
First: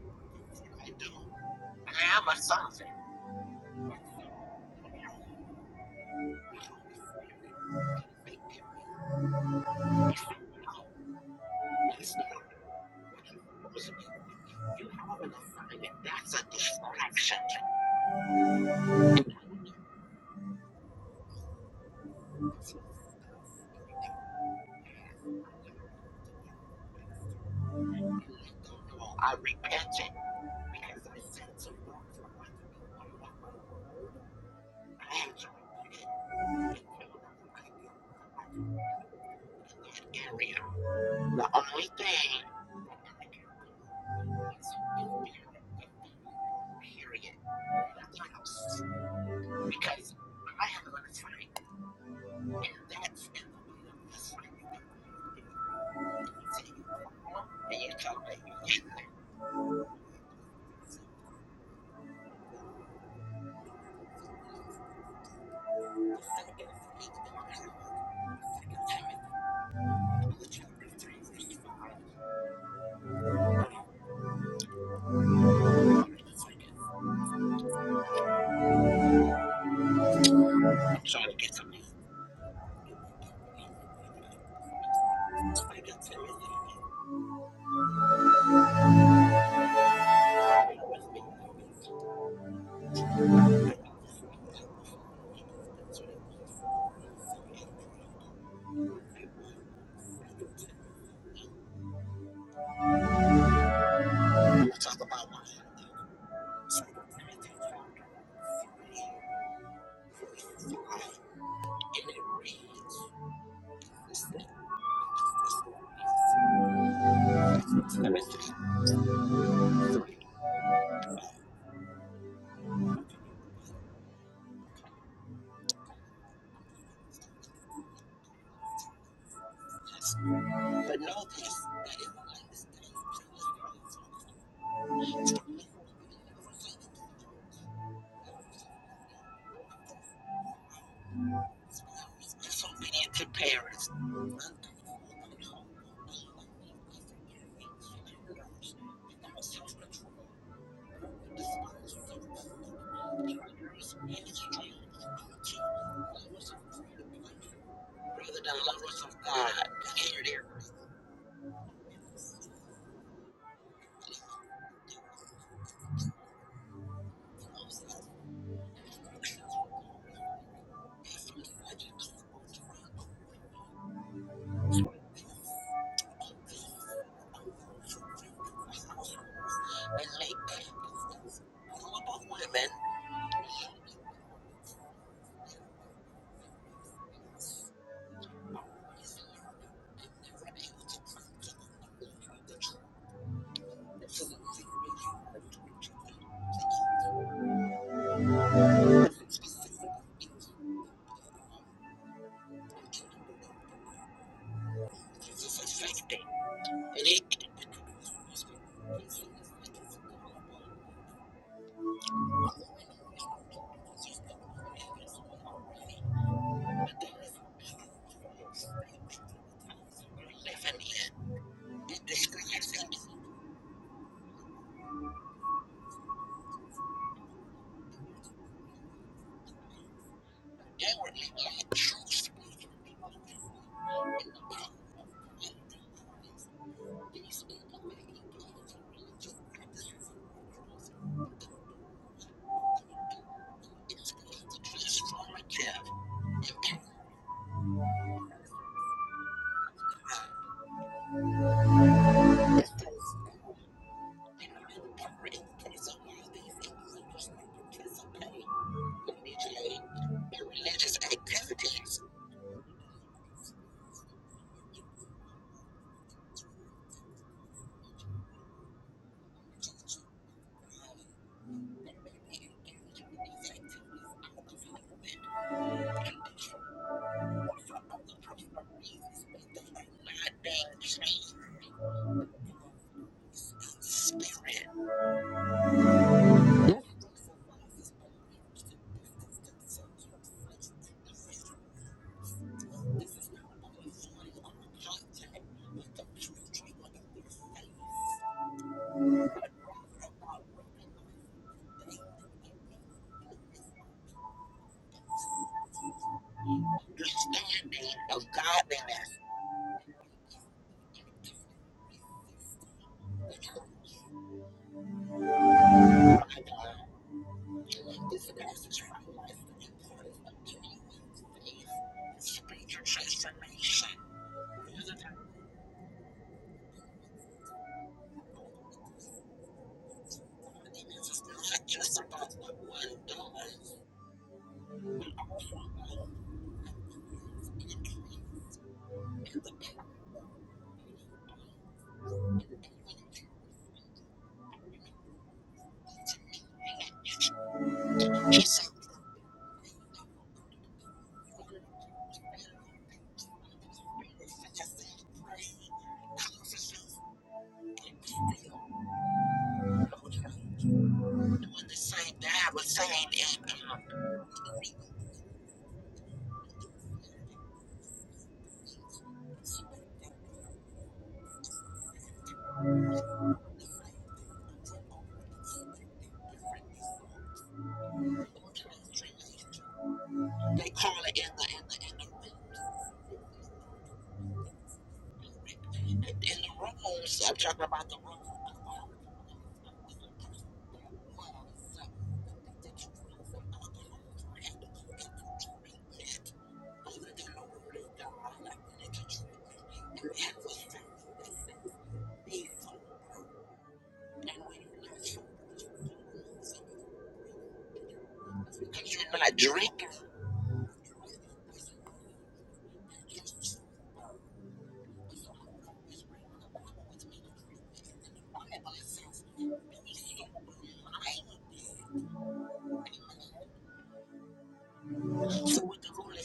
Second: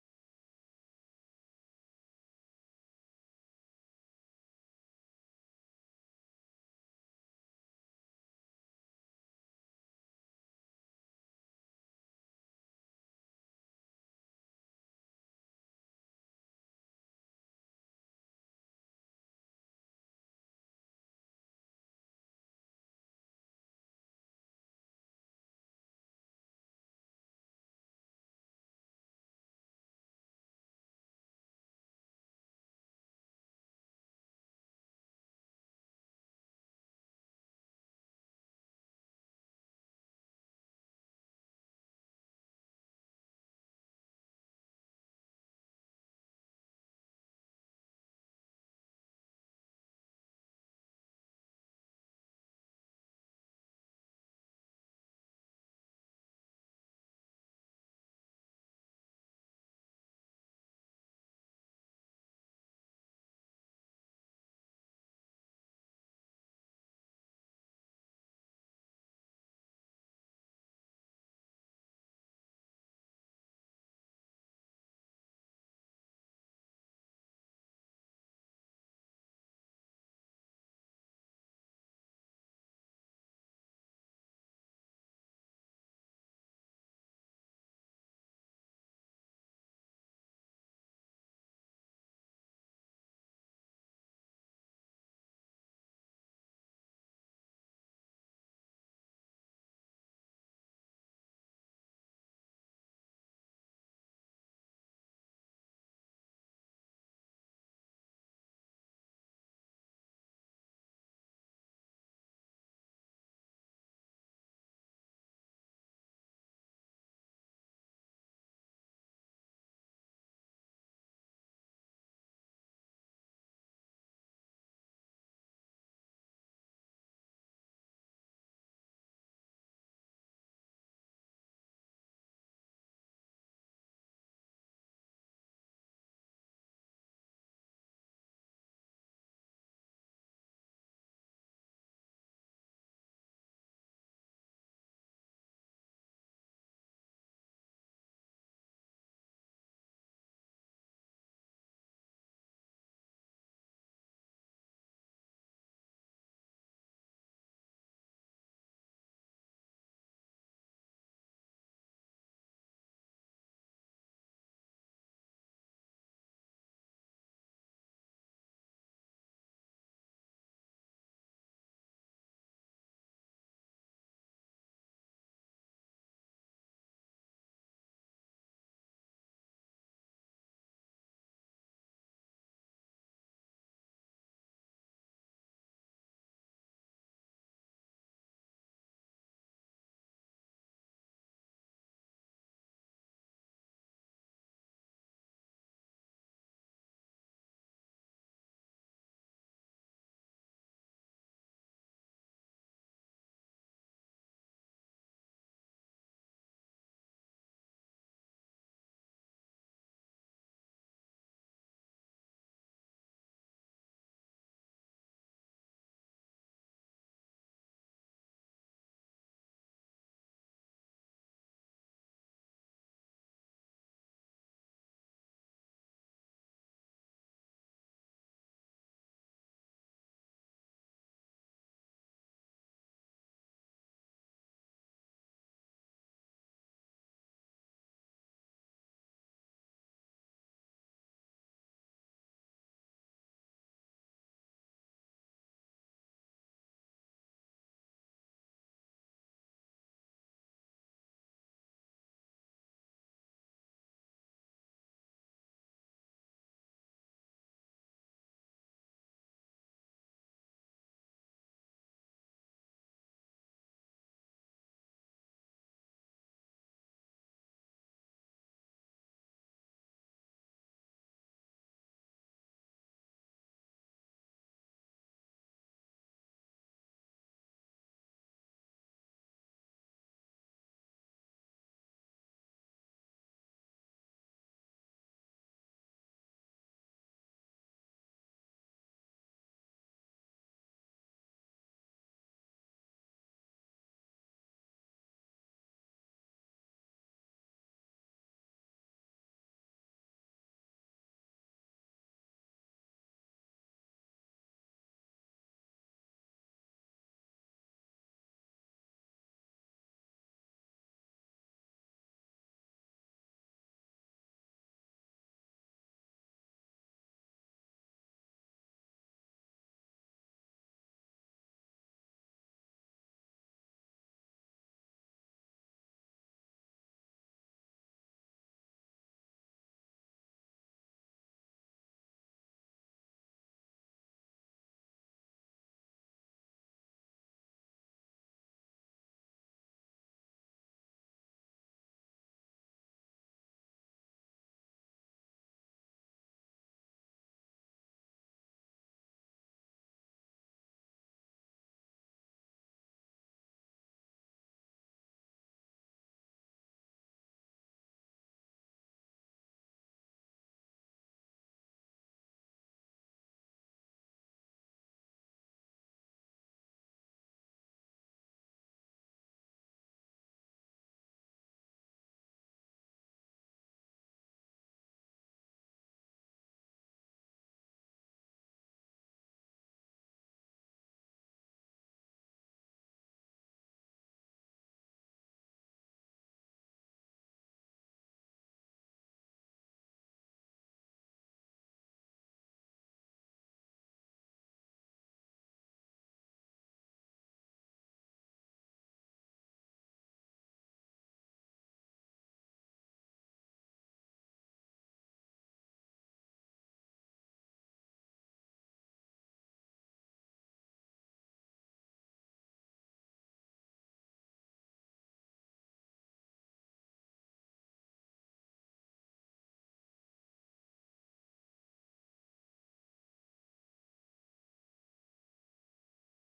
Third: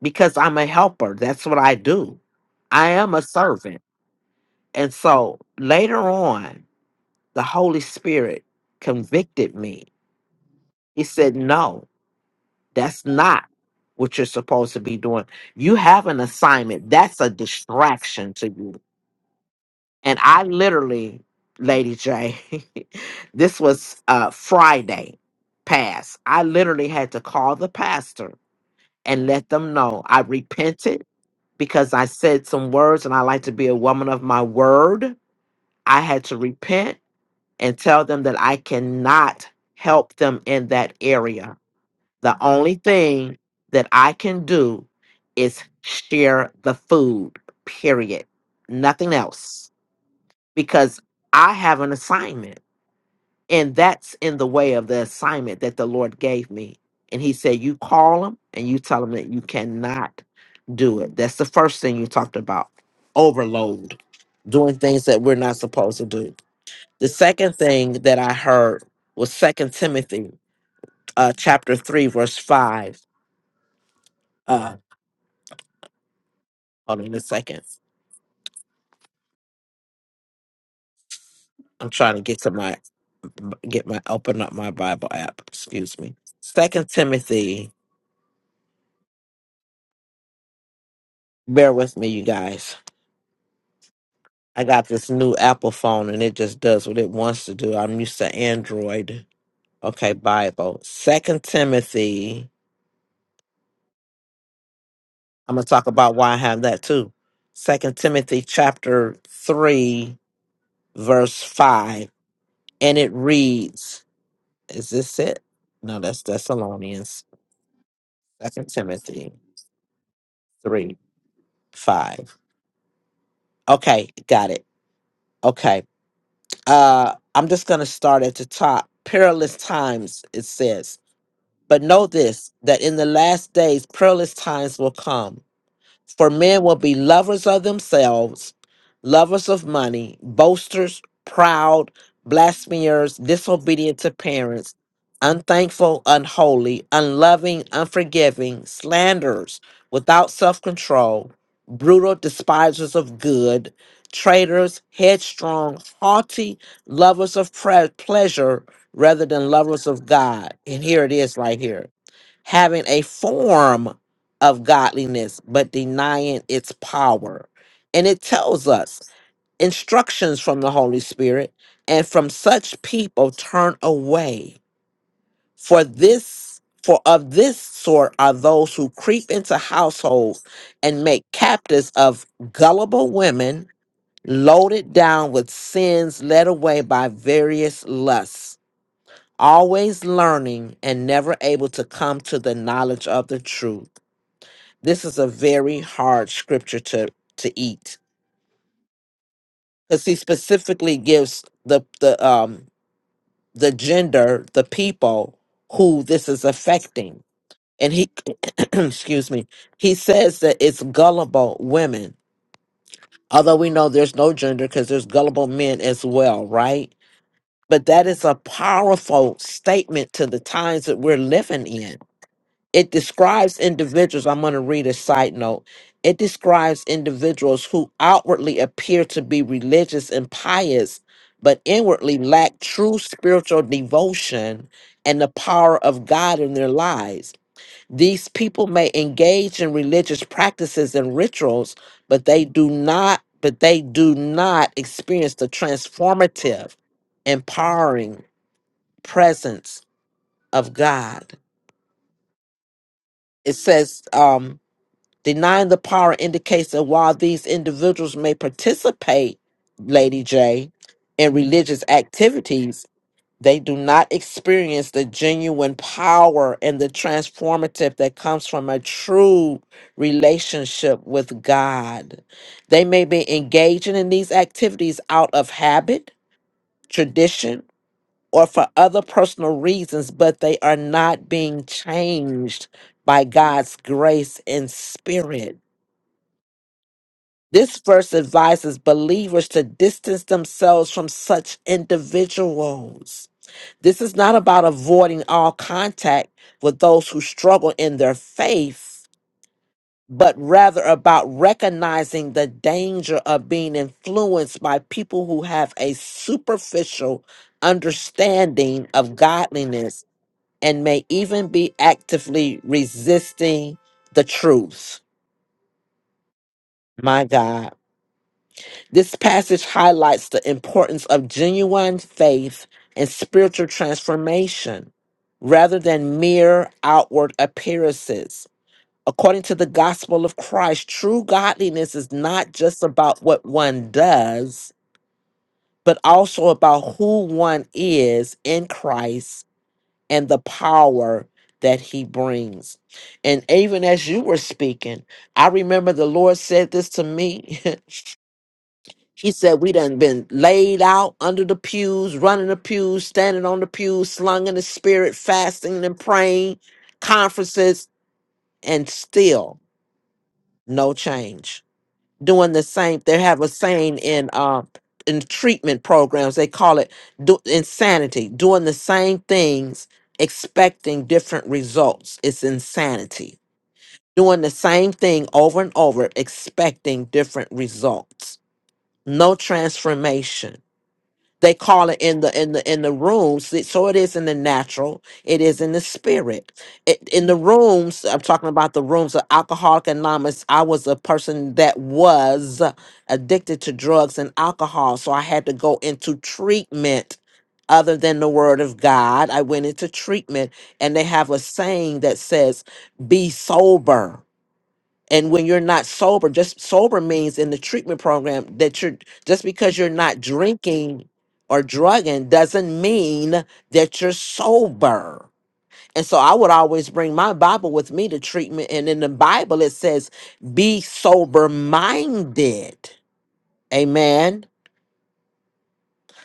Speaker 3: because I'm a helper. That's what I do. I am a servant. And so later on, the Holy Spirit convicted me. He said, No, that's not what you're supposed to be doing. You have an assignment, that's a distraction to you And I literally, Lady J, [laughs] this was uh, Friday past. I literally had to call the pastor and let them know I repented because I said some words and I like to be a woman of my word. I had to repent and tell them that I cannot help them in that area. The only thing that I can do is share the food, period. Nothing else because I have an assignment, and that's in the way of the assignment that the Lord gave me. And He said, You call them and you tell them that you cannot do it. That's the first thing you talked about overload, doing things that we're not supposed to do. The second thing that I heard was Second Timothy uh, chapter 3, verse 5. Uh, hold on a second. I'm trying to get to my get my open up my Bible app. Excuse me. Second Timothy. Bear with me, you guys. I got this new Apple phone and it just does what it wants to do. I'm used to Android. Okay, Bible. Second Timothy. I'm gonna talk about why I have that too. Second Timothy chapter three, verse five. And it reads, is this it? No, that's Thessalonians. Second Timothy three, five. Okay, got it. Okay. Uh I'm just gonna start at the top. Perilous times, it says. But know this that in the last days perilous will come. For men will be lovers of themselves, lovers of money, boasters, proud, blasphemers, disobedient to parents, unthankful, unholy, unloving, unforgiving, slanderers, without self control, brutal, despisers of good, traitors, headstrong, haughty, lovers of pre- pleasure rather than lovers of God. And here it is right here having a form of godliness but denying its power. And it tells us instructions from the Holy Spirit, and from such people turn away. For this, for of this sort are those who creep into households and make captives of gullible women, loaded down with sins led away by various lusts, always learning and never able to come to the knowledge of the truth. This is a very hard scripture to to eat because he specifically gives the the um the gender the people who this is affecting, and he [clears throat] excuse me he says that it's gullible women. Although we know there's no gender because there's gullible men as well, right? But that is a powerful statement to the times that we're living in it describes individuals. I'm going to read a side note. It describes individuals who outwardly appear to be religious and pious, but inwardly lack true spiritual devotion and the power of God in their lives. These people may engage in religious practices and rituals, but they do not but they do not experience the transformative, empowering presence of God. It says um Denying the power indicates that while these individuals may participate, Lady J, in religious activities, they do not experience the genuine power and the transformative that comes from a true relationship with God. They may be engaging in these activities out of habit, tradition, or for other personal reasons, but they are not being changed by God's grace and spirit. This verse advises believers to distance themselves from such individuals. This is not about avoiding all contact with those who struggle in their faith, but rather about recognizing the danger of being influenced by people who have a superficial understanding of godliness and may even be actively resisting the truth. My God. This passage highlights the importance of genuine faith and spiritual transformation rather than mere outward appearances. According to the gospel of Christ, true godliness is not just about what one does, but also about who one is in Christ and the power that he brings. And even as you were speaking, I remember the Lord said this to me [laughs] She said we done been laid out under the pews, running the pews, standing on the pews, slung in the spirit, fasting and praying, conferences, and still no change. Doing the same. They have a saying in uh in treatment programs. They call it do, insanity. Doing the same things, expecting different results. It's insanity. Doing the same thing over and over, expecting different results. No transformation they call it in the in the in the rooms so it is in the natural it is in the spirit it, in the rooms i'm talking about the rooms of alcoholic anonymous i was a person that was addicted to drugs and alcohol so i had to go into treatment other than the word of god i went into treatment and they have a saying that says be sober and when you're not sober just sober means in the treatment program that you're just because you're not drinking or drugging doesn't mean that you're sober and so i would always bring my bible with me to treatment and in the bible it says be sober minded amen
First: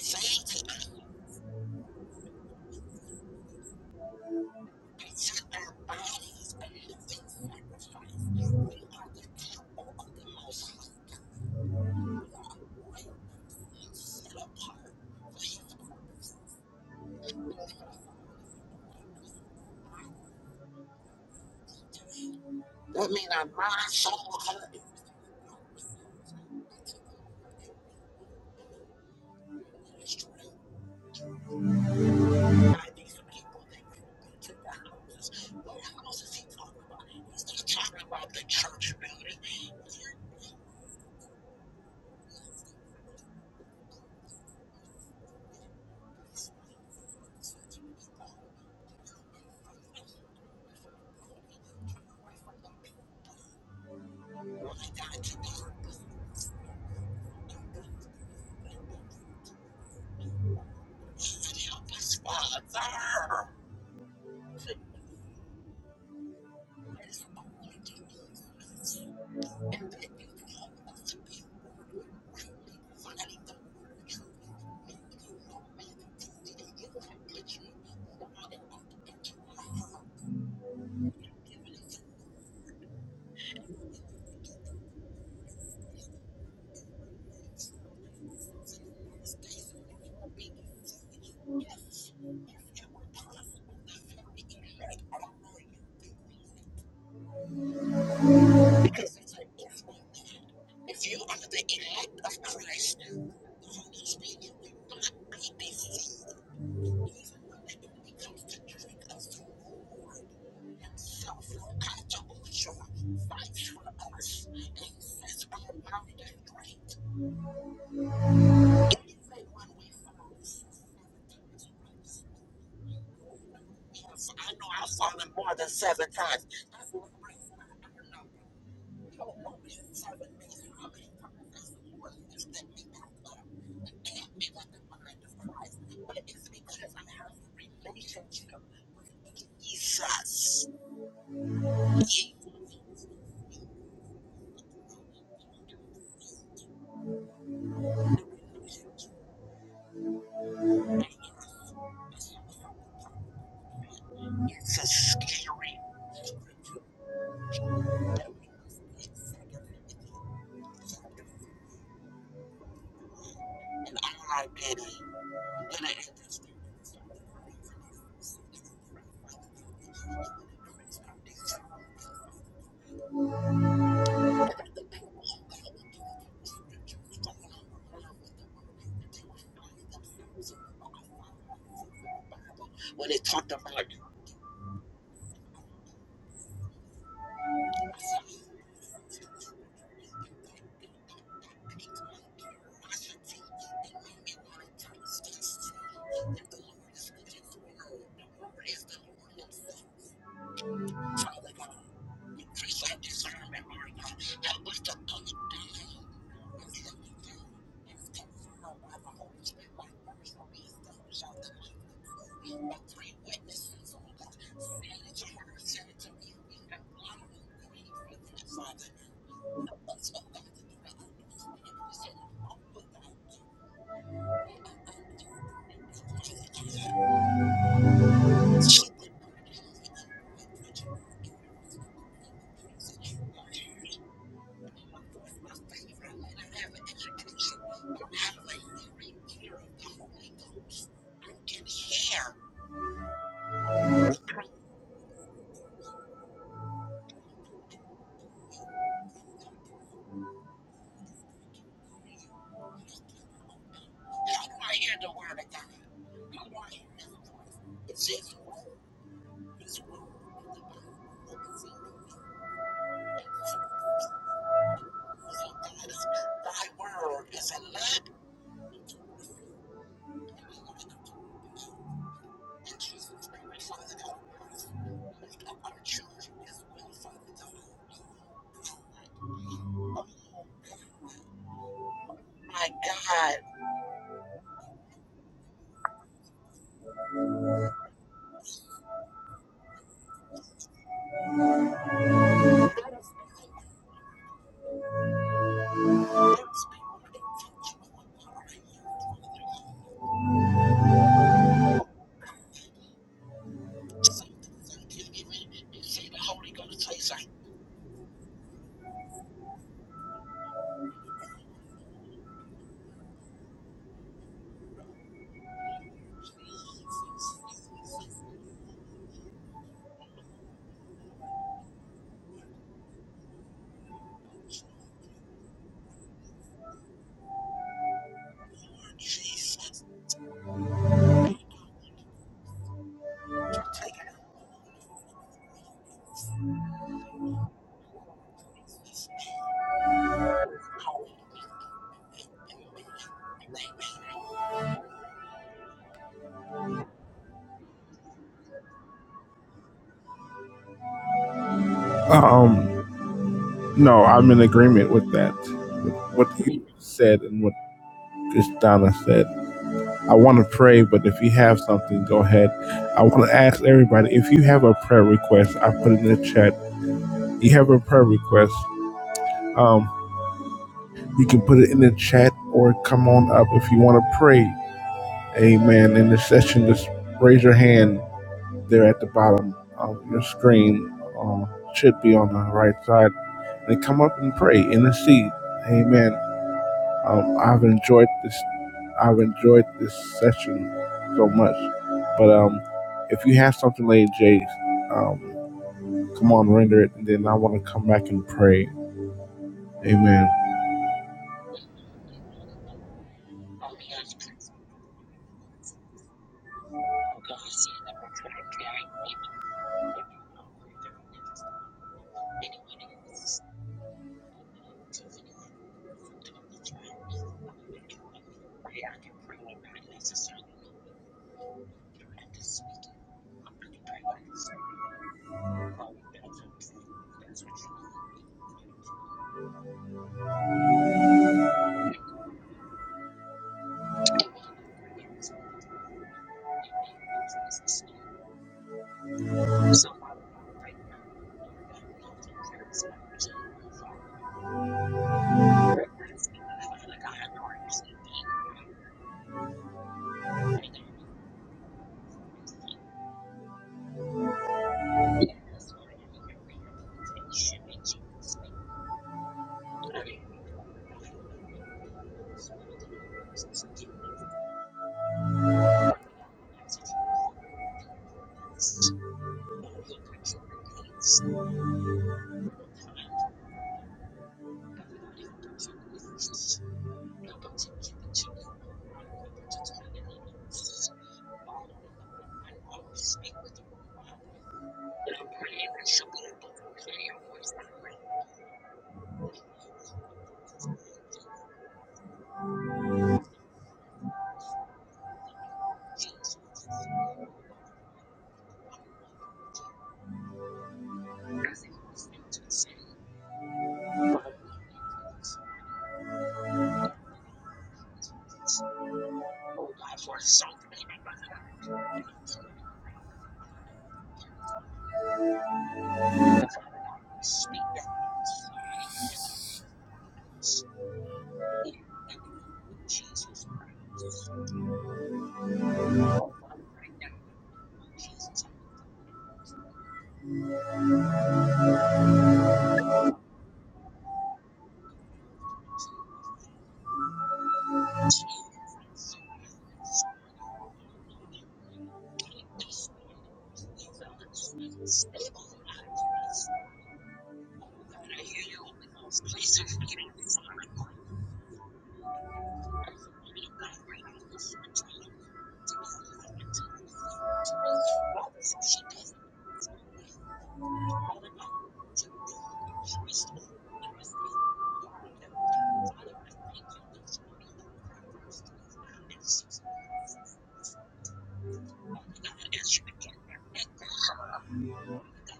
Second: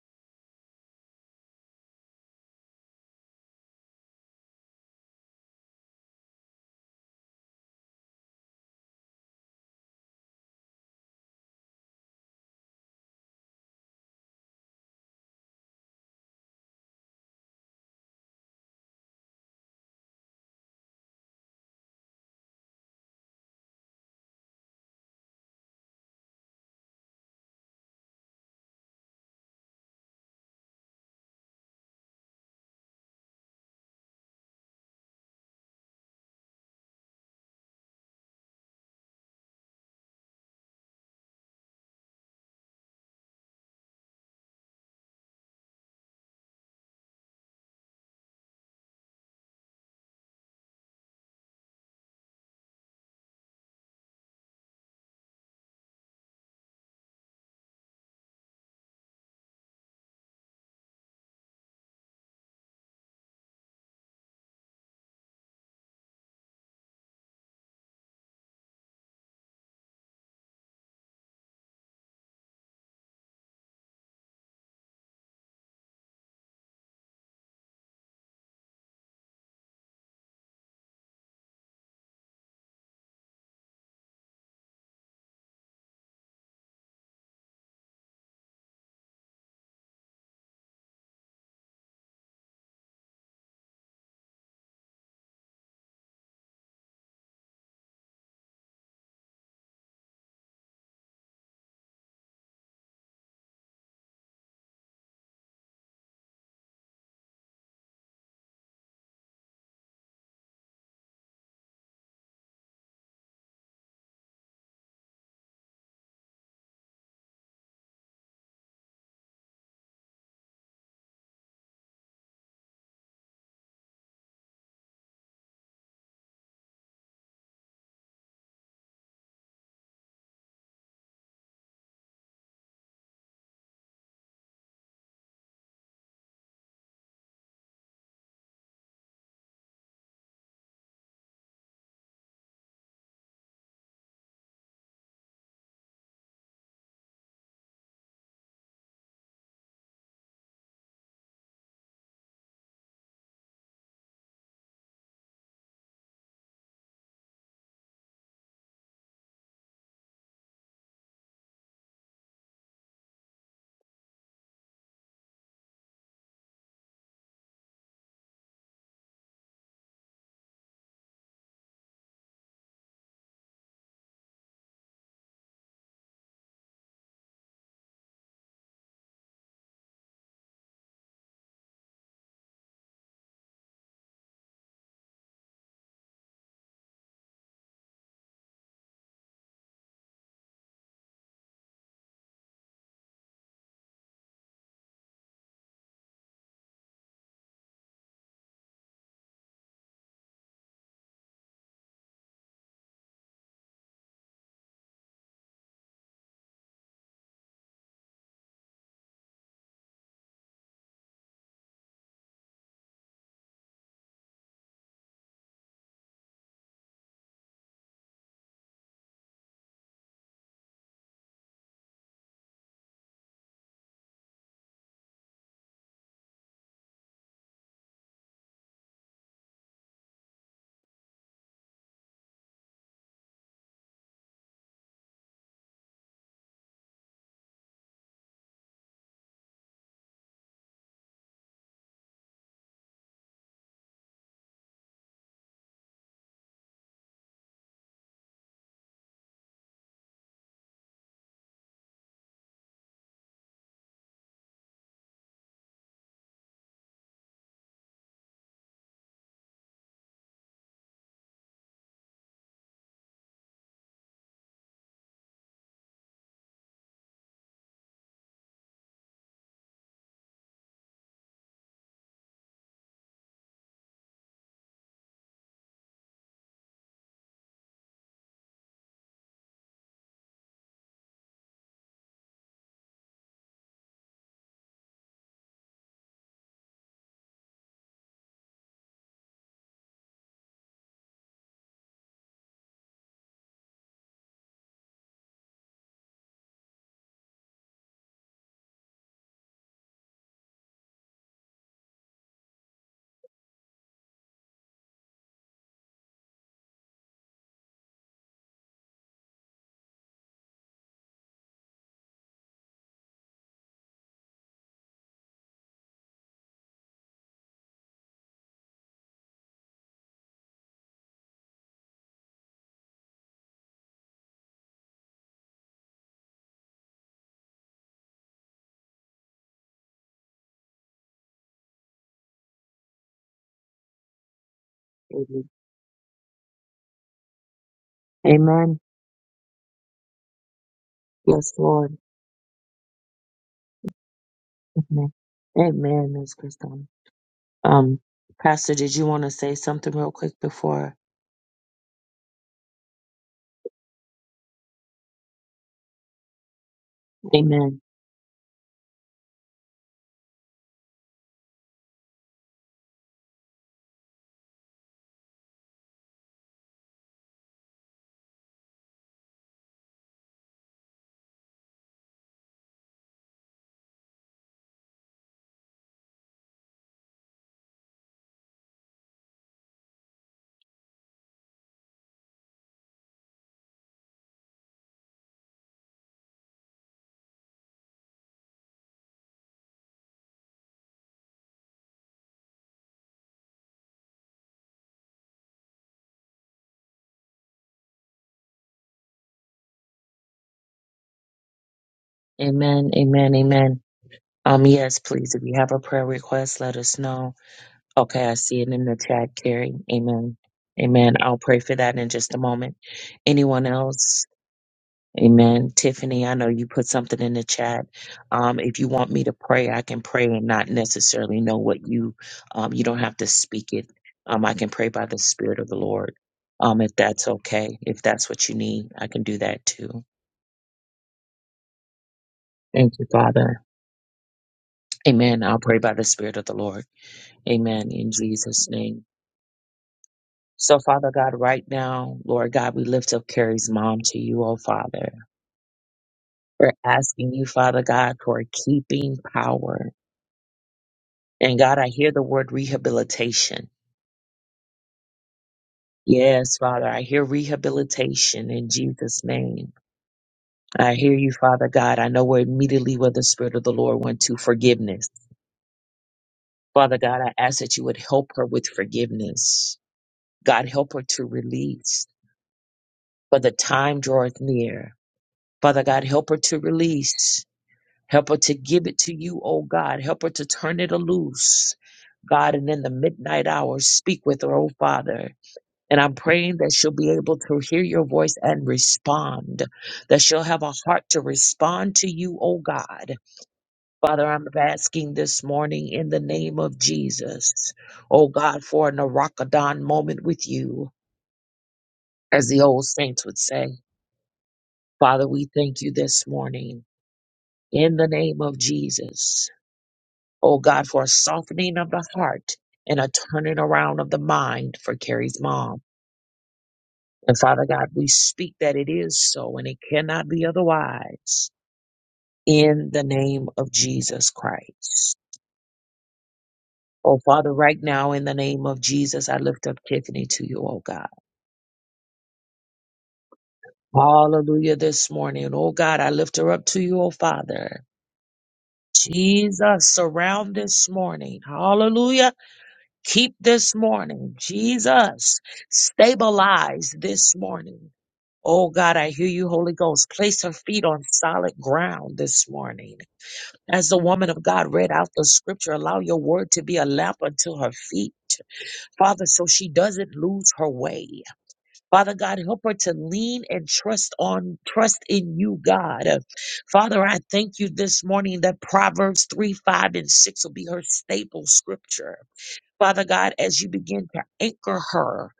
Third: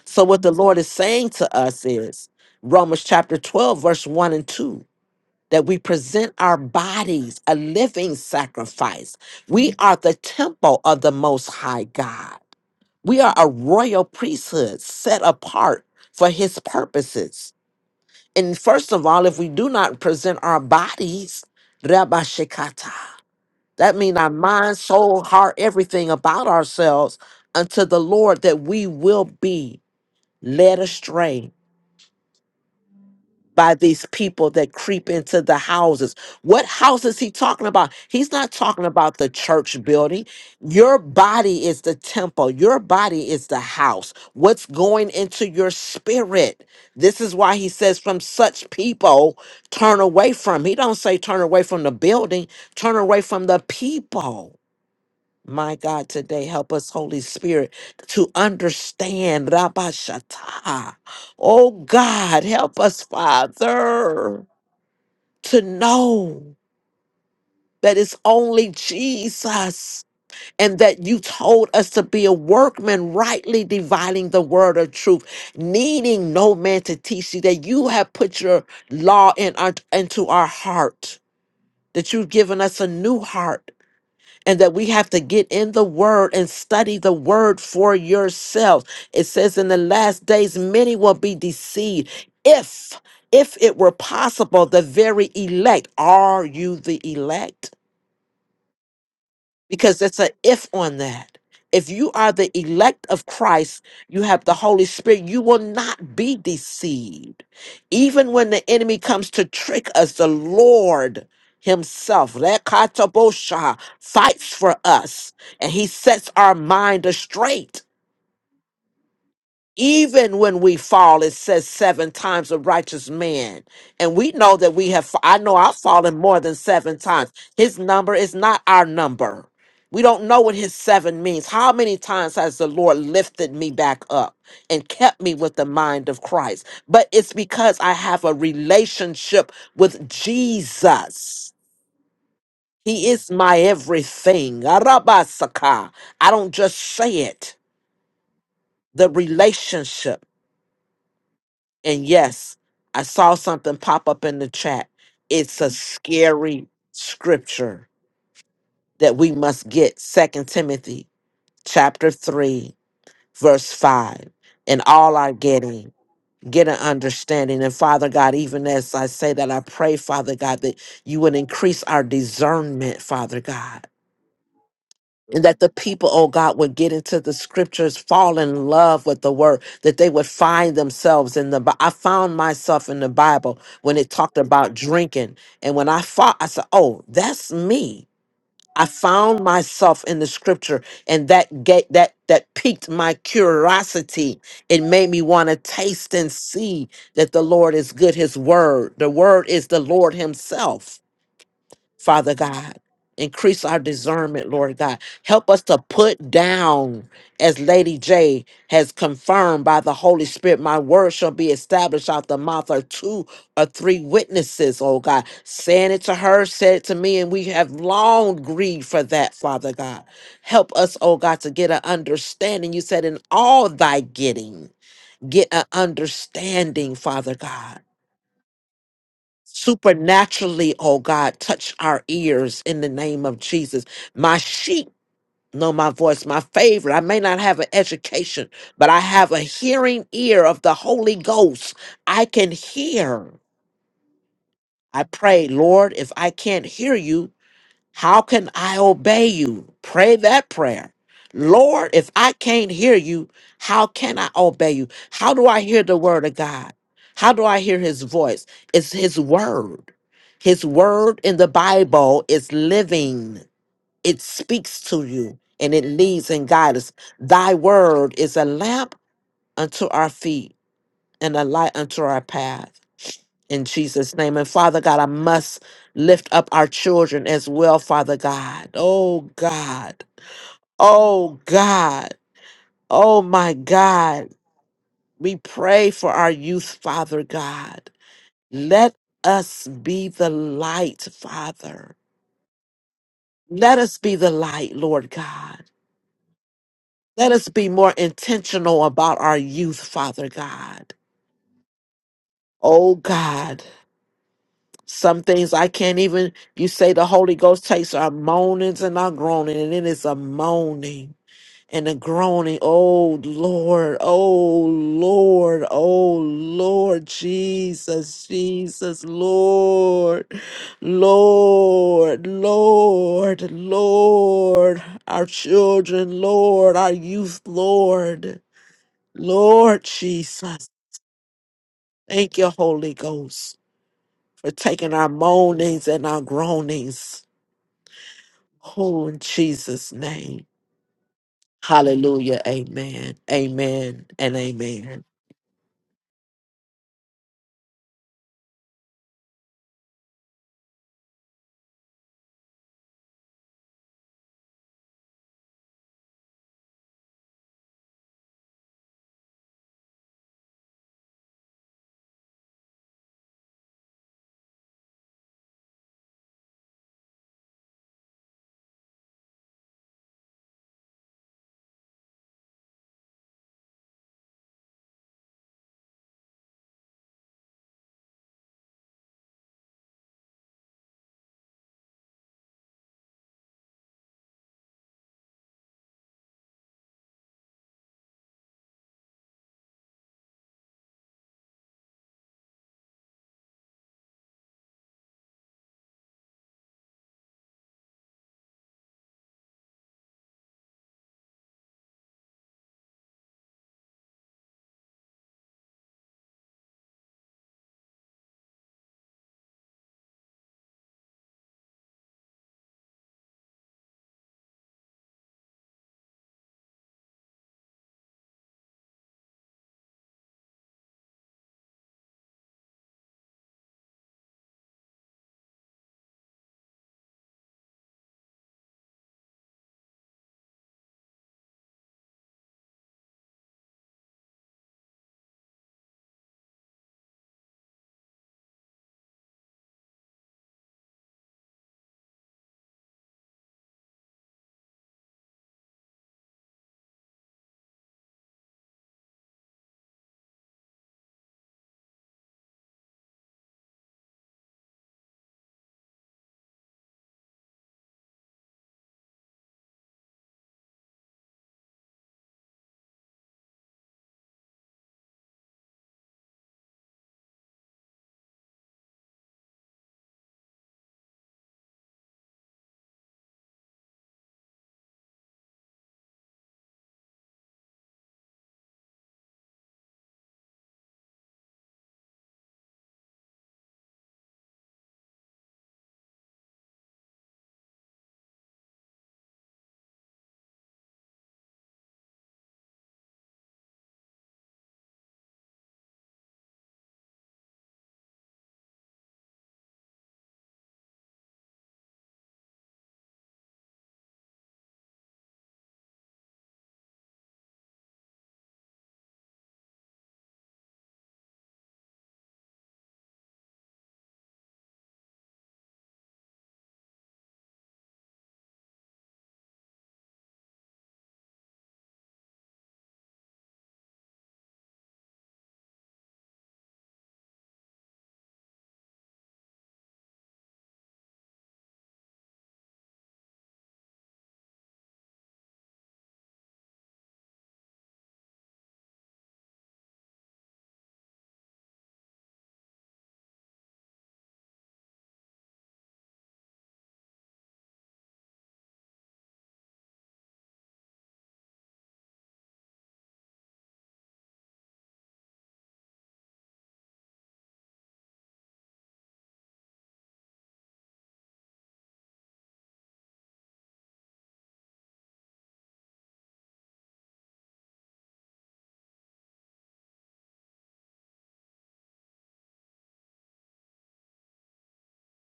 Speaker 3: so what the lord is saying to us is romans chapter 12 verse 1 and 2 that we present our bodies a living sacrifice. We are the temple of the Most High God. We are a royal priesthood set apart for His purposes. And first of all, if we do not present our bodies, Rabba Shekata, that means our mind, soul, heart, everything about ourselves unto the Lord that we will be led astray by these people that creep into the houses. What house is he talking about? He's not talking about the church building. Your body is the temple, your body is the house. What's going into your spirit? This is why he says, from such people, turn away from. He don't say turn away from the building, turn away from the people my God, today help us, Holy Spirit, to understand. Rabashata. Oh God, help us, Father, to know that it's only Jesus and that you told us to be a workman, rightly dividing the word of truth, needing no man to teach you, that you have put your law in our, into our heart, that you've given us a new heart and that we have to get in the word and study the word for yourselves. It says in the last days, many will be deceived. If if it were possible, the very elect, are you the elect? because it's an if on that. If you are the elect of Christ, you have the Holy Spirit, you will not be deceived. Even when the enemy comes to trick us, the Lord Himself, Lekatabosha, fights for us and He sets our mind astray even when we fall, it says seven times a righteous man. And we know that we have, fa- I know I've fallen more than seven times. His number is not our number. We don't know what his seven means. How many times has the Lord lifted me back up and kept me with the mind of Christ? But it's because I have a relationship with Jesus. He is my everything. Arabasaka. I don't just say it, the relationship. And yes, I saw something pop up in the chat. It's a scary scripture that we must get. Second Timothy chapter three, verse five. And all are getting, get an understanding. And Father God, even as I say that, I pray, Father God, that you would increase our discernment, Father God and that the people, oh God, would get into the scriptures, fall in love with the word, that they would find themselves in the Bi- I found myself in the Bible when it talked about drinking. And when I fought, I said, Oh, that's me. I found myself in the scripture and that gate that that piqued my curiosity. It made me want to taste and see that the Lord is good, his word. The word is the Lord himself. Father God. Increase our discernment, Lord God. Help us to put down, as Lady J has confirmed by the Holy Spirit, my word shall be established out the mouth of two or three witnesses, oh God. Saying it to her, said it to me, and we have long grieved for that, Father God. Help us, oh God, to get an understanding. You said, in all thy getting, get an understanding, Father God supernaturally, oh God, touch our ears in the name of Jesus. My sheep know my voice, my favorite. I may not have an education, but I have a hearing ear of the Holy Ghost. I can hear. I pray, Lord, if I can't hear you, how can I obey you? Pray that prayer. Lord, if I can't hear you, how can I obey you? How do I hear the word of God? How do I hear his voice? It's his word. His word in the Bible is living, it speaks to you and it leads and guides us. Thy word is a lamp unto our feet and a light unto our path in Jesus' name. And Father God, I must lift up our children as well, Father God. Oh God. Oh God. Oh my God. We pray for our youth, Father God. Let us be the light, Father. Let us be the light, Lord God. Let us be more intentional about our youth, Father God. Oh God. Some things I can't even, you say the Holy Ghost takes our moanings and our groaning, and it is a moaning and a groaning. Oh Lord, oh Lord, oh Lord, Jesus, Jesus, Lord, Lord, Lord, Lord, our children, Lord, our youth, Lord, Lord Jesus. Thank you, Holy Ghost, for taking our
Speaker 2: Amen.
Speaker 3: moanings and our groanings.
Speaker 2: Amen.
Speaker 3: Oh, in Jesus' name.
Speaker 2: Yes, Lord.
Speaker 3: Hallelujah. Amen. Amen. And amen.
Speaker 2: Amen. Amen, Miss Christine. Um, Pastor, did you want to say something real quick before?
Speaker 1: um, No, I'm in agreement with that. With what you said and what
Speaker 2: Amen.
Speaker 1: Kristana said. I want to pray, but if you have something, go ahead. I want to ask everybody if you have a prayer request, I put it in the chat. You have a prayer request, um, you can put it in the chat or come on up if you want to pray. Amen. In the session, just raise your hand there at the bottom of your screen. Uh, should be on the right side. And come up and pray, intercede. Amen. Um, I've enjoyed this. I've enjoyed this session so much. But um, if you have something, Lady J, um, come on, render it, and then I want to come back and pray. Amen.
Speaker 2: Amen, amen, amen. Um, yes, please. If you have a prayer request, let us know. Okay, I see it in the chat, Carrie. Amen. Amen. I'll pray for that in just a moment. Anyone else? Amen. Tiffany, I know you put something in the chat. Um, if you want me to pray, I can pray and not necessarily know what you um you don't have to speak it. Um, I can pray by the Spirit of the Lord. Um, if that's okay, if that's what you need, I can do that too. Thank you, Father. Amen. I'll pray by the Spirit of the Lord. Amen. In Jesus' name. So, Father God, right now, Lord God, we lift up Carrie's mom to you, oh Father. We're asking you, Father God, for keeping power. And God, I hear the word rehabilitation. Yes, Father, I hear rehabilitation in Jesus' name. I hear you, Father God. I know we're immediately where the Spirit of the Lord went to forgiveness. Father God, I ask that you would help her with forgiveness. God, help her to release, for the time draweth near Father God, help her to release. Help her to give it to you, oh God. Help her to turn it loose. God, and in the midnight hours, speak with her, oh Father. And I'm praying that she'll be able to hear your voice and respond, that she'll have a heart to respond to you, oh God. Father, I'm asking this morning in the name of Jesus, oh God, for an Arachidon moment with you, as the old saints would say. Father, we thank you this morning. in the name of Jesus. Oh God, for a softening of the heart and a turning around of the mind for Carrie's mom. And Father God, we speak that it is so and it cannot be otherwise in the name of Jesus Christ. Oh Father, right now in the name of Jesus, I lift up Tiffany to you, oh God. Hallelujah this morning. Oh God, I lift her up to you, oh Father. Jesus, surround this morning. Hallelujah Keep this morning, Jesus. Stabilize this morning. Oh God, I hear you, Holy Ghost. Place her feet on solid ground this morning. As the woman of God read out the scripture, allow your word to be a lamp unto her feet, Father, so she doesn't lose her way. Father God, help her to lean and trust on, trust in you, God. Father, I thank you this morning that Proverbs 3, 5, and 6 will be her staple scripture. Father God, as you begin to anchor her,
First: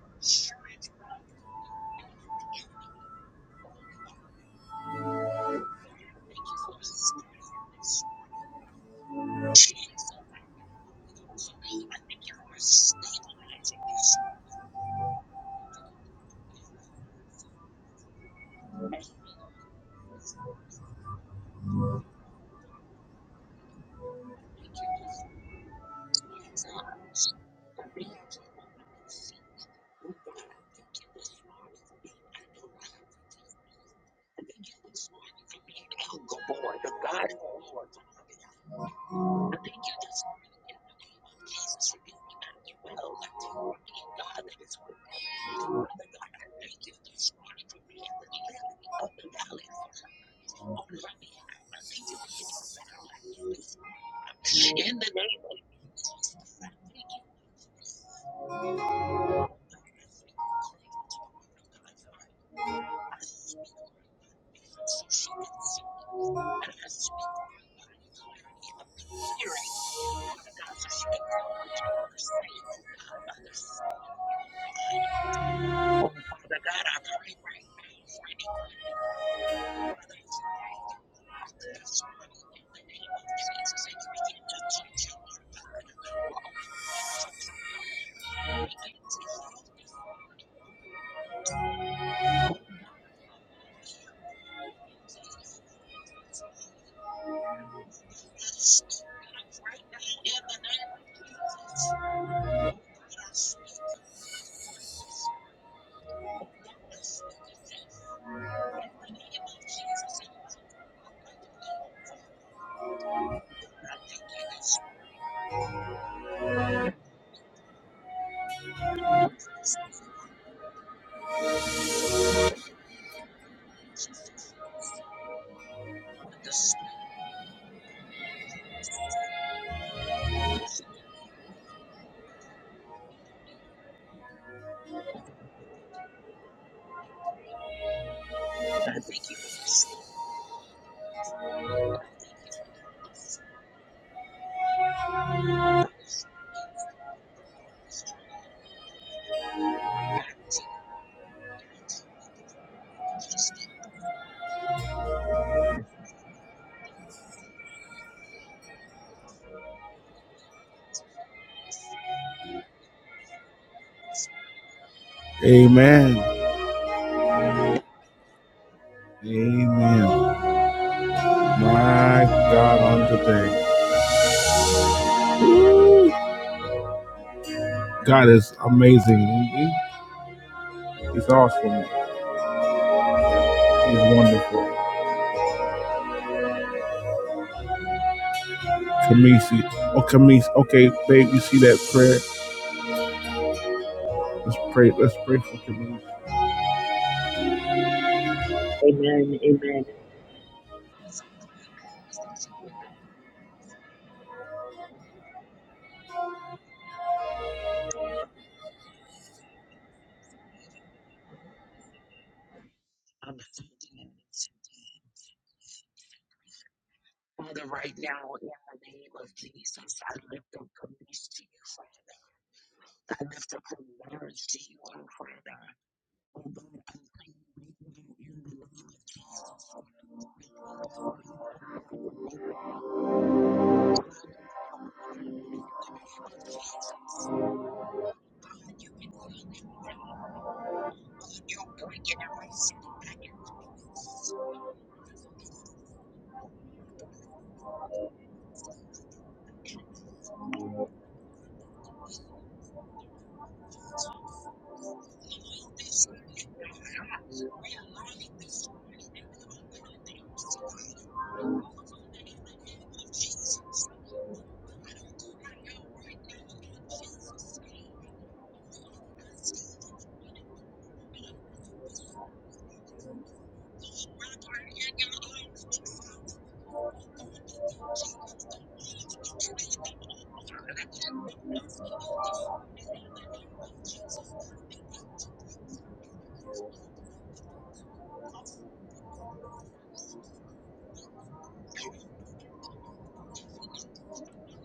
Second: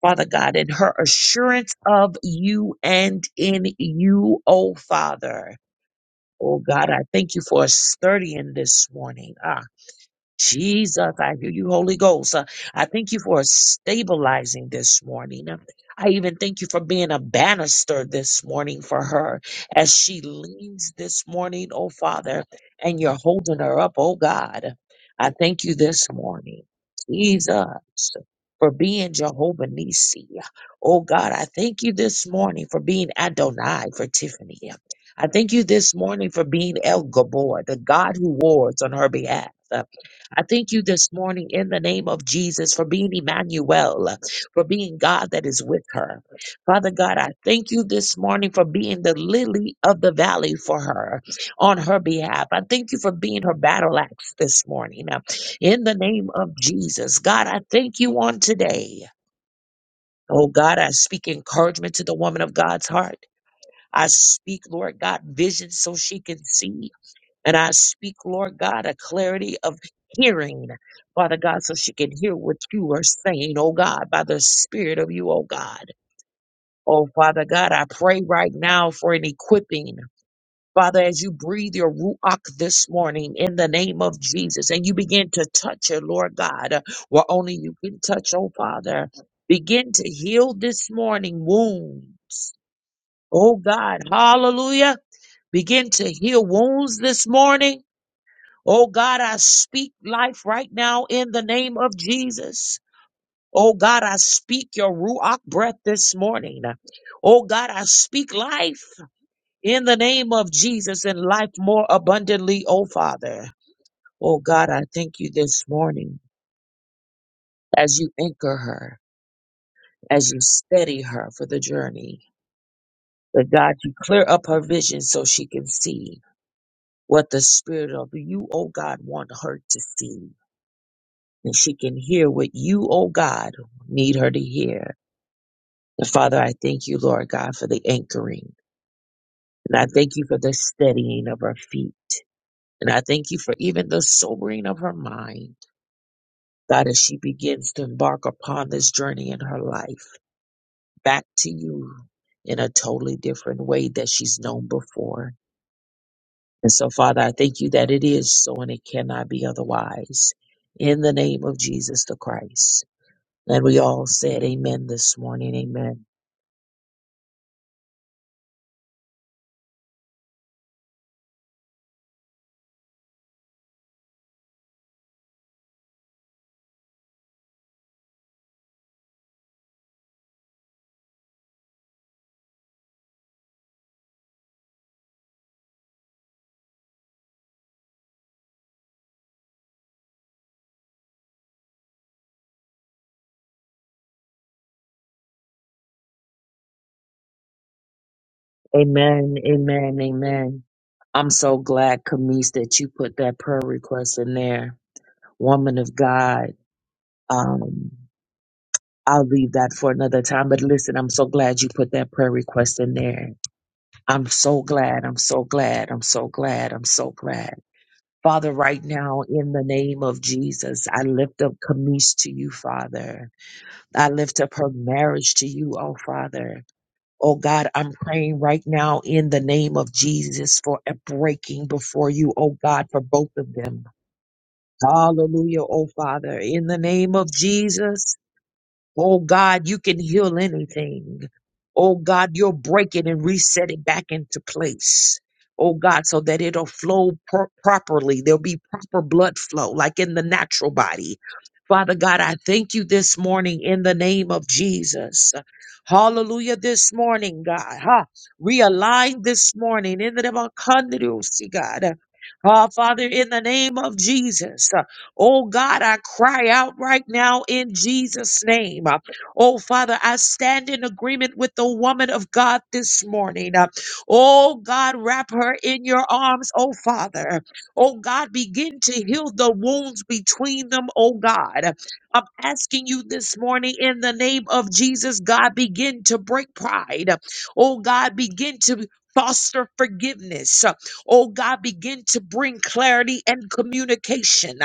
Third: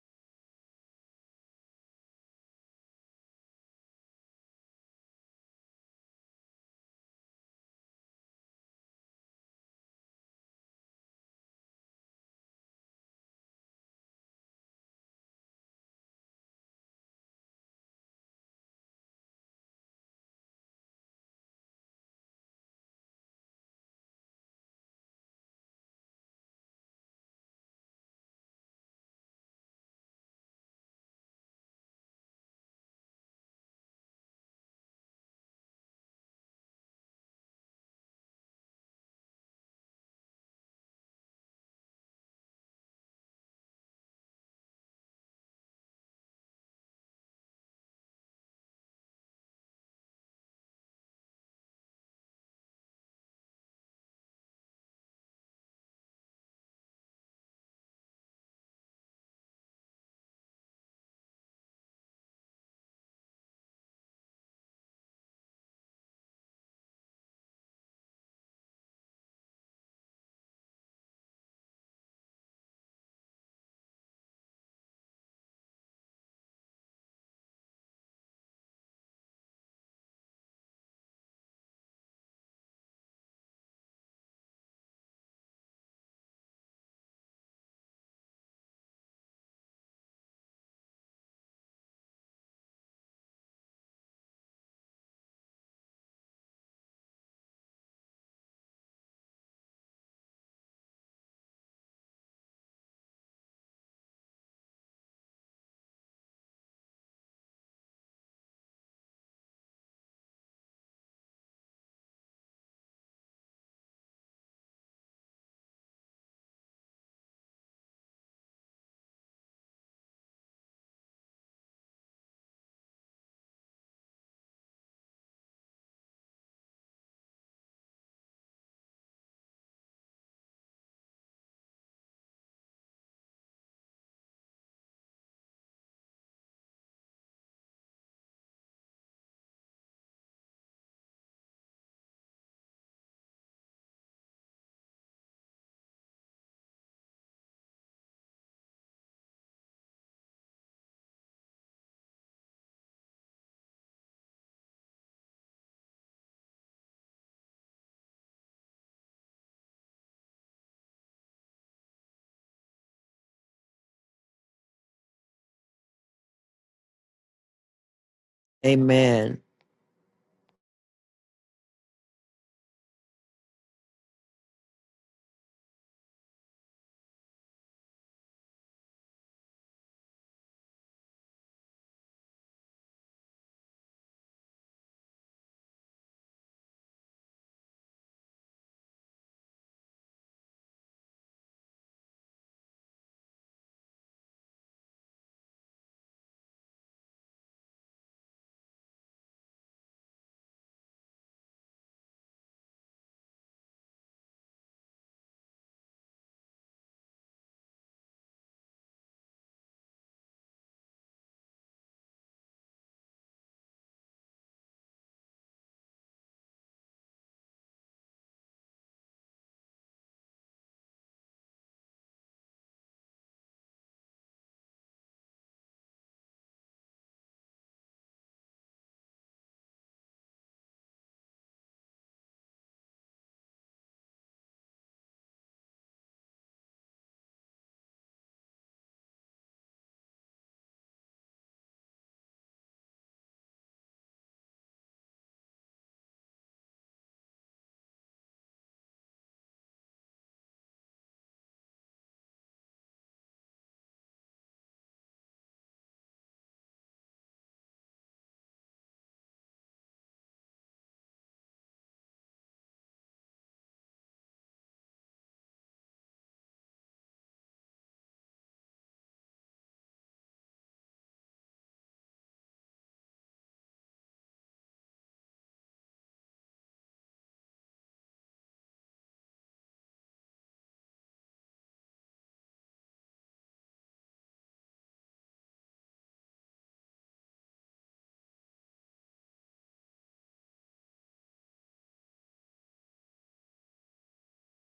Speaker 2: Father God, in her assurance of you and in you, oh Father. Oh God, I thank you for a sturdy in this morning. Ah, Jesus, I hear you, Holy Ghost. Uh, I thank you for stabilizing this morning. Uh, I even thank you for being a banister this morning for her as she leans this morning, oh Father, and you're holding her up, oh God. I thank you this morning, Jesus, for being Jehovah Nissi. Oh God, I thank you this morning for being Adonai for Tiffany. I thank you this morning for being El Gabor, the God who wards on her behalf. I thank you this morning in the name of Jesus for being Emmanuel, for being God that is with her. Father God, I thank you this morning for being the lily of the valley for her on her behalf. I thank you for being her battle axe this morning uh, in the name of Jesus. God, I thank you on today. Oh God, I speak encouragement to the woman of God's heart. I speak, Lord God, vision so she can see. And I speak, Lord God, a clarity of hearing, Father God, so she can hear what you are saying, oh God, by the Spirit of you, oh God. Oh Father God, I pray right now for an equipping. Father, as you breathe your ruach this morning in the name of Jesus, and you begin to touch her, Lord God, where only you can touch, oh Father, begin to heal this morning wounds. Oh God, hallelujah. Begin to heal wounds this morning Oh God, I speak life right now in the name of Jesus. Oh God, I speak your Ruach breath this morning. Oh God, I speak life in the name of Jesus and life more abundantly, oh Father. Oh God, I thank you this morning as you anchor her, as you steady her for the journey. That God, you clear up her vision so she can see what the Spirit of you, oh God, want her to see. and she can hear what you, oh God, need her to hear. And Father, I thank you, Lord God, for the anchoring. And I thank you for the steadying of her feet. And I thank you for even the sobering of her mind. God, as she begins to embark upon this journey in her life, back to you in a totally different way that she's known before. And so, Father, I thank you that it is so and it cannot be otherwise. In the name of Jesus the Christ. And we all said amen this morning. Amen.
Speaker 1: Amen.
Speaker 3: Amen.
Speaker 1: Amen. My God, on today, God is amazing. He- he- He's awesome. He's wonderful. Kamisi, oh Kamisi, okay, babe, you see that prayer? Let's pray. Let's pray for Kamisi.
Speaker 2: Amen. Amen. Amen. I'm so glad, Camise, that you put that prayer request in there. Woman of God, um, I'll leave that for another time. But listen, I'm so glad you put that prayer request in there. I'm so glad. I'm so glad. I'm so glad. I'm so glad. Father, right now, in the name of Jesus, I lift up Camise to you, Father. I lift up her marriage to you, oh Father. Oh God, I'm praying right now in the name of Jesus for a breaking before you, oh God, for both of them. Hallelujah, oh Father, in the name of Jesus. Oh God, you can heal anything. Oh God, you'll break it and reset it back into place. Oh God, so that it'll flow pro- properly. There'll be proper blood flow, like in the natural body. Father God, I thank you this morning in the name of Jesus. Hallelujah this morning, God. Huh? Realign this morning in the name of God. Oh, Father, in the name of Jesus. Oh God, I cry out right now in Jesus' name. Uh, Oh Father, I stand in agreement with the woman of God this morning. Uh, Oh God, wrap her in your arms, oh Father. Oh God, begin to heal the wounds between them, oh God. I'm asking you this morning in the name of Jesus, God, begin to break pride. Oh God, begin to foster forgiveness. Oh God, begin to bring clarity and communication.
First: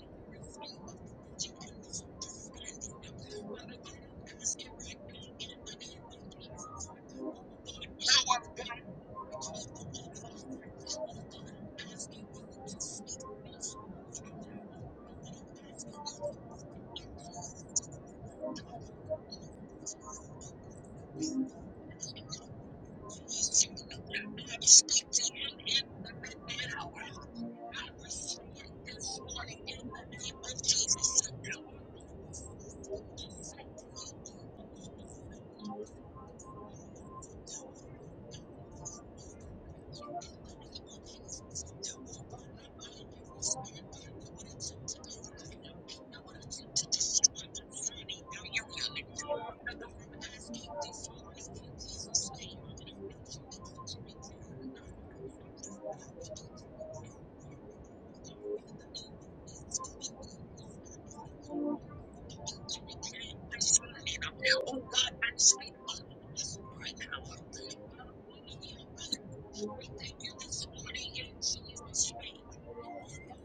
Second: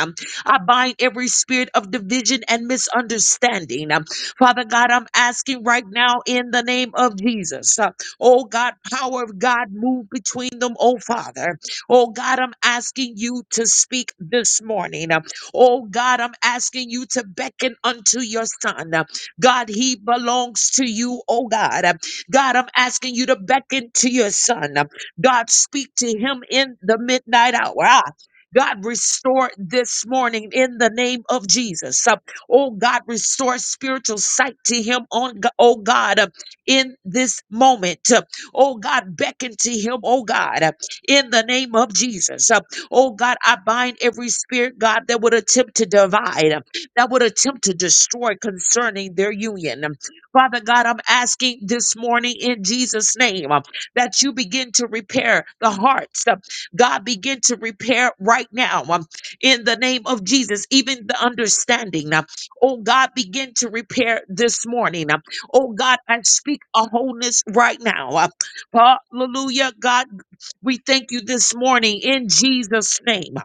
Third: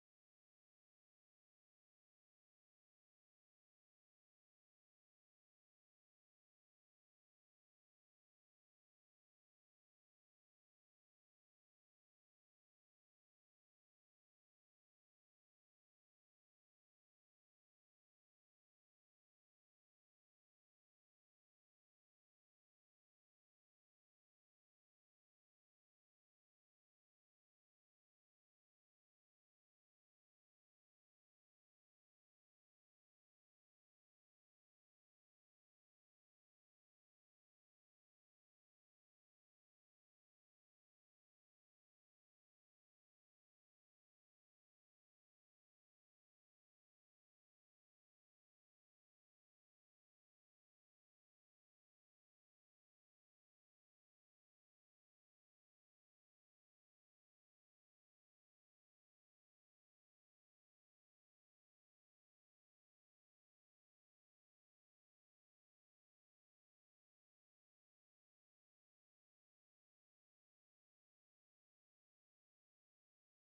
Speaker 2: I bind every spirit of division and misunderstanding. Um, Father God, I'm asking right now in the name of Jesus. uh, oh God, power of God, move between them, oh Father. Oh God, I'm asking you to speak this morning. Uh, Oh God, I'm asking you to beckon unto your son. Uh, God, he belongs to you, oh God. Uh, God, I'm asking you to beckon to your son. Uh, God, speak to him in the midnight hour. Ah, God, restore this morning in the name of Jesus. Uh, Oh God, restore spiritual sight to him on Go- oh God uh, in this moment. Uh, Oh God, beckon to him, oh God, uh, in the name of Jesus. Uh, Oh God, I bind every spirit, God, that would attempt to divide, uh, that would attempt to destroy concerning their union. Um, Father God, I'm asking this morning in Jesus' name um, that you begin to repair the hearts. God, begin to repair right now um, in the name of Jesus, even the understanding. uh, oh God, begin to repair this morning. uh, oh God, I speak a wholeness right now. uh, hallelujah. God, we thank you this morning in Jesus' name.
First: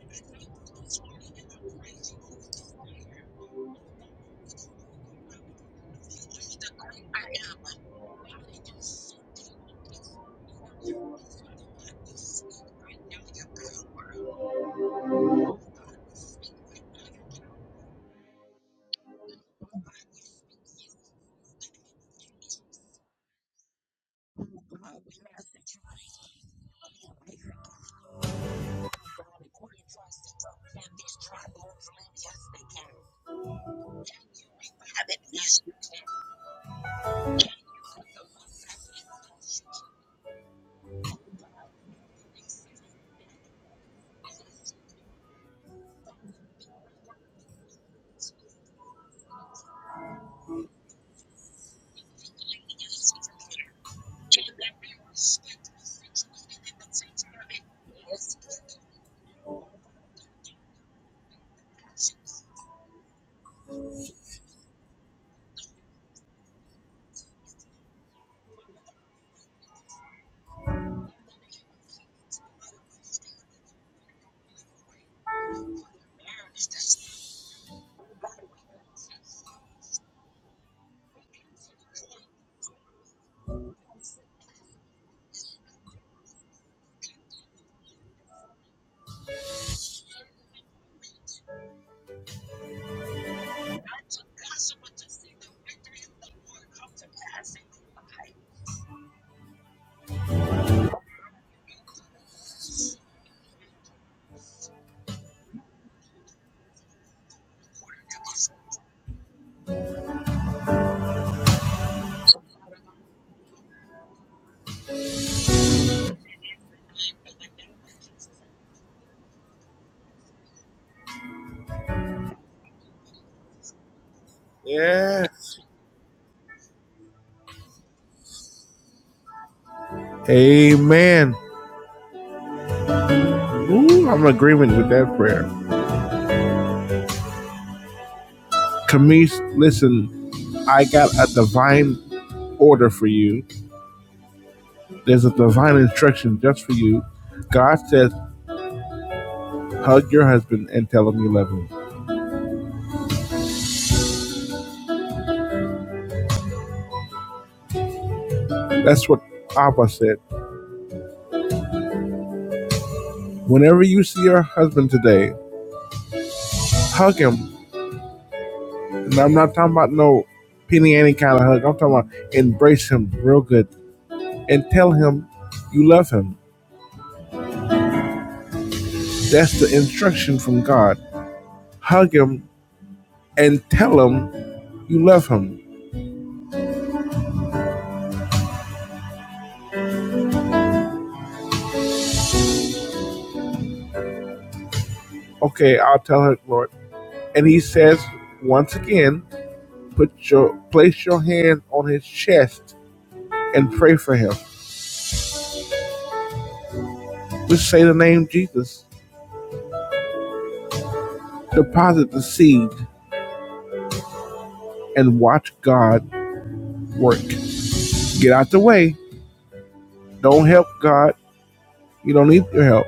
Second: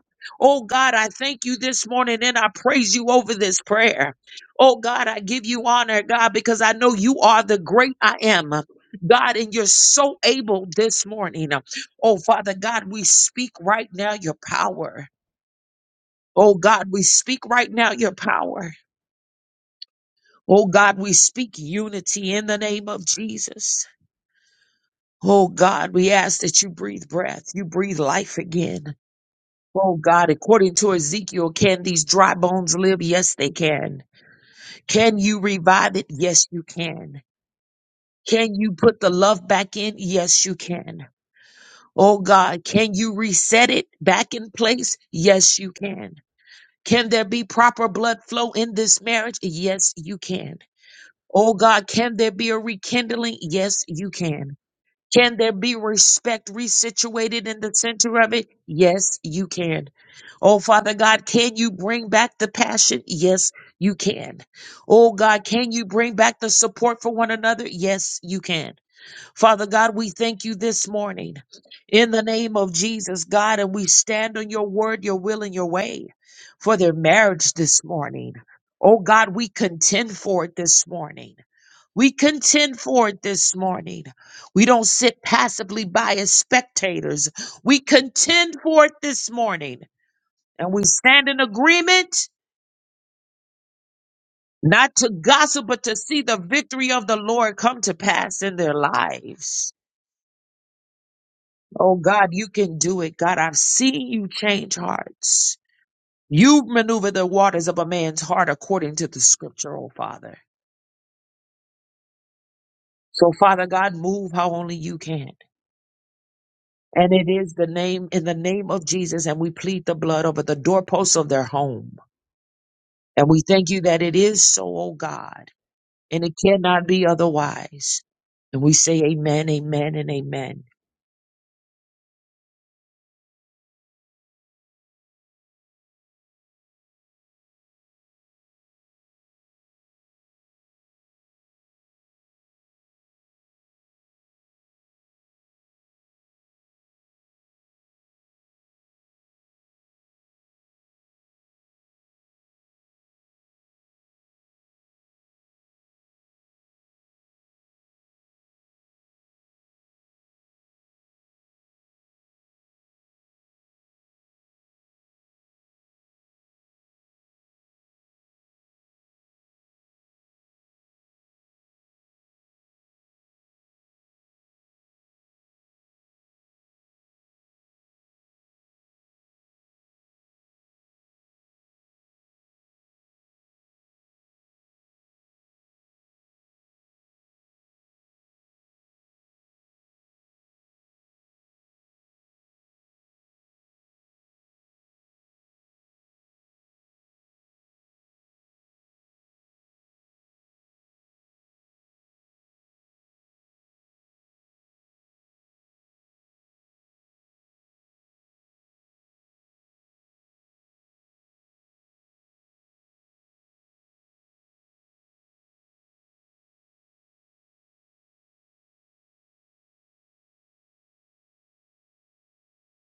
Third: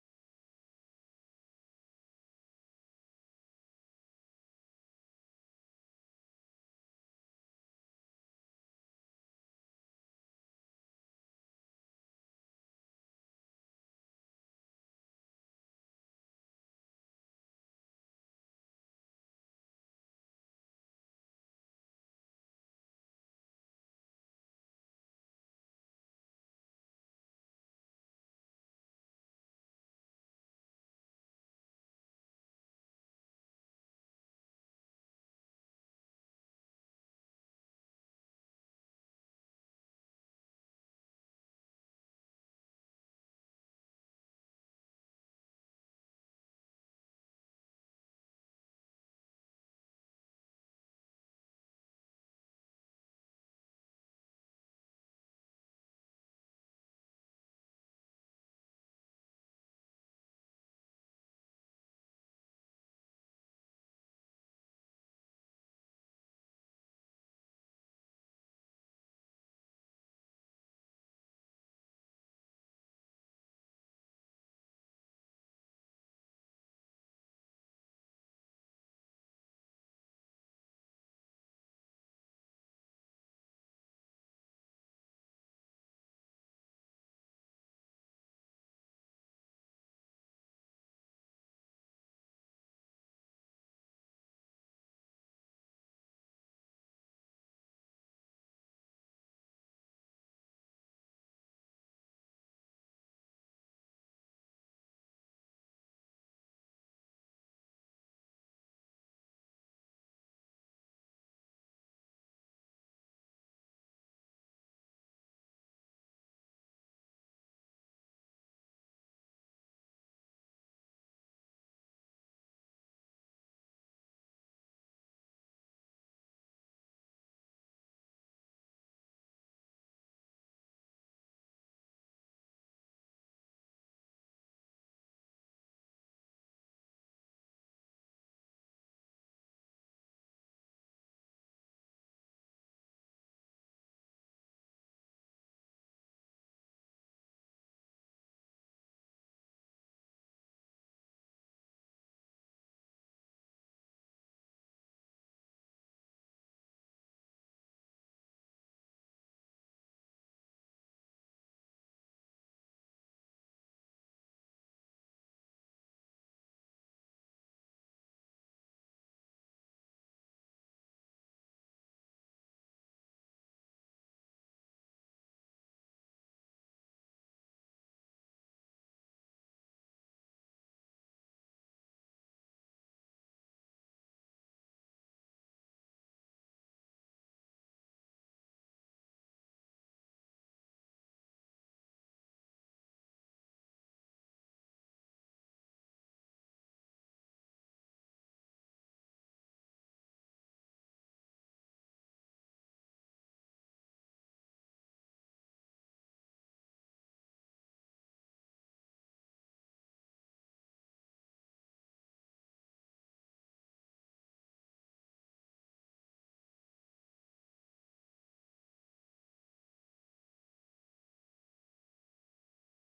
Speaker 2: Oh God, I thank you this morning and I praise you over this prayer. Oh God, I give you honor, God, because I know you are the great I am. God, and you're so able this morning. Oh Father God, we speak right now your power. Oh God, we speak right now your power. Oh God, we speak unity in the name of Jesus. Oh God, we ask that you breathe breath, you breathe life again. Oh God, according to Ezekiel, can these dry bones live? Yes, they can. Can you revive it? Yes, you can. Can you put the love back in? Yes, you can. Oh God, can you reset it back in place? Yes, you can. Can there be proper blood flow in this marriage? Yes, you can. Oh God, can there be a rekindling? Yes, you can. Can there be respect resituated in the center of it? Yes, you can. Oh, Father God, can you bring back the passion? Yes, you can. Oh, God, can you bring back the support for one another? Yes, you can. Father God, we thank you this morning in the name of Jesus, God, and we stand on your word, your will, and your way for their marriage this morning. Oh, God, we contend for it this morning. We contend for it this morning. We don't sit passively by as spectators. We contend for it this morning. And we stand in agreement, not to gossip, but to see the victory of the Lord come to pass in their lives. Oh God, you can do it. God, I've seen you change hearts. You maneuver the waters of a man's heart according to the scripture, oh Father. So Father God, move how only you can. And it is the name, in the name of Jesus, and we plead the blood over the doorposts of their home. And we thank you that it is so, oh
Speaker 1: Yeah.
Speaker 2: God. and it cannot be otherwise. And we say amen, amen, and amen.
Speaker 1: Amen. Ooh, I'm in agreement with that prayer. Camise, listen, I got a divine order for you. There's a divine instruction just for you. God says, hug your husband and tell him you love him. That's what Abba said. Whenever you see your husband today, hug him. And I'm not talking about no penny any kind of hug. I'm talking about embrace him real good and tell him you love him. That's the instruction from God. Hug him and tell him you love him. Okay, I'll tell her, Lord. And he says, once again, put your place your hand on his chest and pray for him. Just say the name Jesus. Deposit the seed and watch God work. Get out the way. Don't help God. You don't need your help.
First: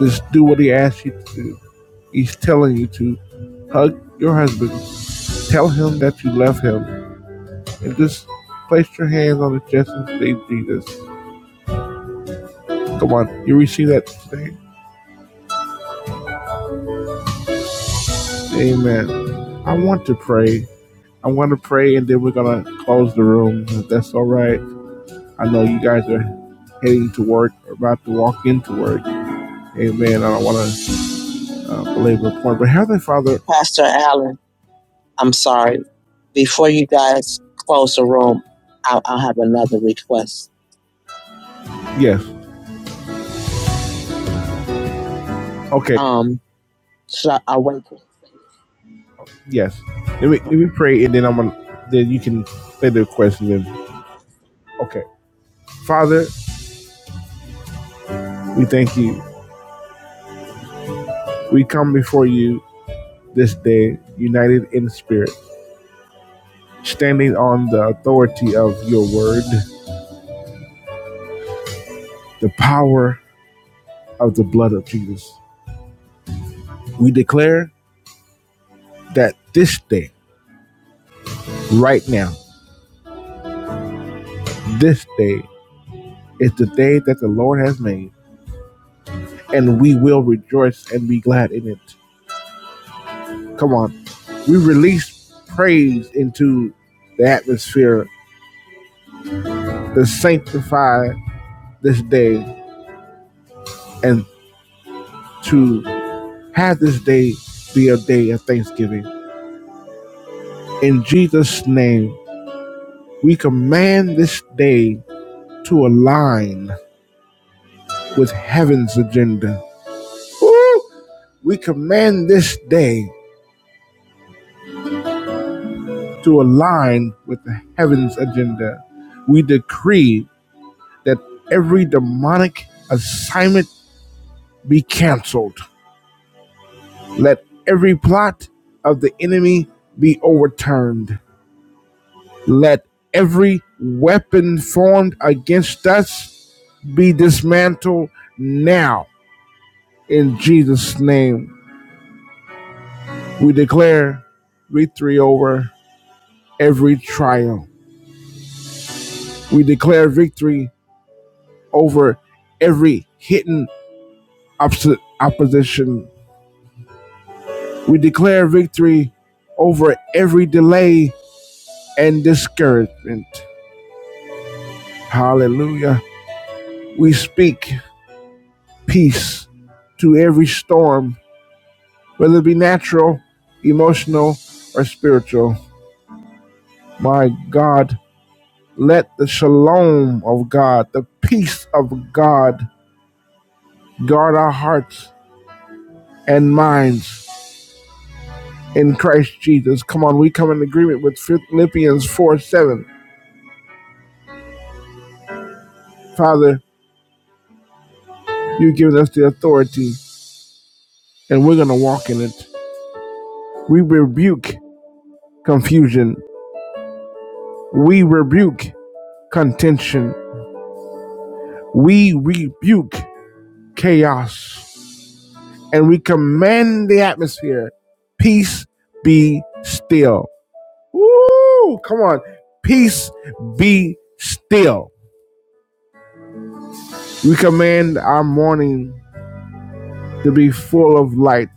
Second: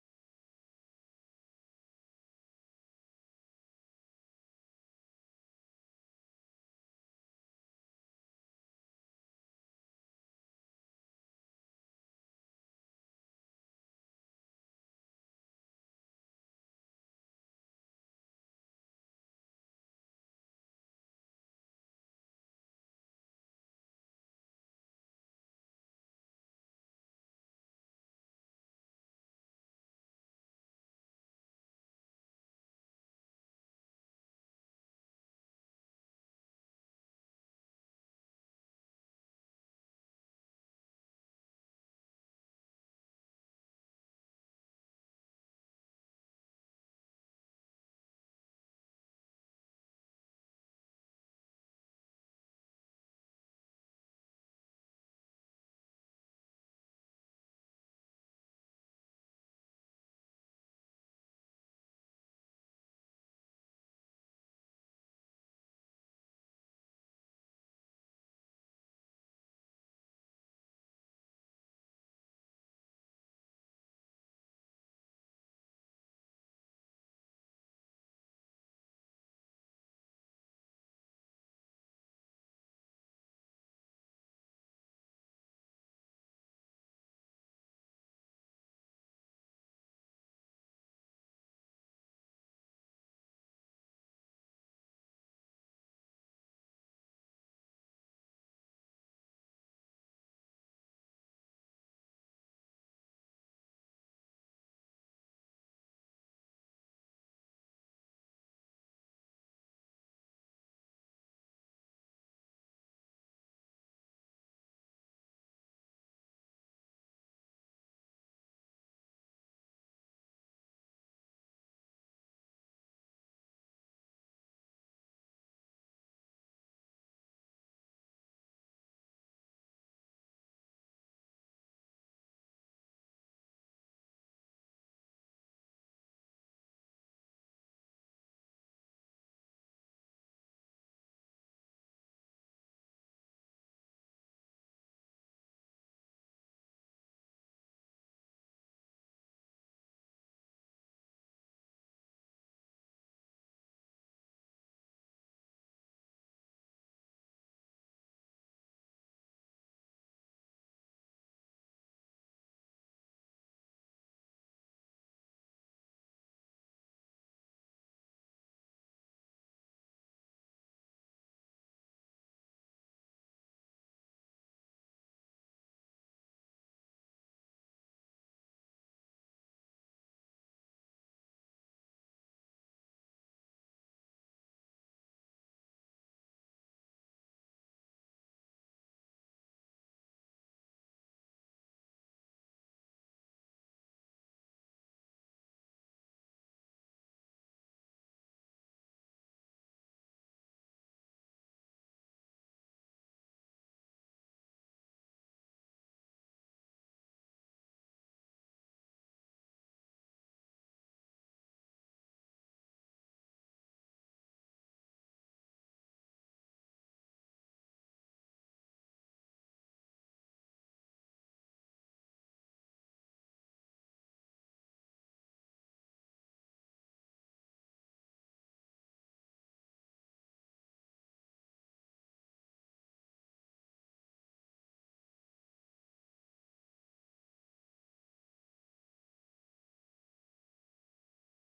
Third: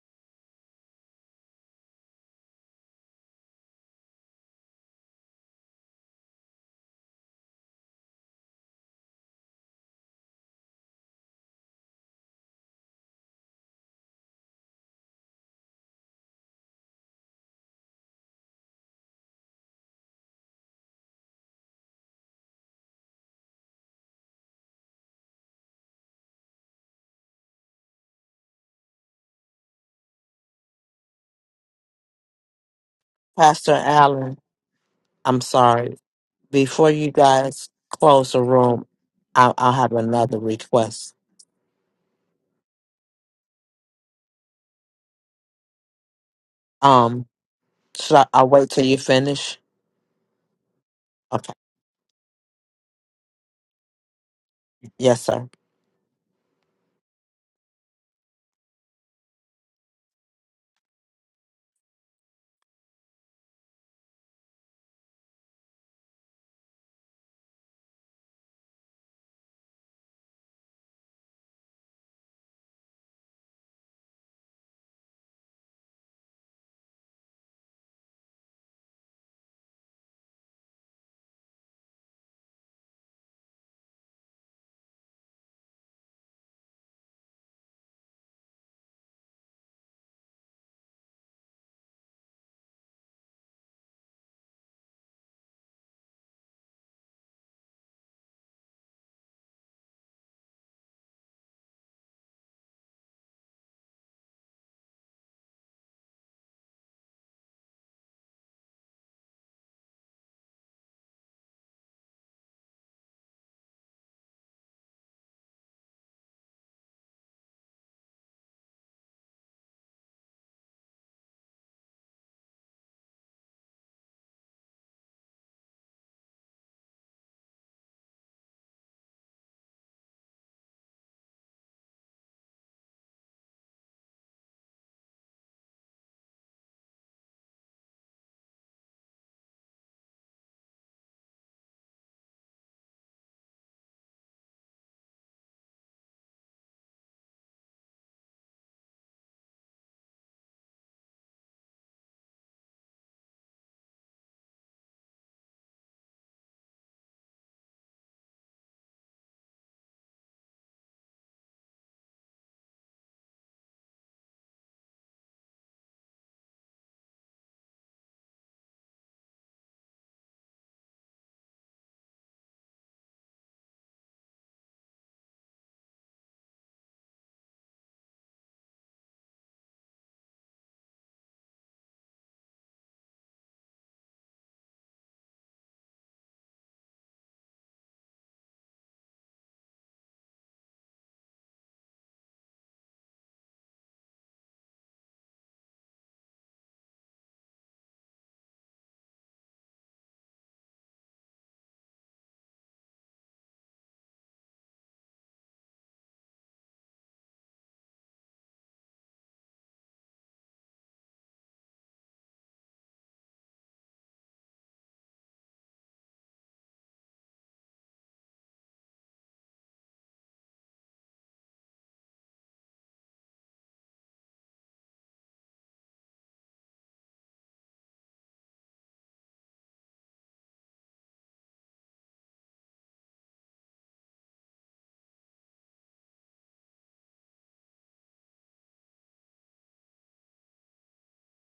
Speaker 1: Just do what he asks you to do. He's telling you to hug your husband. Tell him that you love him. And just place your hands on his chest and say Jesus. Come on. You receive that today. Amen. I want to pray. I want to pray, and then we're gonna close the room. If that's all right. I know you guys are heading to work or about to walk into work. Amen. I don't want to uh, belabor the point, but Heavenly Father,
Speaker 3: Pastor Allen, I'm sorry. Before you guys close the room, I, I'll have another request.
Speaker 1: yes, okay,
Speaker 3: Um, should I I'll wait till you finish?
Speaker 1: yes. Let me let me pray, and then I'm
Speaker 3: Okay.
Speaker 1: gonna then you can say the question. Then okay,
Speaker 3: Yes, sir.
Speaker 1: Father, we thank you. We come before you this day, united in spirit, standing on the authority of your word, the power of the blood of Jesus. We declare that this day, right now, this day is the day that the Lord has made, and we will rejoice and be glad in it. Come on. We release praise into the atmosphere to sanctify this day and to have this day be a day of thanksgiving. In Jesus' name, we command this day to align with heaven's agenda. Woo! We command this day to align with the heaven's agenda. We decree that every demonic assignment be canceled. Let every plot of the enemy be overturned. Let every weapon formed against us be dismantled now. In Jesus' name, we declare victory over every trial. We declare victory over every hidden opposi- opposition. We declare victory over every delay and discouragement. Hallelujah. We speak peace to every storm, whether it be natural, emotional, or spiritual. My God, let the shalom of God, the peace of God, guard our hearts and minds in Christ Jesus. Come on, we come in agreement with Philippians 4 7. Father, You've given us the authority, and we're going to walk in it. We rebuke confusion. We rebuke contention. We rebuke chaos. And we command the atmosphere peace be still. Woo! Come on. Peace be still. We command our morning to be full of light,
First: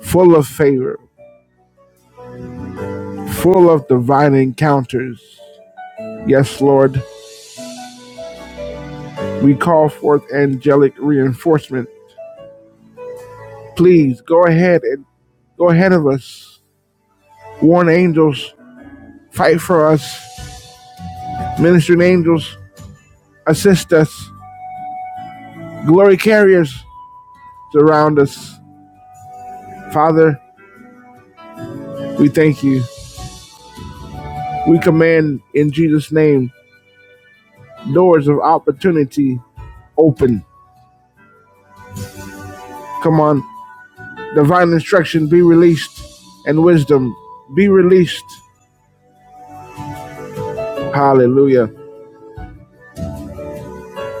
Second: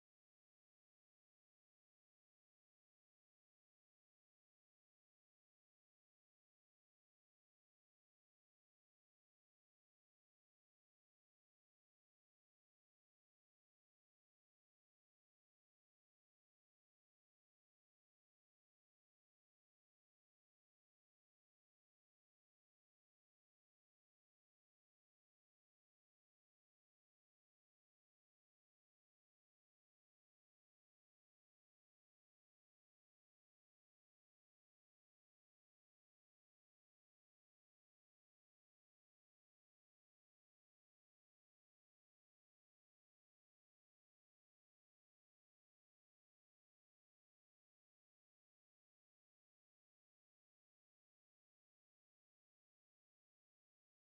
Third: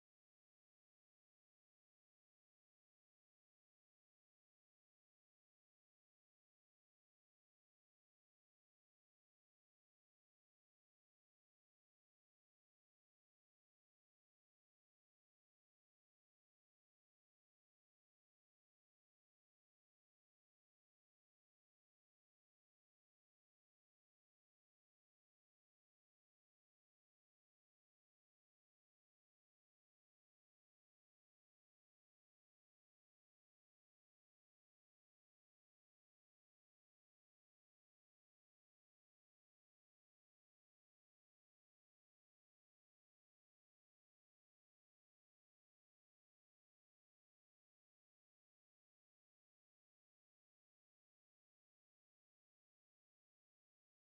Speaker 1: full of favor, full of divine encounters. Yes, Lord. We call forth angelic reinforcement. Please go ahead and go ahead of us. Warn angels, fight for us. Ministering angels, assist us. Glory carriers, surround us. Father, we thank you. We command in Jesus' name doors of opportunity open. Come on, divine instruction be released and wisdom be released. Hallelujah.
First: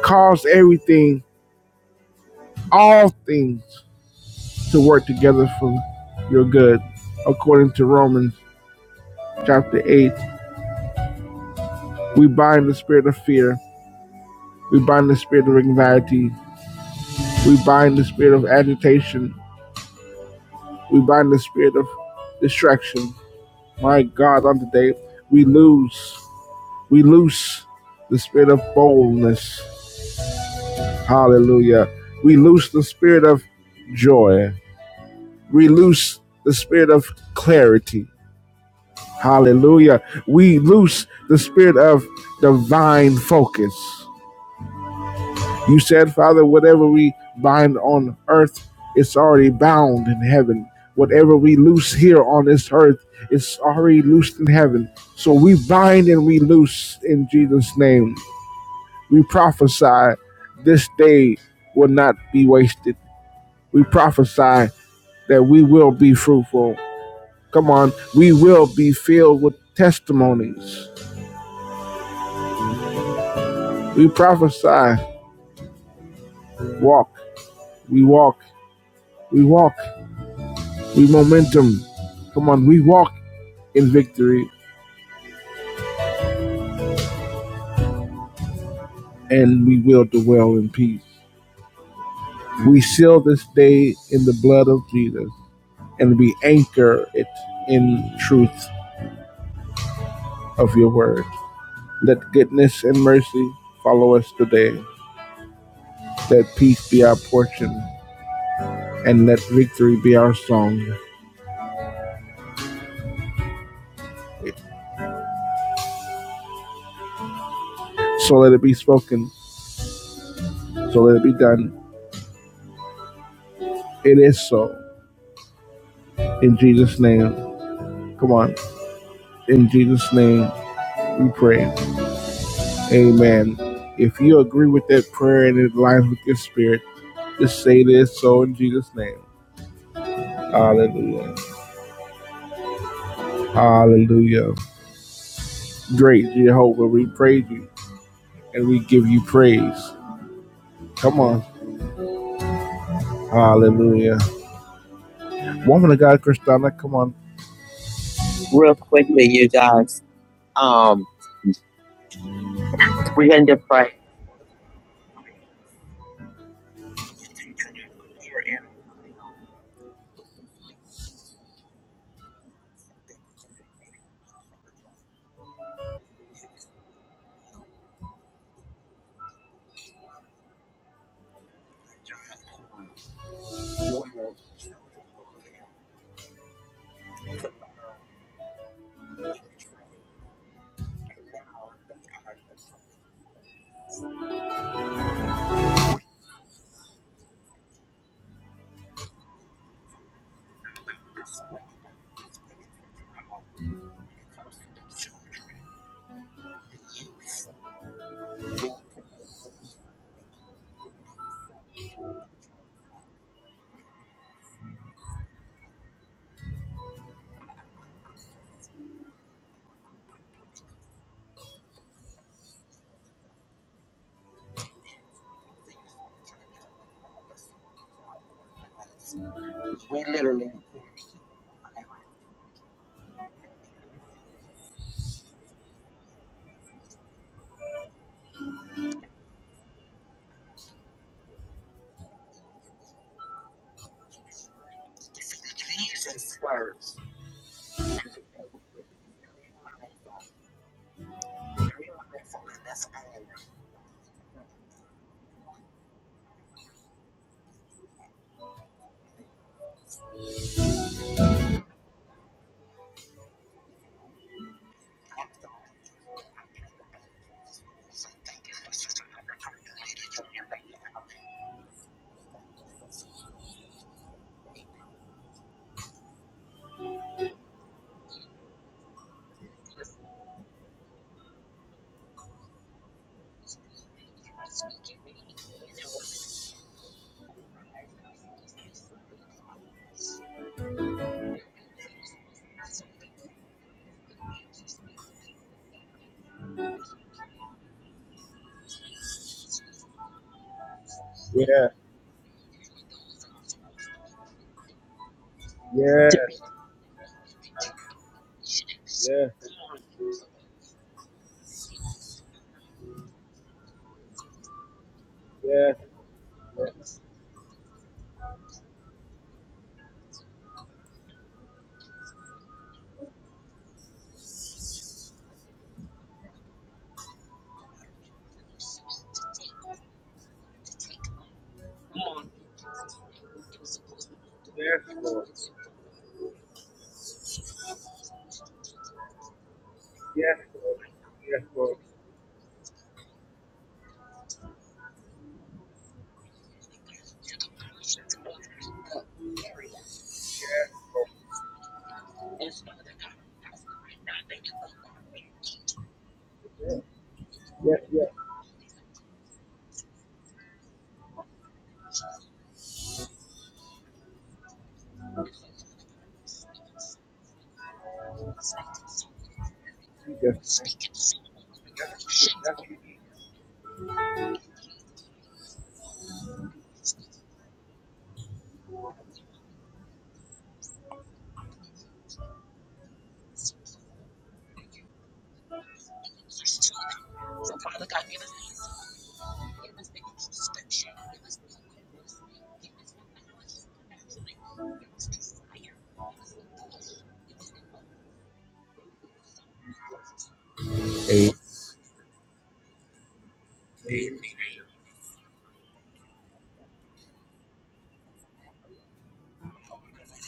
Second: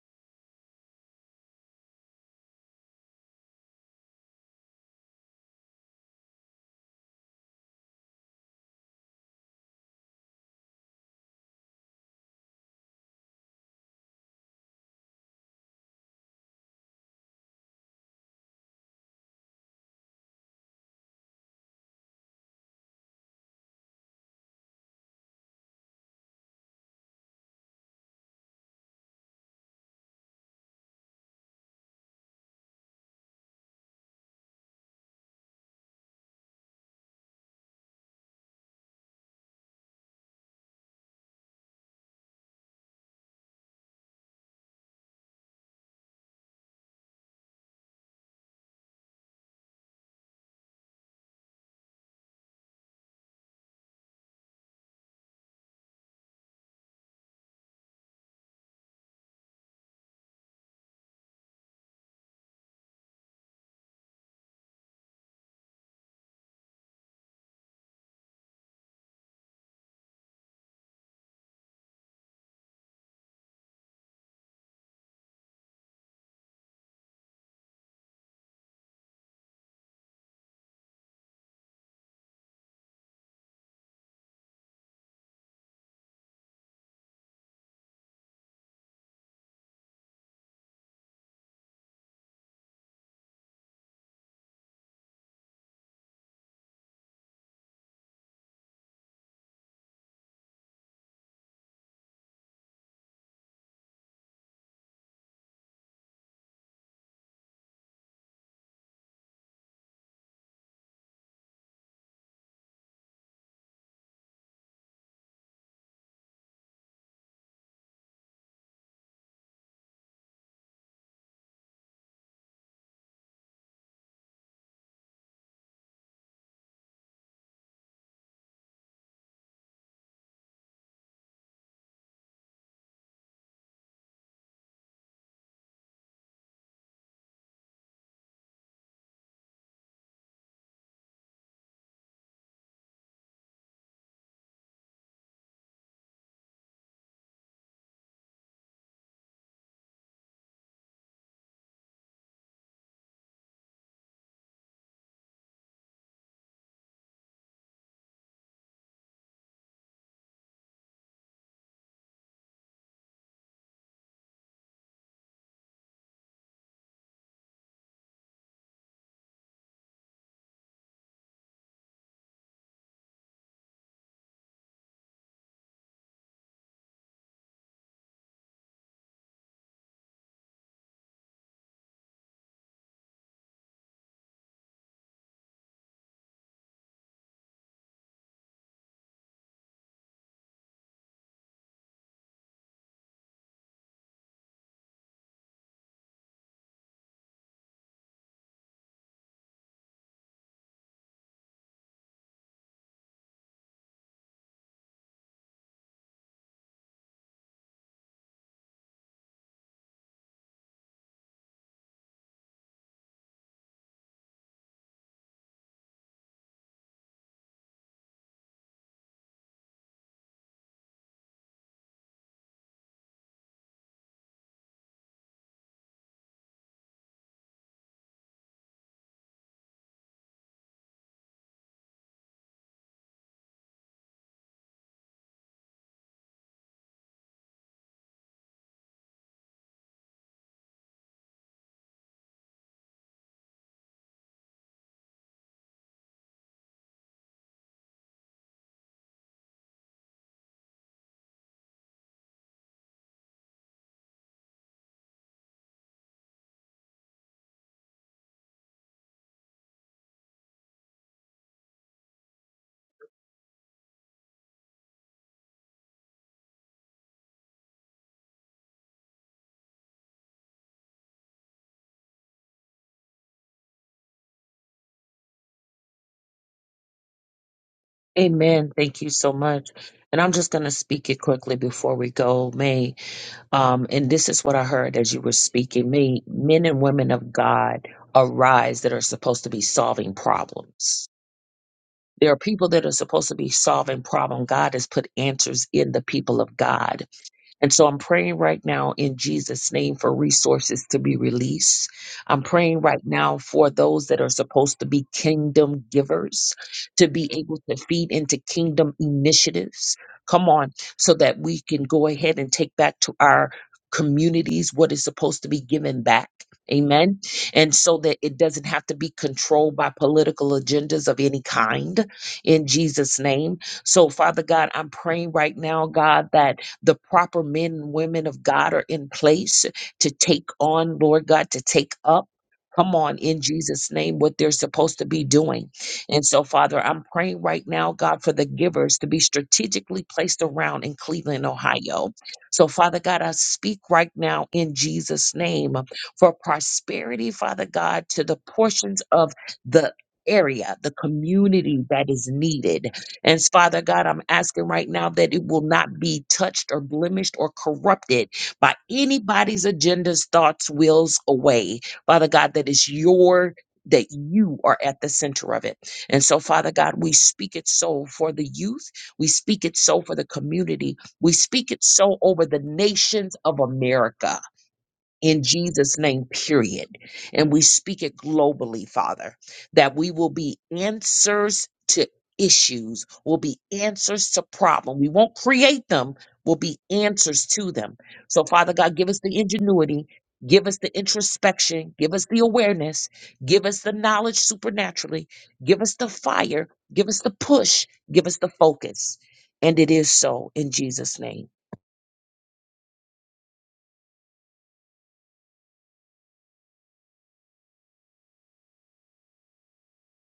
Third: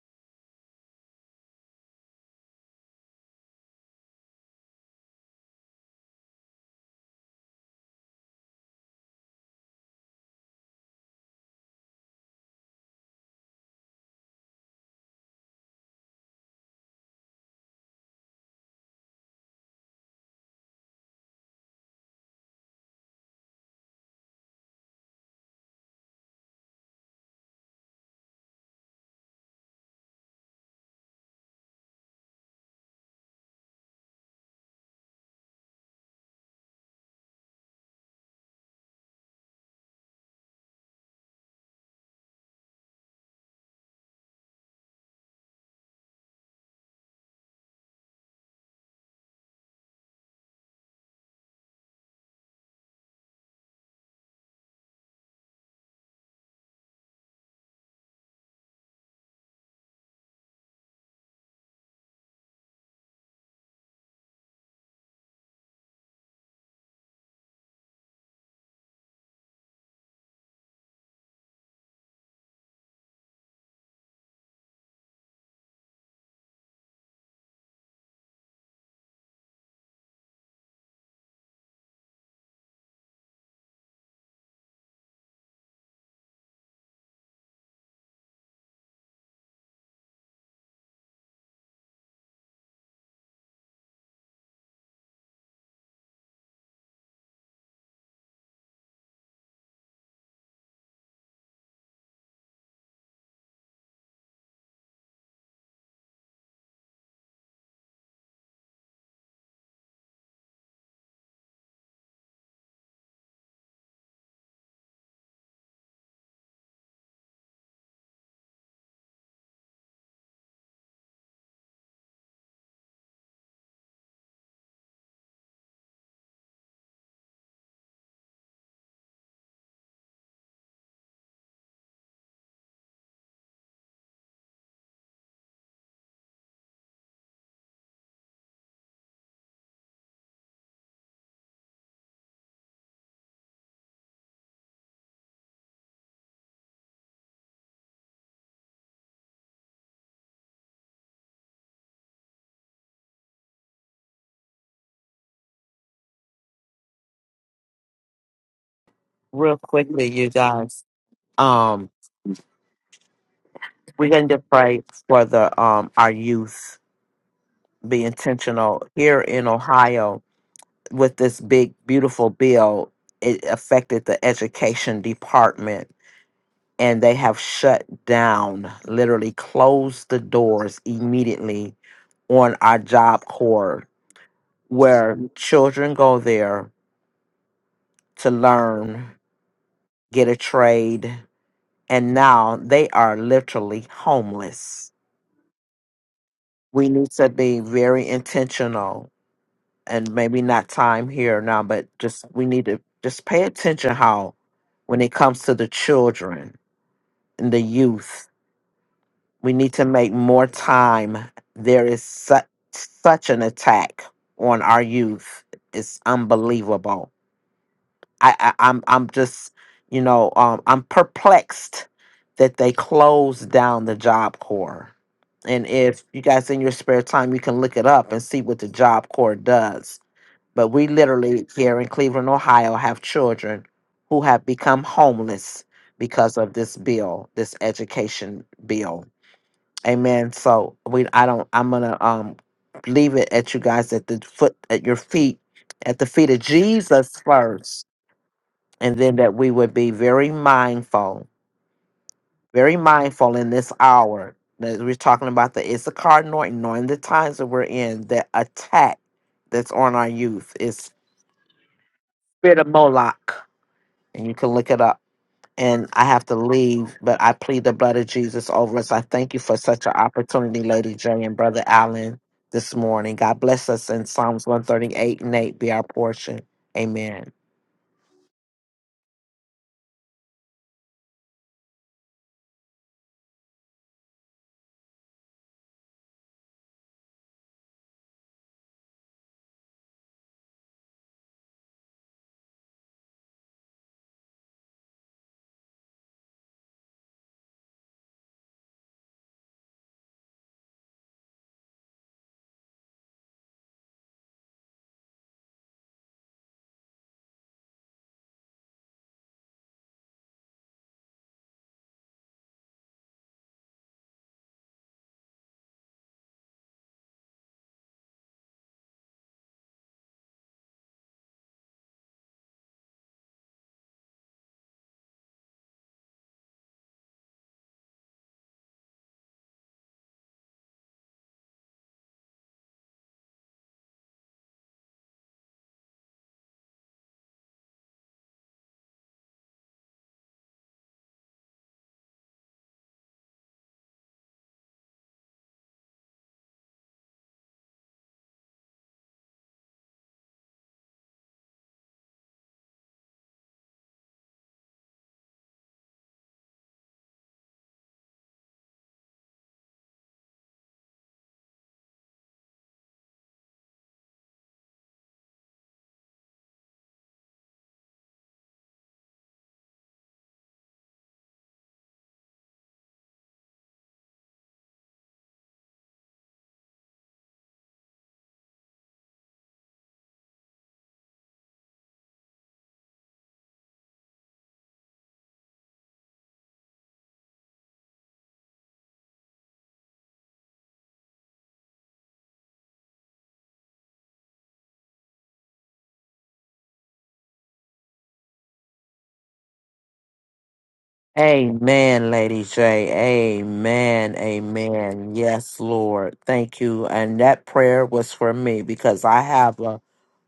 Speaker 1: Cause everything, all things to work together for your good. According to Romans chapter 8, we bind the spirit of fear, we bind the spirit of anxiety, we bind the spirit of agitation, we bind the spirit of distraction. My God, on today, we lose, we loose the spirit of boldness. Hallelujah. We loose the spirit of joy. We loose the spirit of clarity. Hallelujah. We loose the spirit of divine focus. You said, Father, whatever we bind on earth, it's already bound in heaven. Whatever we loose here on this earth, it's already loosed in heaven. So we bind and we loose in Jesus' name. We prophesy this day will not be wasted. We prophesy that we will be fruitful. Come on, we will be filled with testimonies. We prophesy Walk, we walk, we walk, we momentum. Come on, we walk in victory and we will dwell in peace. We seal this day in the blood of Jesus and we anchor it in truth of your word. Let goodness and mercy follow us today. Let peace be our portion and let victory be our song. So let it be spoken. So let it be done. It is so. In Jesus' name. Come on. In Jesus' name. We pray. Amen. If you agree with that prayer and it aligns with your spirit, just say this so in Jesus' name. Hallelujah. Hallelujah. Great Jehovah, we praise you and we give you praise. Come on. Hallelujah. Woman of God, Christina, come on.
Speaker 3: Real quickly, you guys. Um, we're going to pray for the um our youth. Be intentional here in Ohio with this big beautiful bill it affected the education department and they have shut down literally closed the doors immediately on our job corps where children go there to learn get a trade and now they are literally homeless we need to be very intentional and maybe not time here now, but just we need to just pay attention how when it comes to the children and the youth, we need to make more time. There is such such an attack on our youth. It's unbelievable. I, I I'm I'm just you know um, I'm perplexed that they closed down the Job Corps. And if you guys in your spare time, you can look it up and see what the Job Corps does but we literally here in Cleveland, Ohio, have children who have become homeless because of this bill, this education bill. Amen. So we, I don't. I'm gonna um leave it at you guys at the foot, at your feet, at the feet of Jesus first, and then that we would be very mindful, very mindful in this hour that we're talking about the Issachar Norton, knowing the times that we're in, the attack that's on our youth is spirit of Moloch and you can look it up. And I have to leave, but I plead the blood of Jesus over us. I thank you for such an opportunity, Lady J and Brother Allen, this morning. God bless us, and Psalms 138 and 8 be our portion. Amen.
Speaker 2: Amen. Thank you so much. And I'm just going to speak it quickly before we go, May. Um, and this is what I heard as you were speaking. May men and women of God arise that are supposed to be solving problems. There are people that are supposed to be solving problem. God has put answers in the people of God And so I'm praying right now in Jesus' name for resources to be
Speaker 1: Yeah,
Speaker 2: released. I'm praying right now for those that are supposed to be kingdom
Speaker 1: yeah,
Speaker 2: givers to be able to feed into kingdom
Speaker 1: yeah,
Speaker 2: initiatives. Come on, so that we can go ahead and take back to our communities what is supposed to be
Speaker 1: yeah,
Speaker 2: given back. Amen. And so that it doesn't have to be controlled by political agendas of any kind in Jesus' name. So, Father God, I'm praying right now, God, that the proper men and women of God are in place to take on, Lord God, to take up. Come on, in Jesus' name, what they're supposed to be doing. And so, Father, I'm praying right now, God, for the givers to be strategically placed around in
Speaker 1: yeah,
Speaker 2: Cleveland,
Speaker 1: Lord.
Speaker 2: Ohio. So, Father God, I speak right now in Jesus' name for prosperity, Father God, to the portions of the area, the community that is needed. And Father God, I'm asking right now that it will not be touched or blemished or
Speaker 1: yeah, yeah,
Speaker 2: corrupted by anybody's agendas, thoughts, wills, away. Father God, that is your that you are at the center of it. And so, Father God, we speak it so for the youth. We speak it so for the
Speaker 1: yeah.
Speaker 2: community. We speak it so over the nations of America in Jesus' name, period. And we speak it globally, Father, that we will be answers to issues, will be answers to problem. We won't create them, will be answers to them. So, Father God, give us the ingenuity, give us the introspection, give us the awareness, give us the knowledge supernaturally, give us the fire, give us the push, give us the focus. And it is so in Jesus' name.
Speaker 3: Amen, Lady J. Amen. Amen. Yes, Lord. Thank you. And that prayer was for me because I have a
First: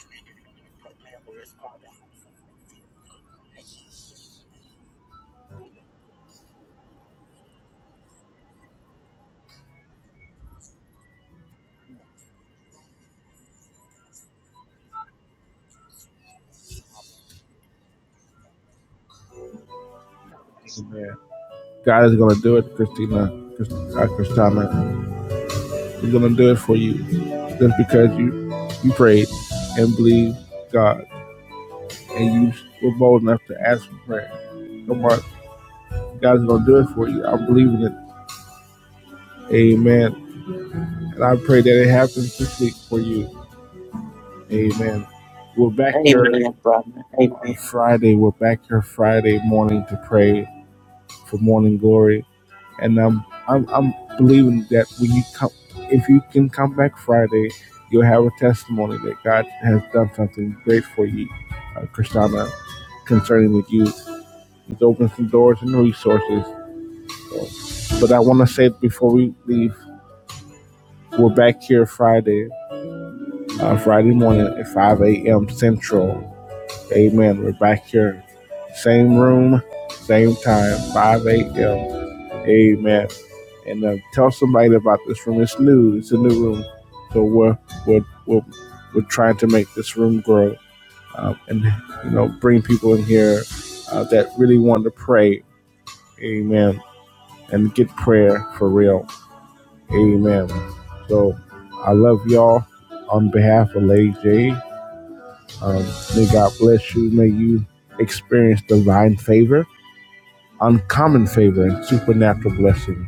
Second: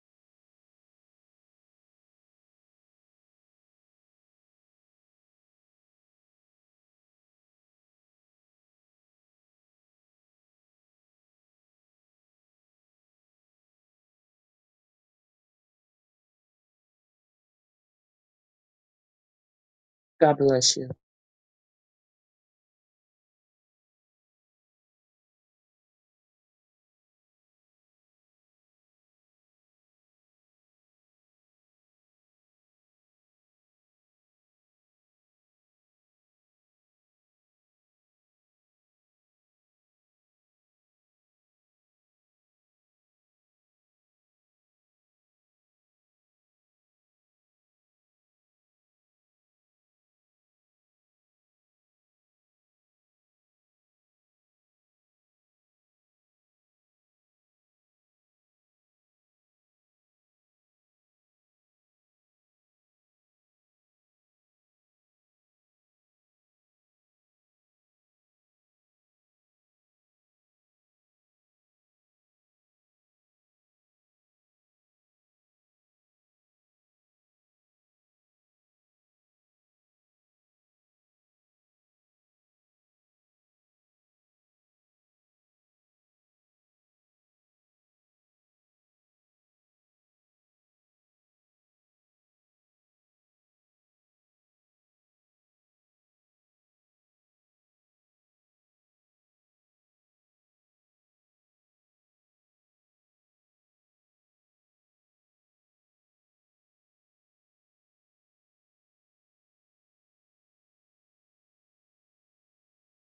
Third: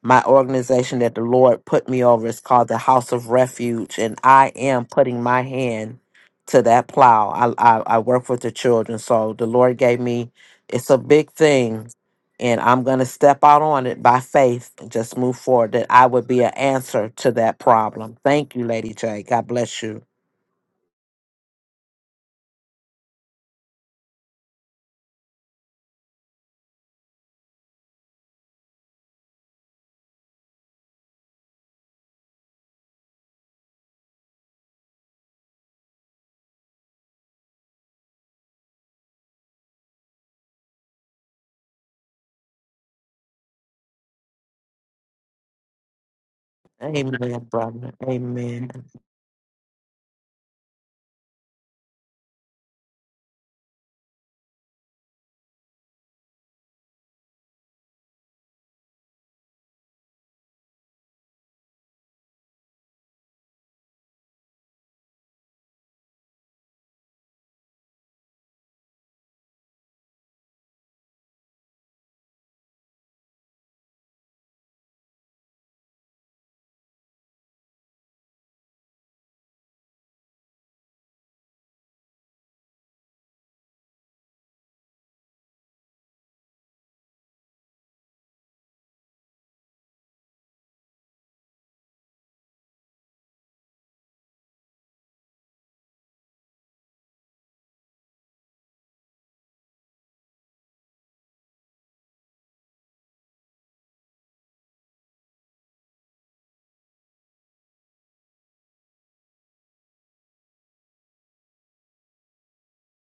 Speaker 3: my organization that the Lord put me over is called the House of Refuge, and I am putting my hand to that plow. I, I, I work with the children, so the Lord gave me it's a big thing, and I'm going to step out on it by faith and just move forward. That I would be an answer to that problem. Thank you, Lady J. God bless you.
Speaker 2: God bless you.
Speaker 1: Amen. God is going to do it, Christina. Christina, He's gonna do it for you just because you you prayed and believed God and you were bold enough to ask for prayer. Come on, God's gonna do it for you. I believe in it. Amen. And I pray that it happens this week for you. Amen. We're back
Speaker 3: Amen, brother.
Speaker 1: Friday. We're back
Speaker 3: Amen.
Speaker 1: here Friday morning to pray for morning glory. And um, I'm I'm believing that when you come, if you can come back Friday, you'll have a testimony that God has done something great for you, uh, Kristana. concerning the youth. It opens some doors and resources. So, but I want to say before we leave, we're back here Friday, uh, Friday morning at 5 a.m. Central. Amen. We're back here, same room, same time, 5 a.m. Amen. And uh, tell somebody about this room. It's new. It's a new room, so we're we're we're, we're trying to make this room grow uh, and you know bring people in here uh, that really want to pray. Amen and get prayer for real. Amen. So I love y'all on behalf of Lady J. Um, may God bless you. May you experience divine favor, uncommon favor, and supernatural blessing.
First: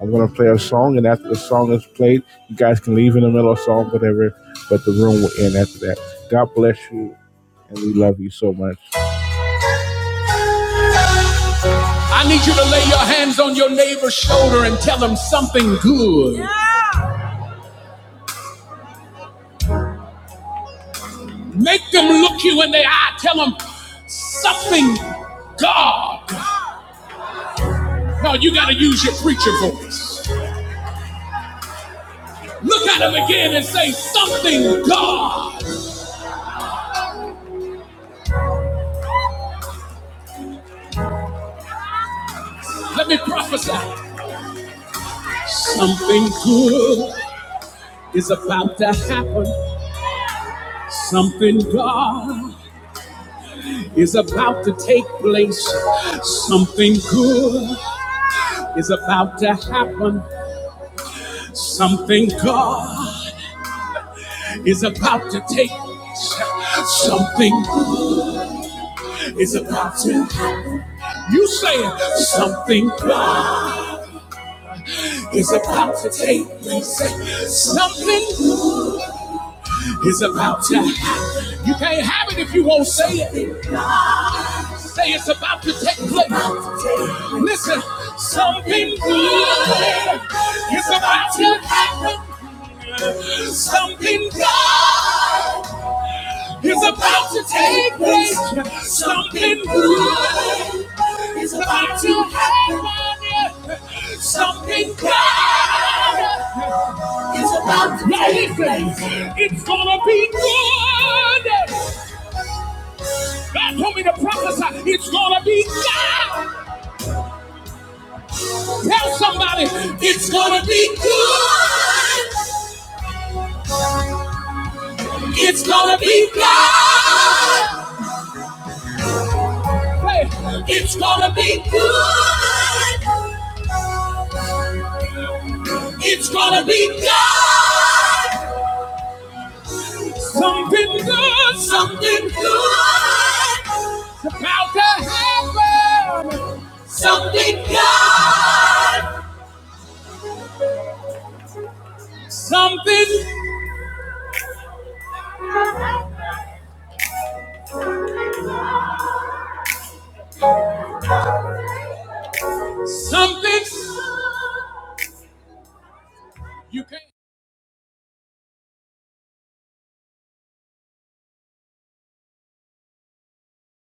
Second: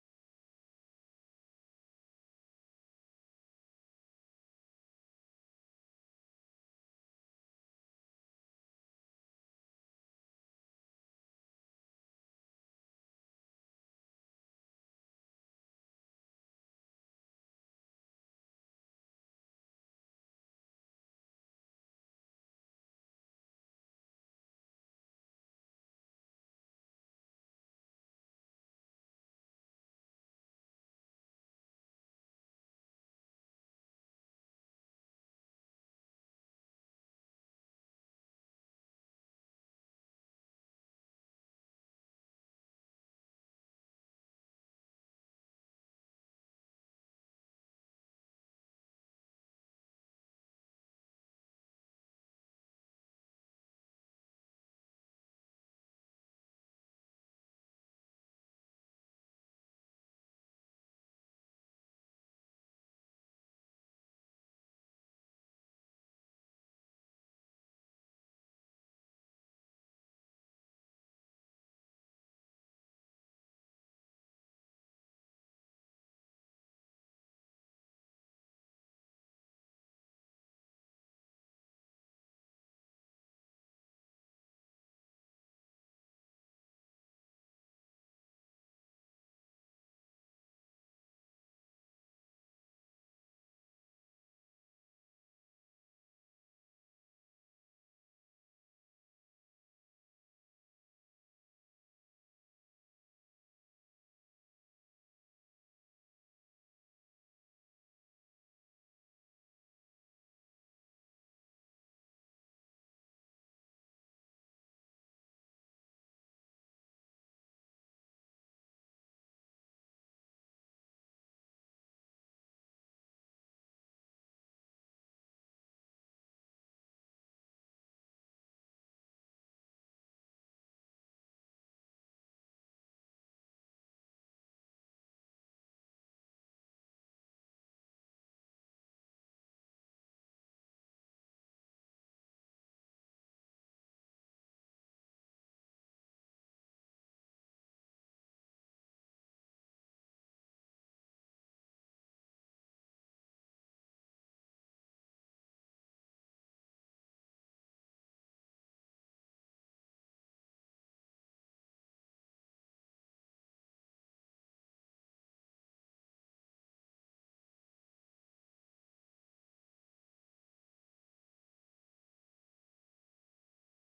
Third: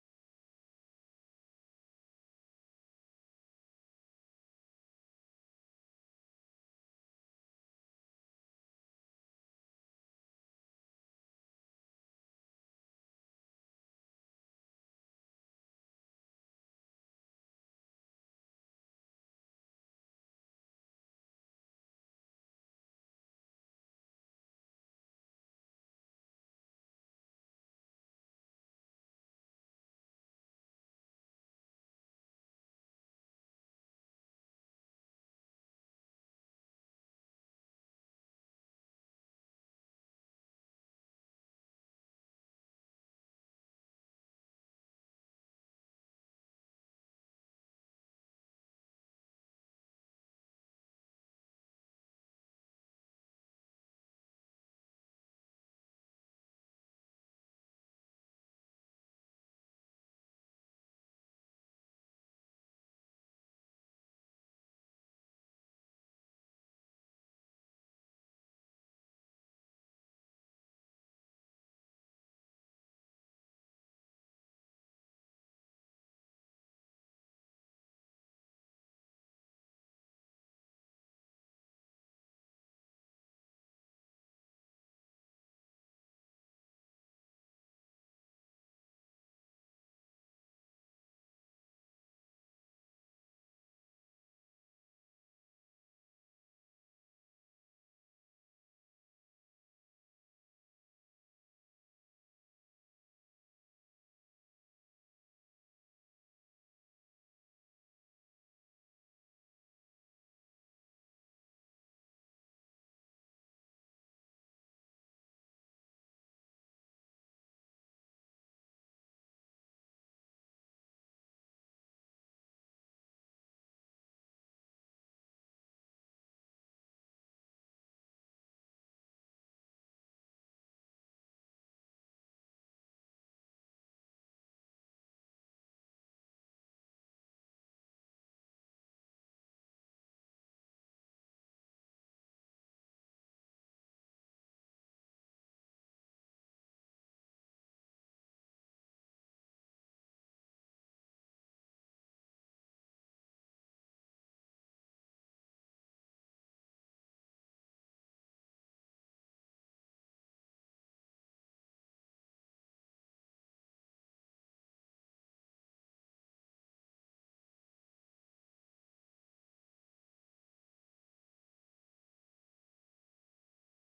Speaker 1: I'm going to play a song, and after the song is played, you guys can leave in the middle of the song, whatever, but the room will end after that. God bless you, and we love you so much. I need you to lay your hands on your neighbor's shoulder and tell them something good. Make them look you in the eye. Tell them something, God. No, you got to use your preacher voice. Look at them again and say something, God. Let me prophesy. Something good is about to happen. Something, God, is about to take place. Something good is about to happen. Something, God, is about to take place. Something is about to happen. You saying something is about to take place. Something is about to happen. You can't have it if you won't say it. Say it's about to take place. Listen, something good is about to happen. Something good is about to take place. Something good is about to happen. Something good is about to It's gonna be good. God told me to prophesy. It's gonna be good. Tell somebody, it's gonna be good. It's gonna be good. It's gonna be good. It's gonna be good. something good. Something good. About to happen. Something good. Something. Something. You can't.